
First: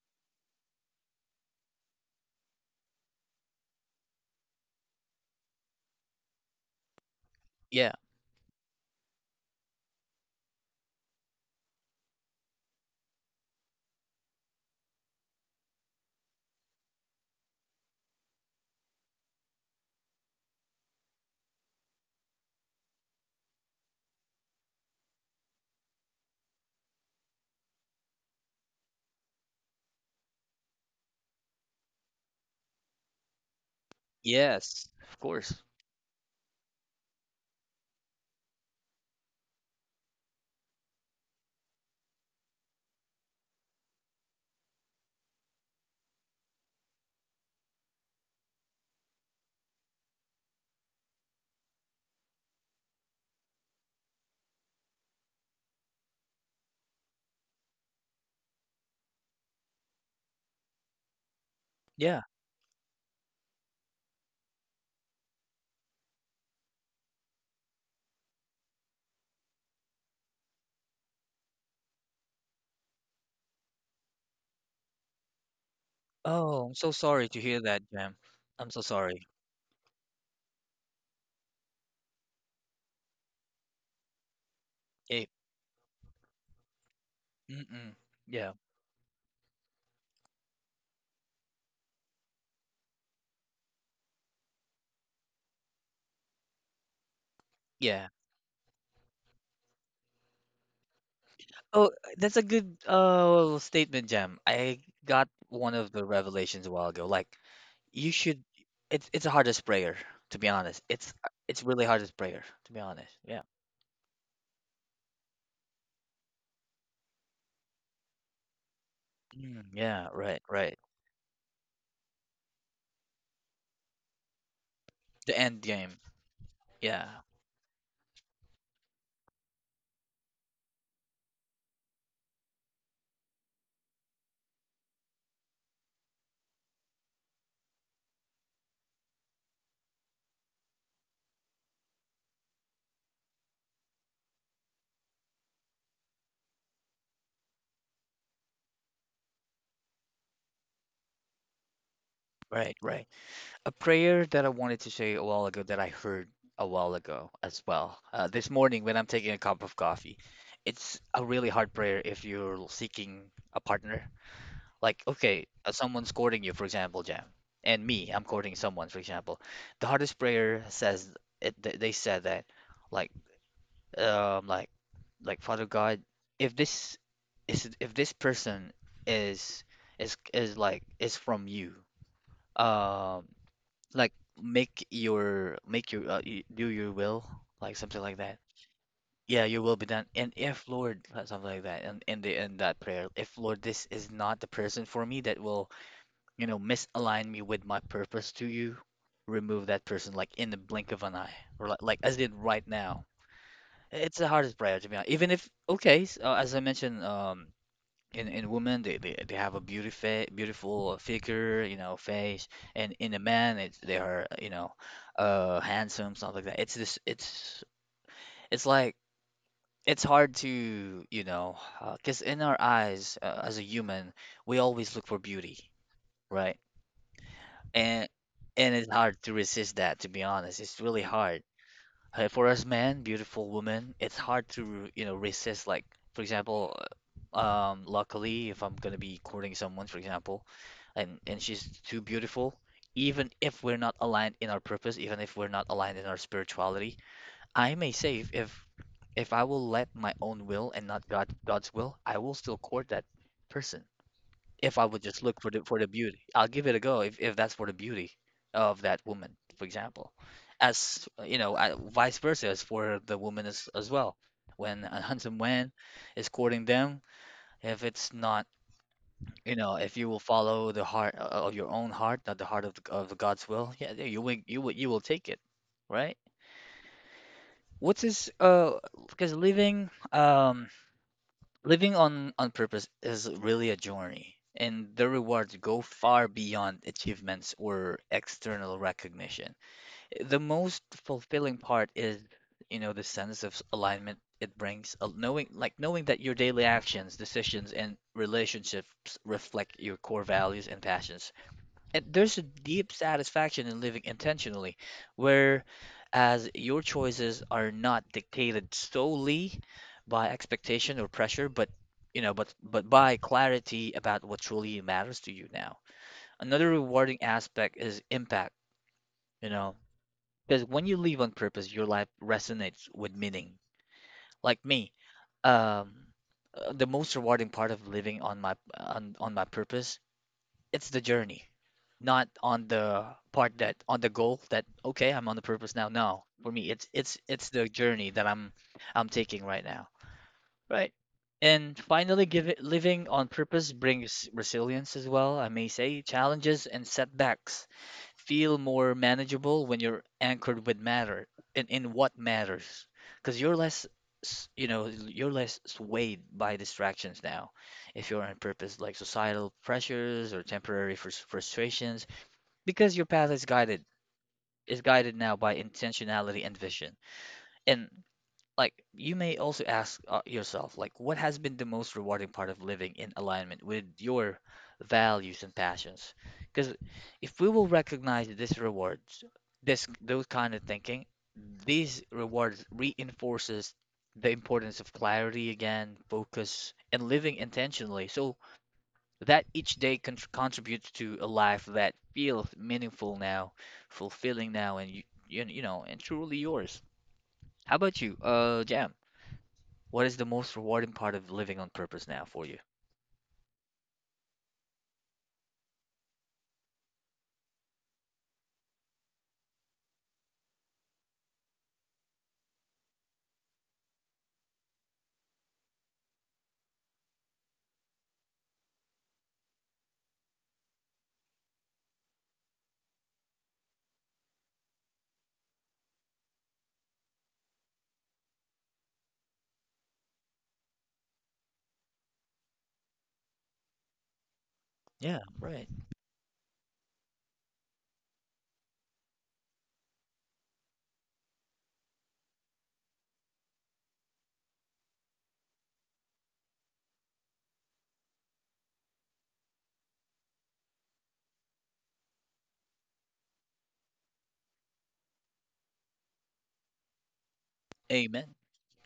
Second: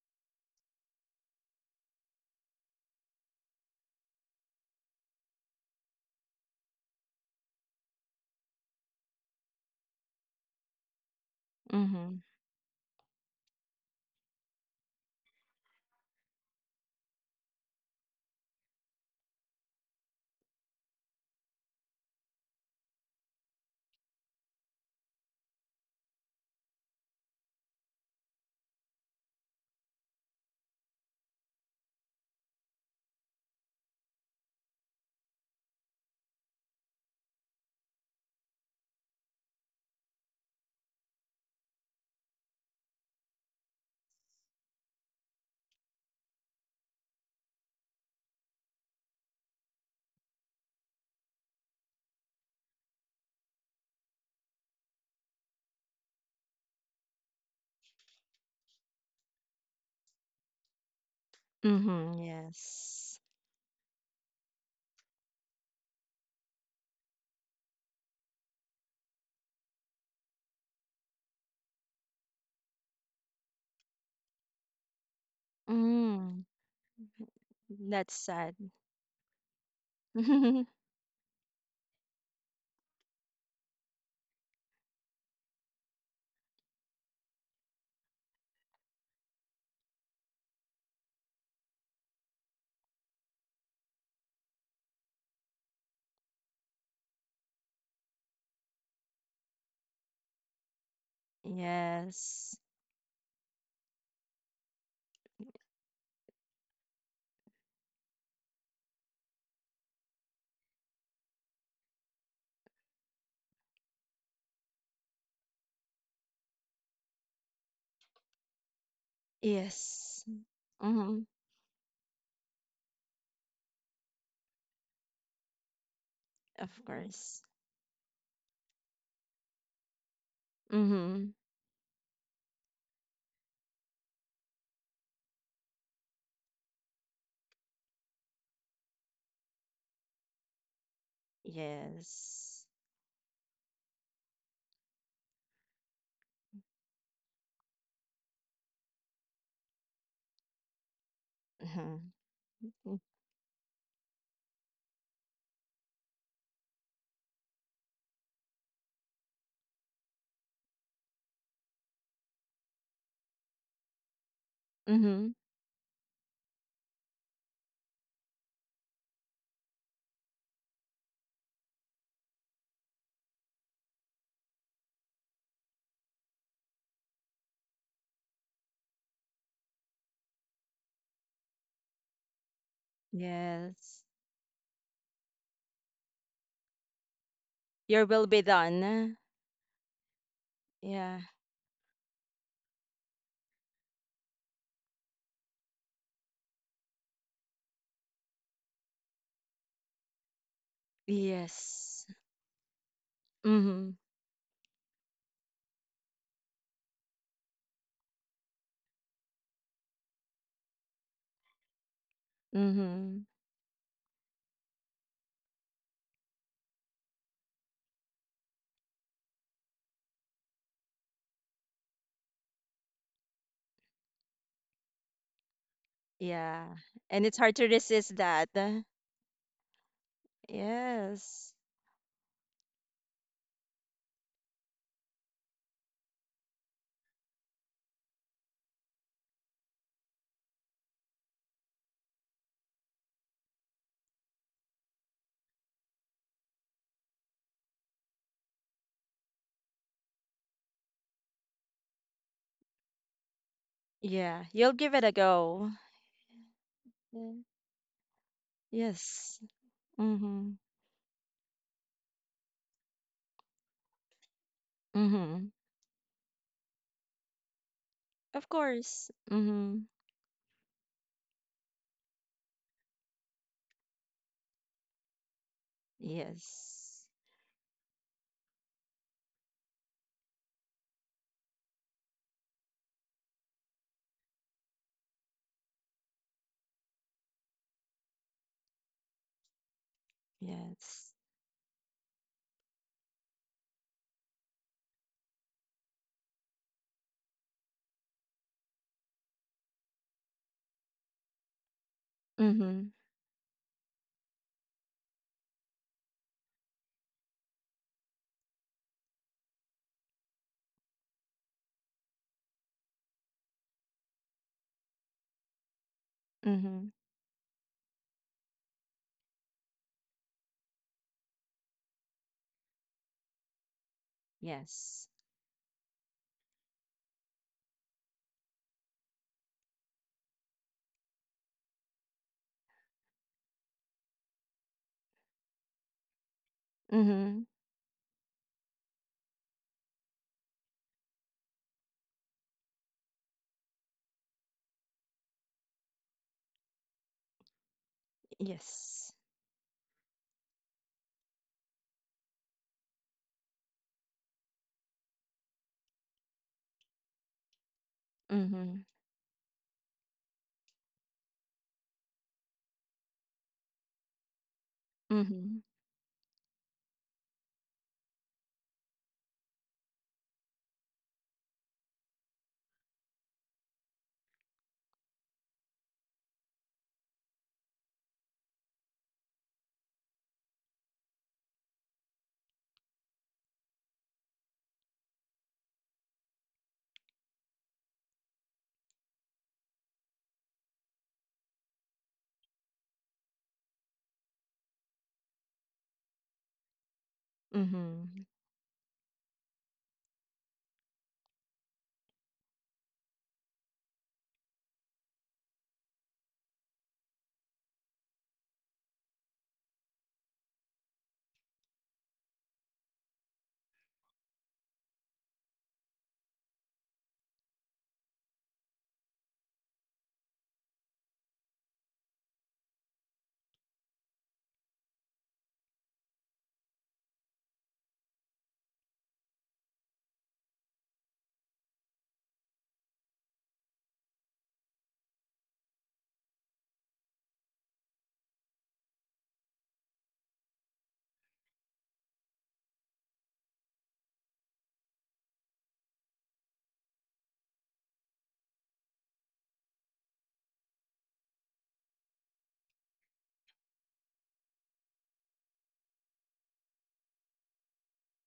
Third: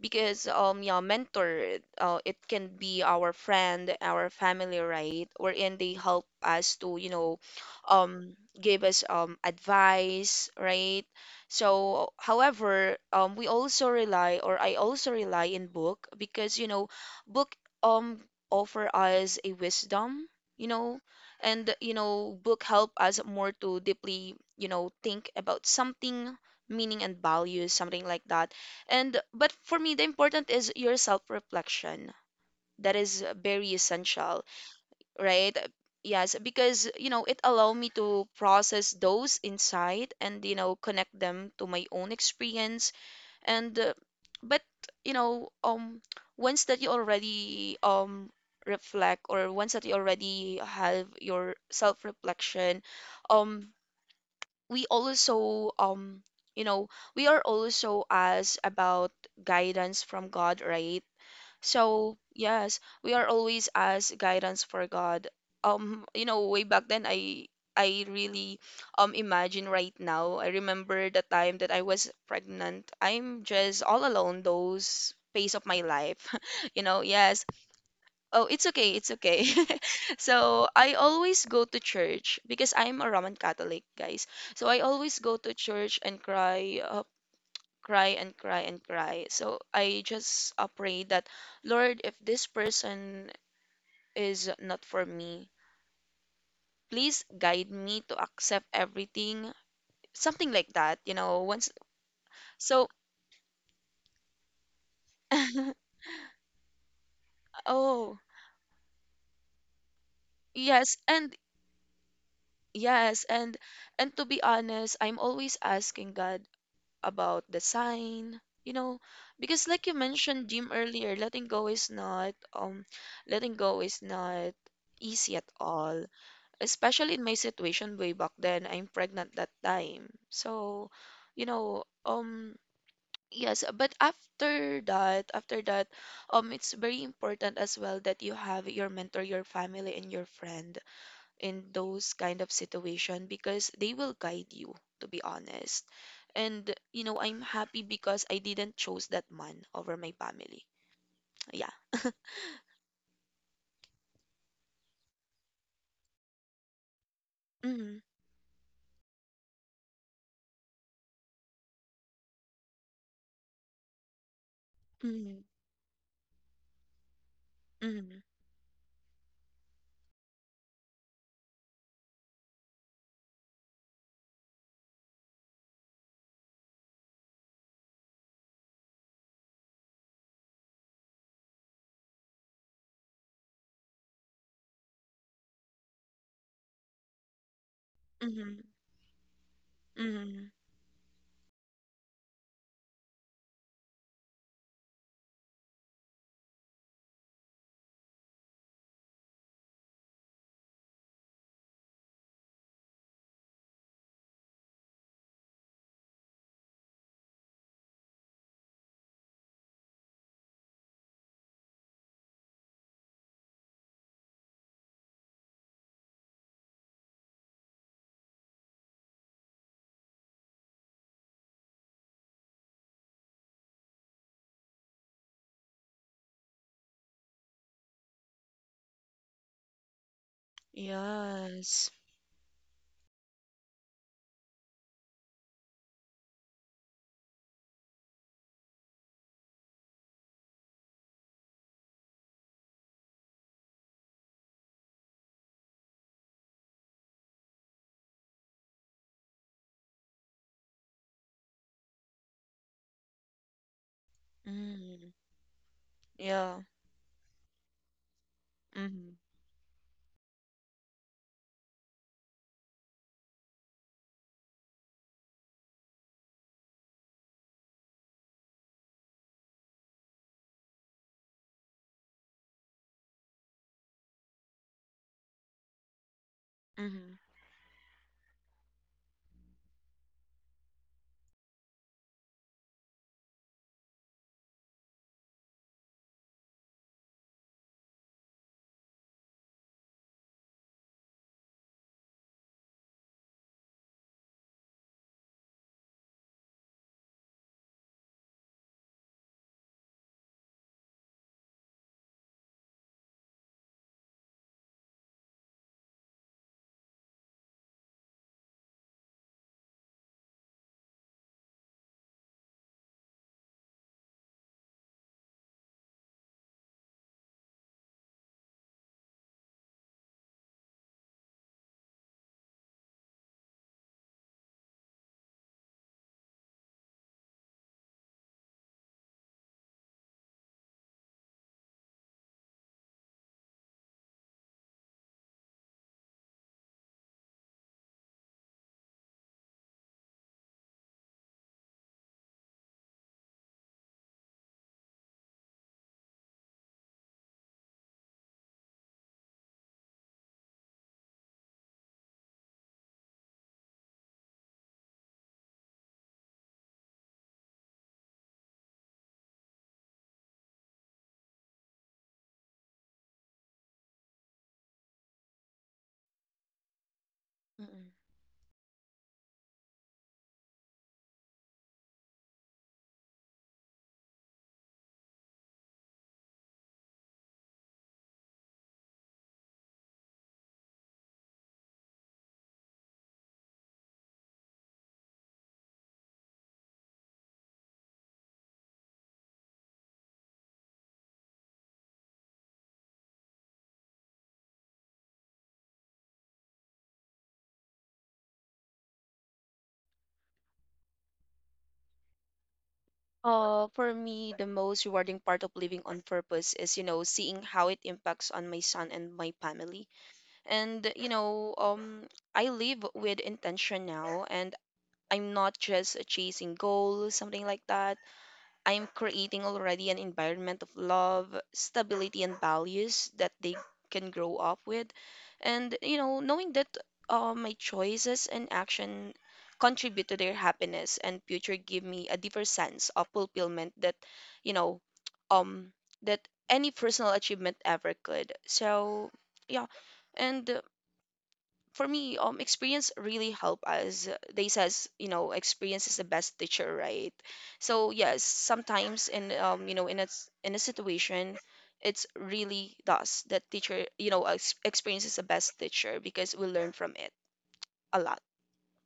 B: because yeah, mentor, it can be our friend, our family, right? Wherein they help us to
A: Yeah,
B: give us advice, right? So
C: Mm-hmm.
B: however, we also rely, or I also rely in book because book um offer us a wisdom, you know and book help us more to deeply think about something, meaning and values, something like that. And but for me, the important is your self reflection. That is very essential,
A: yes, of course.
B: right? Yes, because it allow me to process those insight and connect them to my own experience. And but you know um once that you already reflect, or once that you already have your self reflection, um we also you know we are also asked about guidance from God, right? So
C: Mm-hmm.
A: Yeah.
B: yes, we
C: Yes.
B: are always asked guidance for God. Way back then, I really, imagine right now, I remember the time that I was pregnant, I'm just all alone those phase of my life.
C: Mm.
A: Oh, I'm
B: You
A: so
B: know?
A: sorry to
B: Yes.
A: hear that,
C: That's
A: Jam.
B: Oh,
C: sad.
B: it's
A: I'm so
B: okay. It's
A: sorry.
B: okay. So I always go to church because I'm a Roman Catholic, guys. So I always
A: Eh,
B: go to church and cry,
A: mm-mm.
B: cry and
A: Yeah,
B: cry and cry. So I just pray that, Lord, if this person is not for me, please guide me
A: yeah.
B: to accept everything, something like that. You know, once.
A: Oh, that's a
C: Yes.
A: good
B: So,
A: statement, Jam. I got one of the revelations a while ago. Like, you
B: oh,
A: should. It's a hardest prayer, to be honest.
B: yes,
A: It's
B: and
A: it's really hardest prayer, to be honest.
B: yes,
A: Yeah.
B: and to be honest, I'm always asking God about the sign, because
A: Mm,
B: like you
A: yeah.
C: Yes.
A: Right.
B: mentioned Jim
A: Right.
B: earlier,
C: Mm-hmm.
B: letting go is not, letting go is not easy
A: The
B: at
A: end game.
B: all,
C: Of
A: Yeah.
B: especially in my
C: course.
B: situation way back then, I'm pregnant that time, so
C: Mm-hmm.
B: you know um yes, but after that, it's very important as well that you have your mentor, your family, and your friend in those kind of
C: Yes.
B: situation because they will guide you, to be honest. And I'm happy because I didn't choose that man over my family. Yeah.
C: Uh-huh.
A: Right. Right. A prayer that I wanted to say a while ago that I heard a while ago as
B: Mm-hmm.
A: well. This morning when I'm taking a cup of coffee, it's a really hard prayer if you're seeking a partner. Like,
C: Mm-hmm.
B: Mm-hmm.
A: okay, someone's courting you, for example, Jam, and me,
B: Mm-hmm.
A: I'm courting someone, for example. The hardest prayer says it, they said that, like, um, like, like Father God, if this if this person is is like is from you, um
C: Yes.
A: like make your do your will, like something
C: Your
A: like
C: will be
A: that.
B: Mm-hmm.
C: done.
A: Yeah, your will be done. And
B: Mm-hmm.
A: if Lord,
C: Yeah.
A: like something like that, and in the in that prayer, if Lord this is not the person for me, that will, you know, misalign me with my purpose to you, remove that person like in the blink of an eye, or like
C: Yes.
A: as did right now.
C: Mm-hmm.
A: It's the hardest prayer, to be honest. Even if okay, as I mentioned, in women, they have a beauty fa beautiful figure, you know, face. And in a
C: Mm-hmm.
A: man, it's they are, you know, uh, handsome, stuff like that. It's it's like it's hard to, you know, because in our eyes, as a human, we always look for beauty, right?
C: Yeah. And it's hard to
A: and
C: resist that.
A: and it's hard to resist that, to be honest. It's really hard.
C: Yes.
B: Yes.
A: For us men, beautiful women, it's hard to, you know, resist. Like, for example, um, luckily if I'm gonna be courting someone, for example, and she's too beautiful. Even if we're not aligned in our purpose, even if we're not aligned in our spirituality, I may say if I will let my own will and not God's will, I will still court that person.
C: Yeah.
A: If
C: You'll
A: I
C: give
A: would
B: Mm-hmm.
C: it a
A: just look for the
C: go.
A: for the beauty, I'll
B: Yeah.
A: give it a go if
C: Yeah.
A: that's for the beauty of that
B: Mm-hmm.
A: woman,
C: Yes.
A: for example.
C: Mm-hmm.
A: As you know, I, vice versa as for the woman as well. When a handsome
C: Mm-hmm.
A: man is courting them, if it's not,
C: Of course.
A: you know,
C: Mm-hmm.
A: if you will follow the heart of your own heart, not the heart of the God's will, yeah, yeah, you will take it, right?
B: Mm-hmm.
C: Yes.
A: What's this? Because living on purpose is really a journey, and the rewards go far beyond achievements or external recognition. The most
C: Yes.
A: fulfilling part is, you know, the sense of alignment it brings, knowing like knowing that your daily actions, decisions, and relationships reflect your core values and passions. And there's a deep
C: Mm-hmm.
A: satisfaction in living intentionally, where as your choices are not dictated solely by expectation or pressure, but you know, but by clarity about what truly matters to you now. Another
C: Mm-hmm.
A: rewarding aspect is impact, you know, because when you live on purpose, your life resonates with meaning. Like me,
C: Yes.
A: um, the most rewarding part of living on my purpose, it's the journey, not on the part that on the goal that okay, I'm on the purpose now. No, for me, it's
C: Mm-hmm.
A: the journey that I'm taking right now. Right. And finally, give it, living on purpose brings resilience as well. I may say challenges and setbacks feel more
C: Yes.
A: manageable when you're anchored in what matters, because you're less you know you're less swayed by distractions now, if you're on purpose, like
C: Mm-hmm.
A: societal pressures or temporary frustrations, because your path is guided now by
C: Mm-hmm.
A: intentionality and vision. And
B: Mm-hmm.
A: like you may also ask, yourself, like what has been the most rewarding part of living in alignment with your values and passions? Because if we will recognize this rewards, this those kind of thinking, these rewards reinforces the importance of clarity again, focus and living intentionally, so that each day contributes to a life that feels meaningful now, fulfilling now, and you know, and truly yours. How about you,
C: Mm-hmm.
A: Jam? What is the most rewarding part of living on purpose now for you?
B: For me, the most rewarding part of living on purpose is, seeing how it impacts on my son and my family. And, I live with intention now, and I'm not just chasing goals, something like that. I'm creating already an environment of love, stability, and values that they can grow up with. And, knowing that my choices and action contribute to their happiness and future give me a deeper sense of fulfillment you know,
A: Yeah, right.
B: um, that any personal achievement ever could. So, yeah. And for me, experience really help us. They says, experience is the best teacher, right? So yes, sometimes in, in a situation, it's really does that teacher, experience is the best teacher because we learn from it a lot.
A: Amen.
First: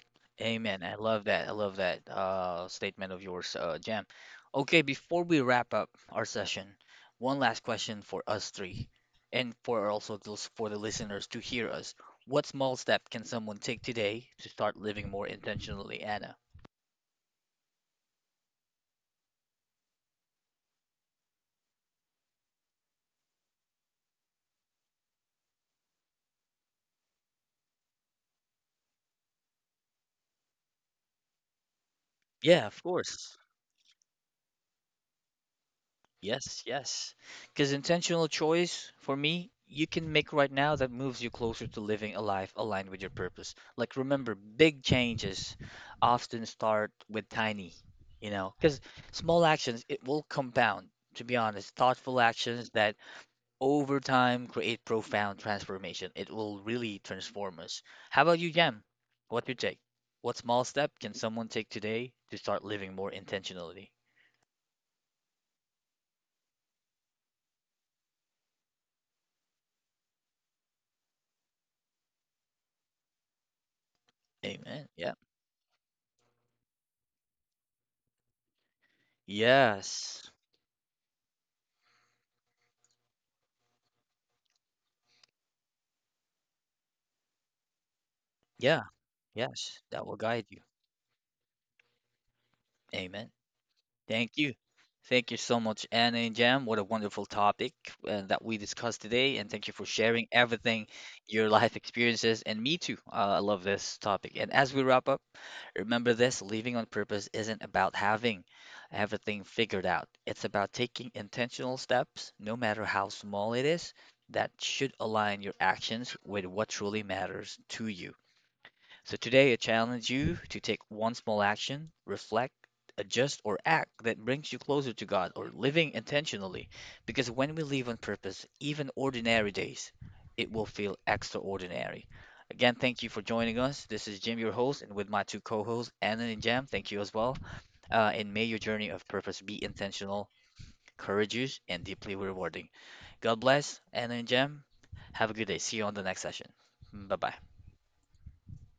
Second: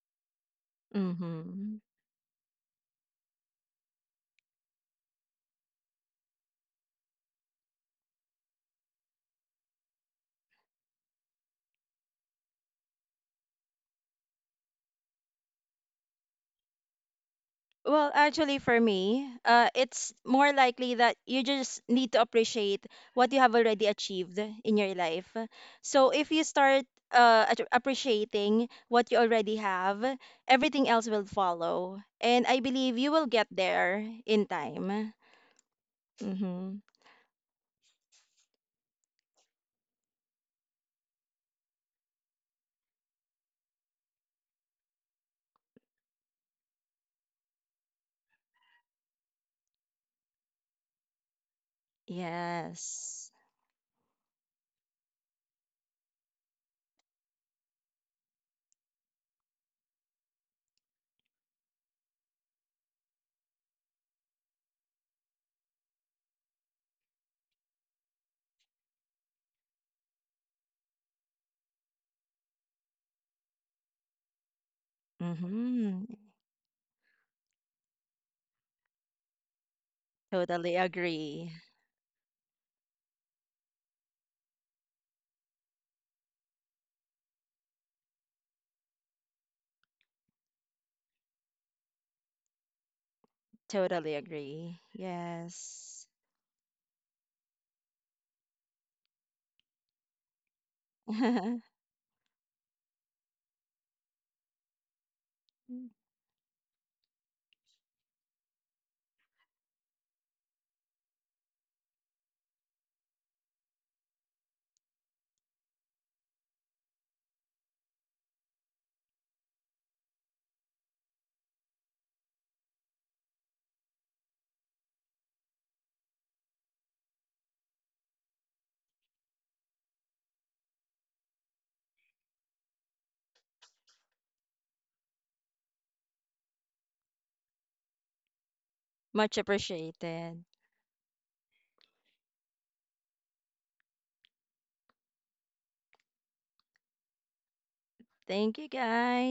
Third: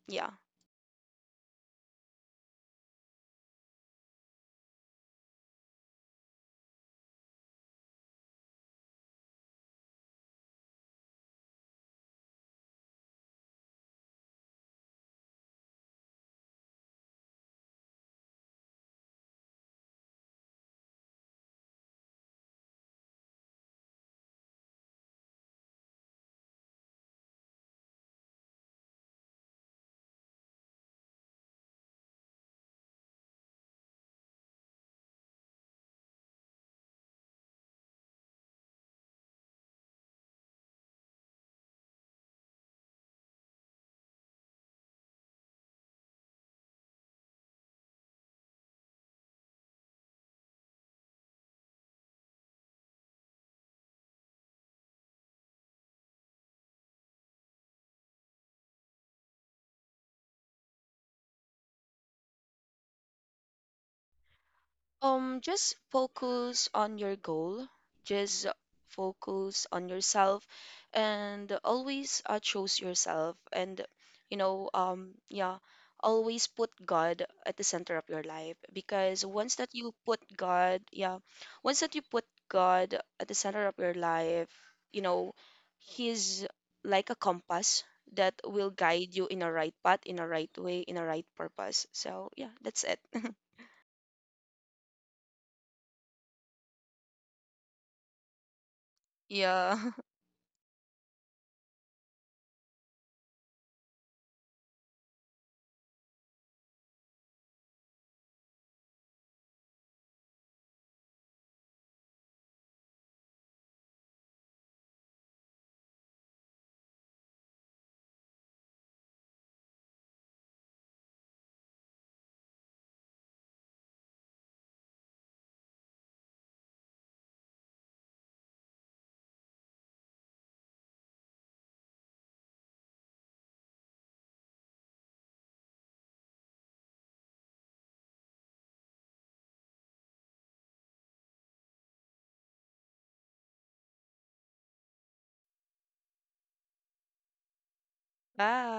B: Yeah.
A: Amen. I love that. I
C: Mm-hmm.
A: love that statement of yours, Jam. Okay, before we wrap up our session, one last question for us three, and for also those for the listeners to hear us. What small step can someone take today to start living more intentionally, Anna?
C: Well, actually, for me, it's more likely that you just need to appreciate what you have already achieved in your life. So if you start appreciating what you already have, everything else will follow. And I believe you
A: Yeah,
C: will
A: of
C: get
A: course.
C: there in time. Mm-hmm.
A: Yes, yes. Because intentional choice, for me, you can make right now that moves you closer to living a life aligned with your purpose. Like, remember, big changes often start with tiny, you know, because small actions, it will compound, to be honest. Thoughtful actions
C: Yes.
A: that over time create profound transformation. It will really transform us. How about you, Jam? What's you take? What small step can someone take today to start living more intentionally?
B: Just focus on your goal. Just focus on yourself and always choose yourself and
A: Amen. Yeah.
C: Mm-hmm.
B: yeah, always put God at the center of your life because
C: Totally
A: Yes.
C: agree.
B: Once that you put God at the center of your life, you know he's like a compass that will
A: Yeah,
B: guide you in a right
A: yes,
B: path,
A: that
B: in
A: will
B: a
A: guide
B: right
A: you.
B: way, in a right purpose. So yeah, that's it.
A: Amen.
C: Totally agree.
A: Thank you. Thank you
C: Yes.
A: so much, Anna and Jam. What a wonderful topic that we discussed today. And thank you for
B: Yeah.
A: sharing everything, your life experiences, and me too. I love this topic. And as we wrap up, remember this living on purpose isn't about having everything figured out, it's about taking intentional steps, no matter how small it is, that should align your actions with what truly matters to you. So today I challenge you to take one small action, reflect, adjust, or act that brings you closer to God or living intentionally. Because when we live on purpose, even ordinary days, it will feel extraordinary. Again, thank you for joining us. This is Jim, your host, and with my two co hosts, Anna and Jam, thank you as well. And may your
C: Much
A: journey of purpose be
C: appreciated.
A: intentional, courageous, and deeply rewarding. God bless, Anna and Jam. Have a good day. See you on the next session. Bye bye.
C: Thank you,
B: Bye.
C: guys.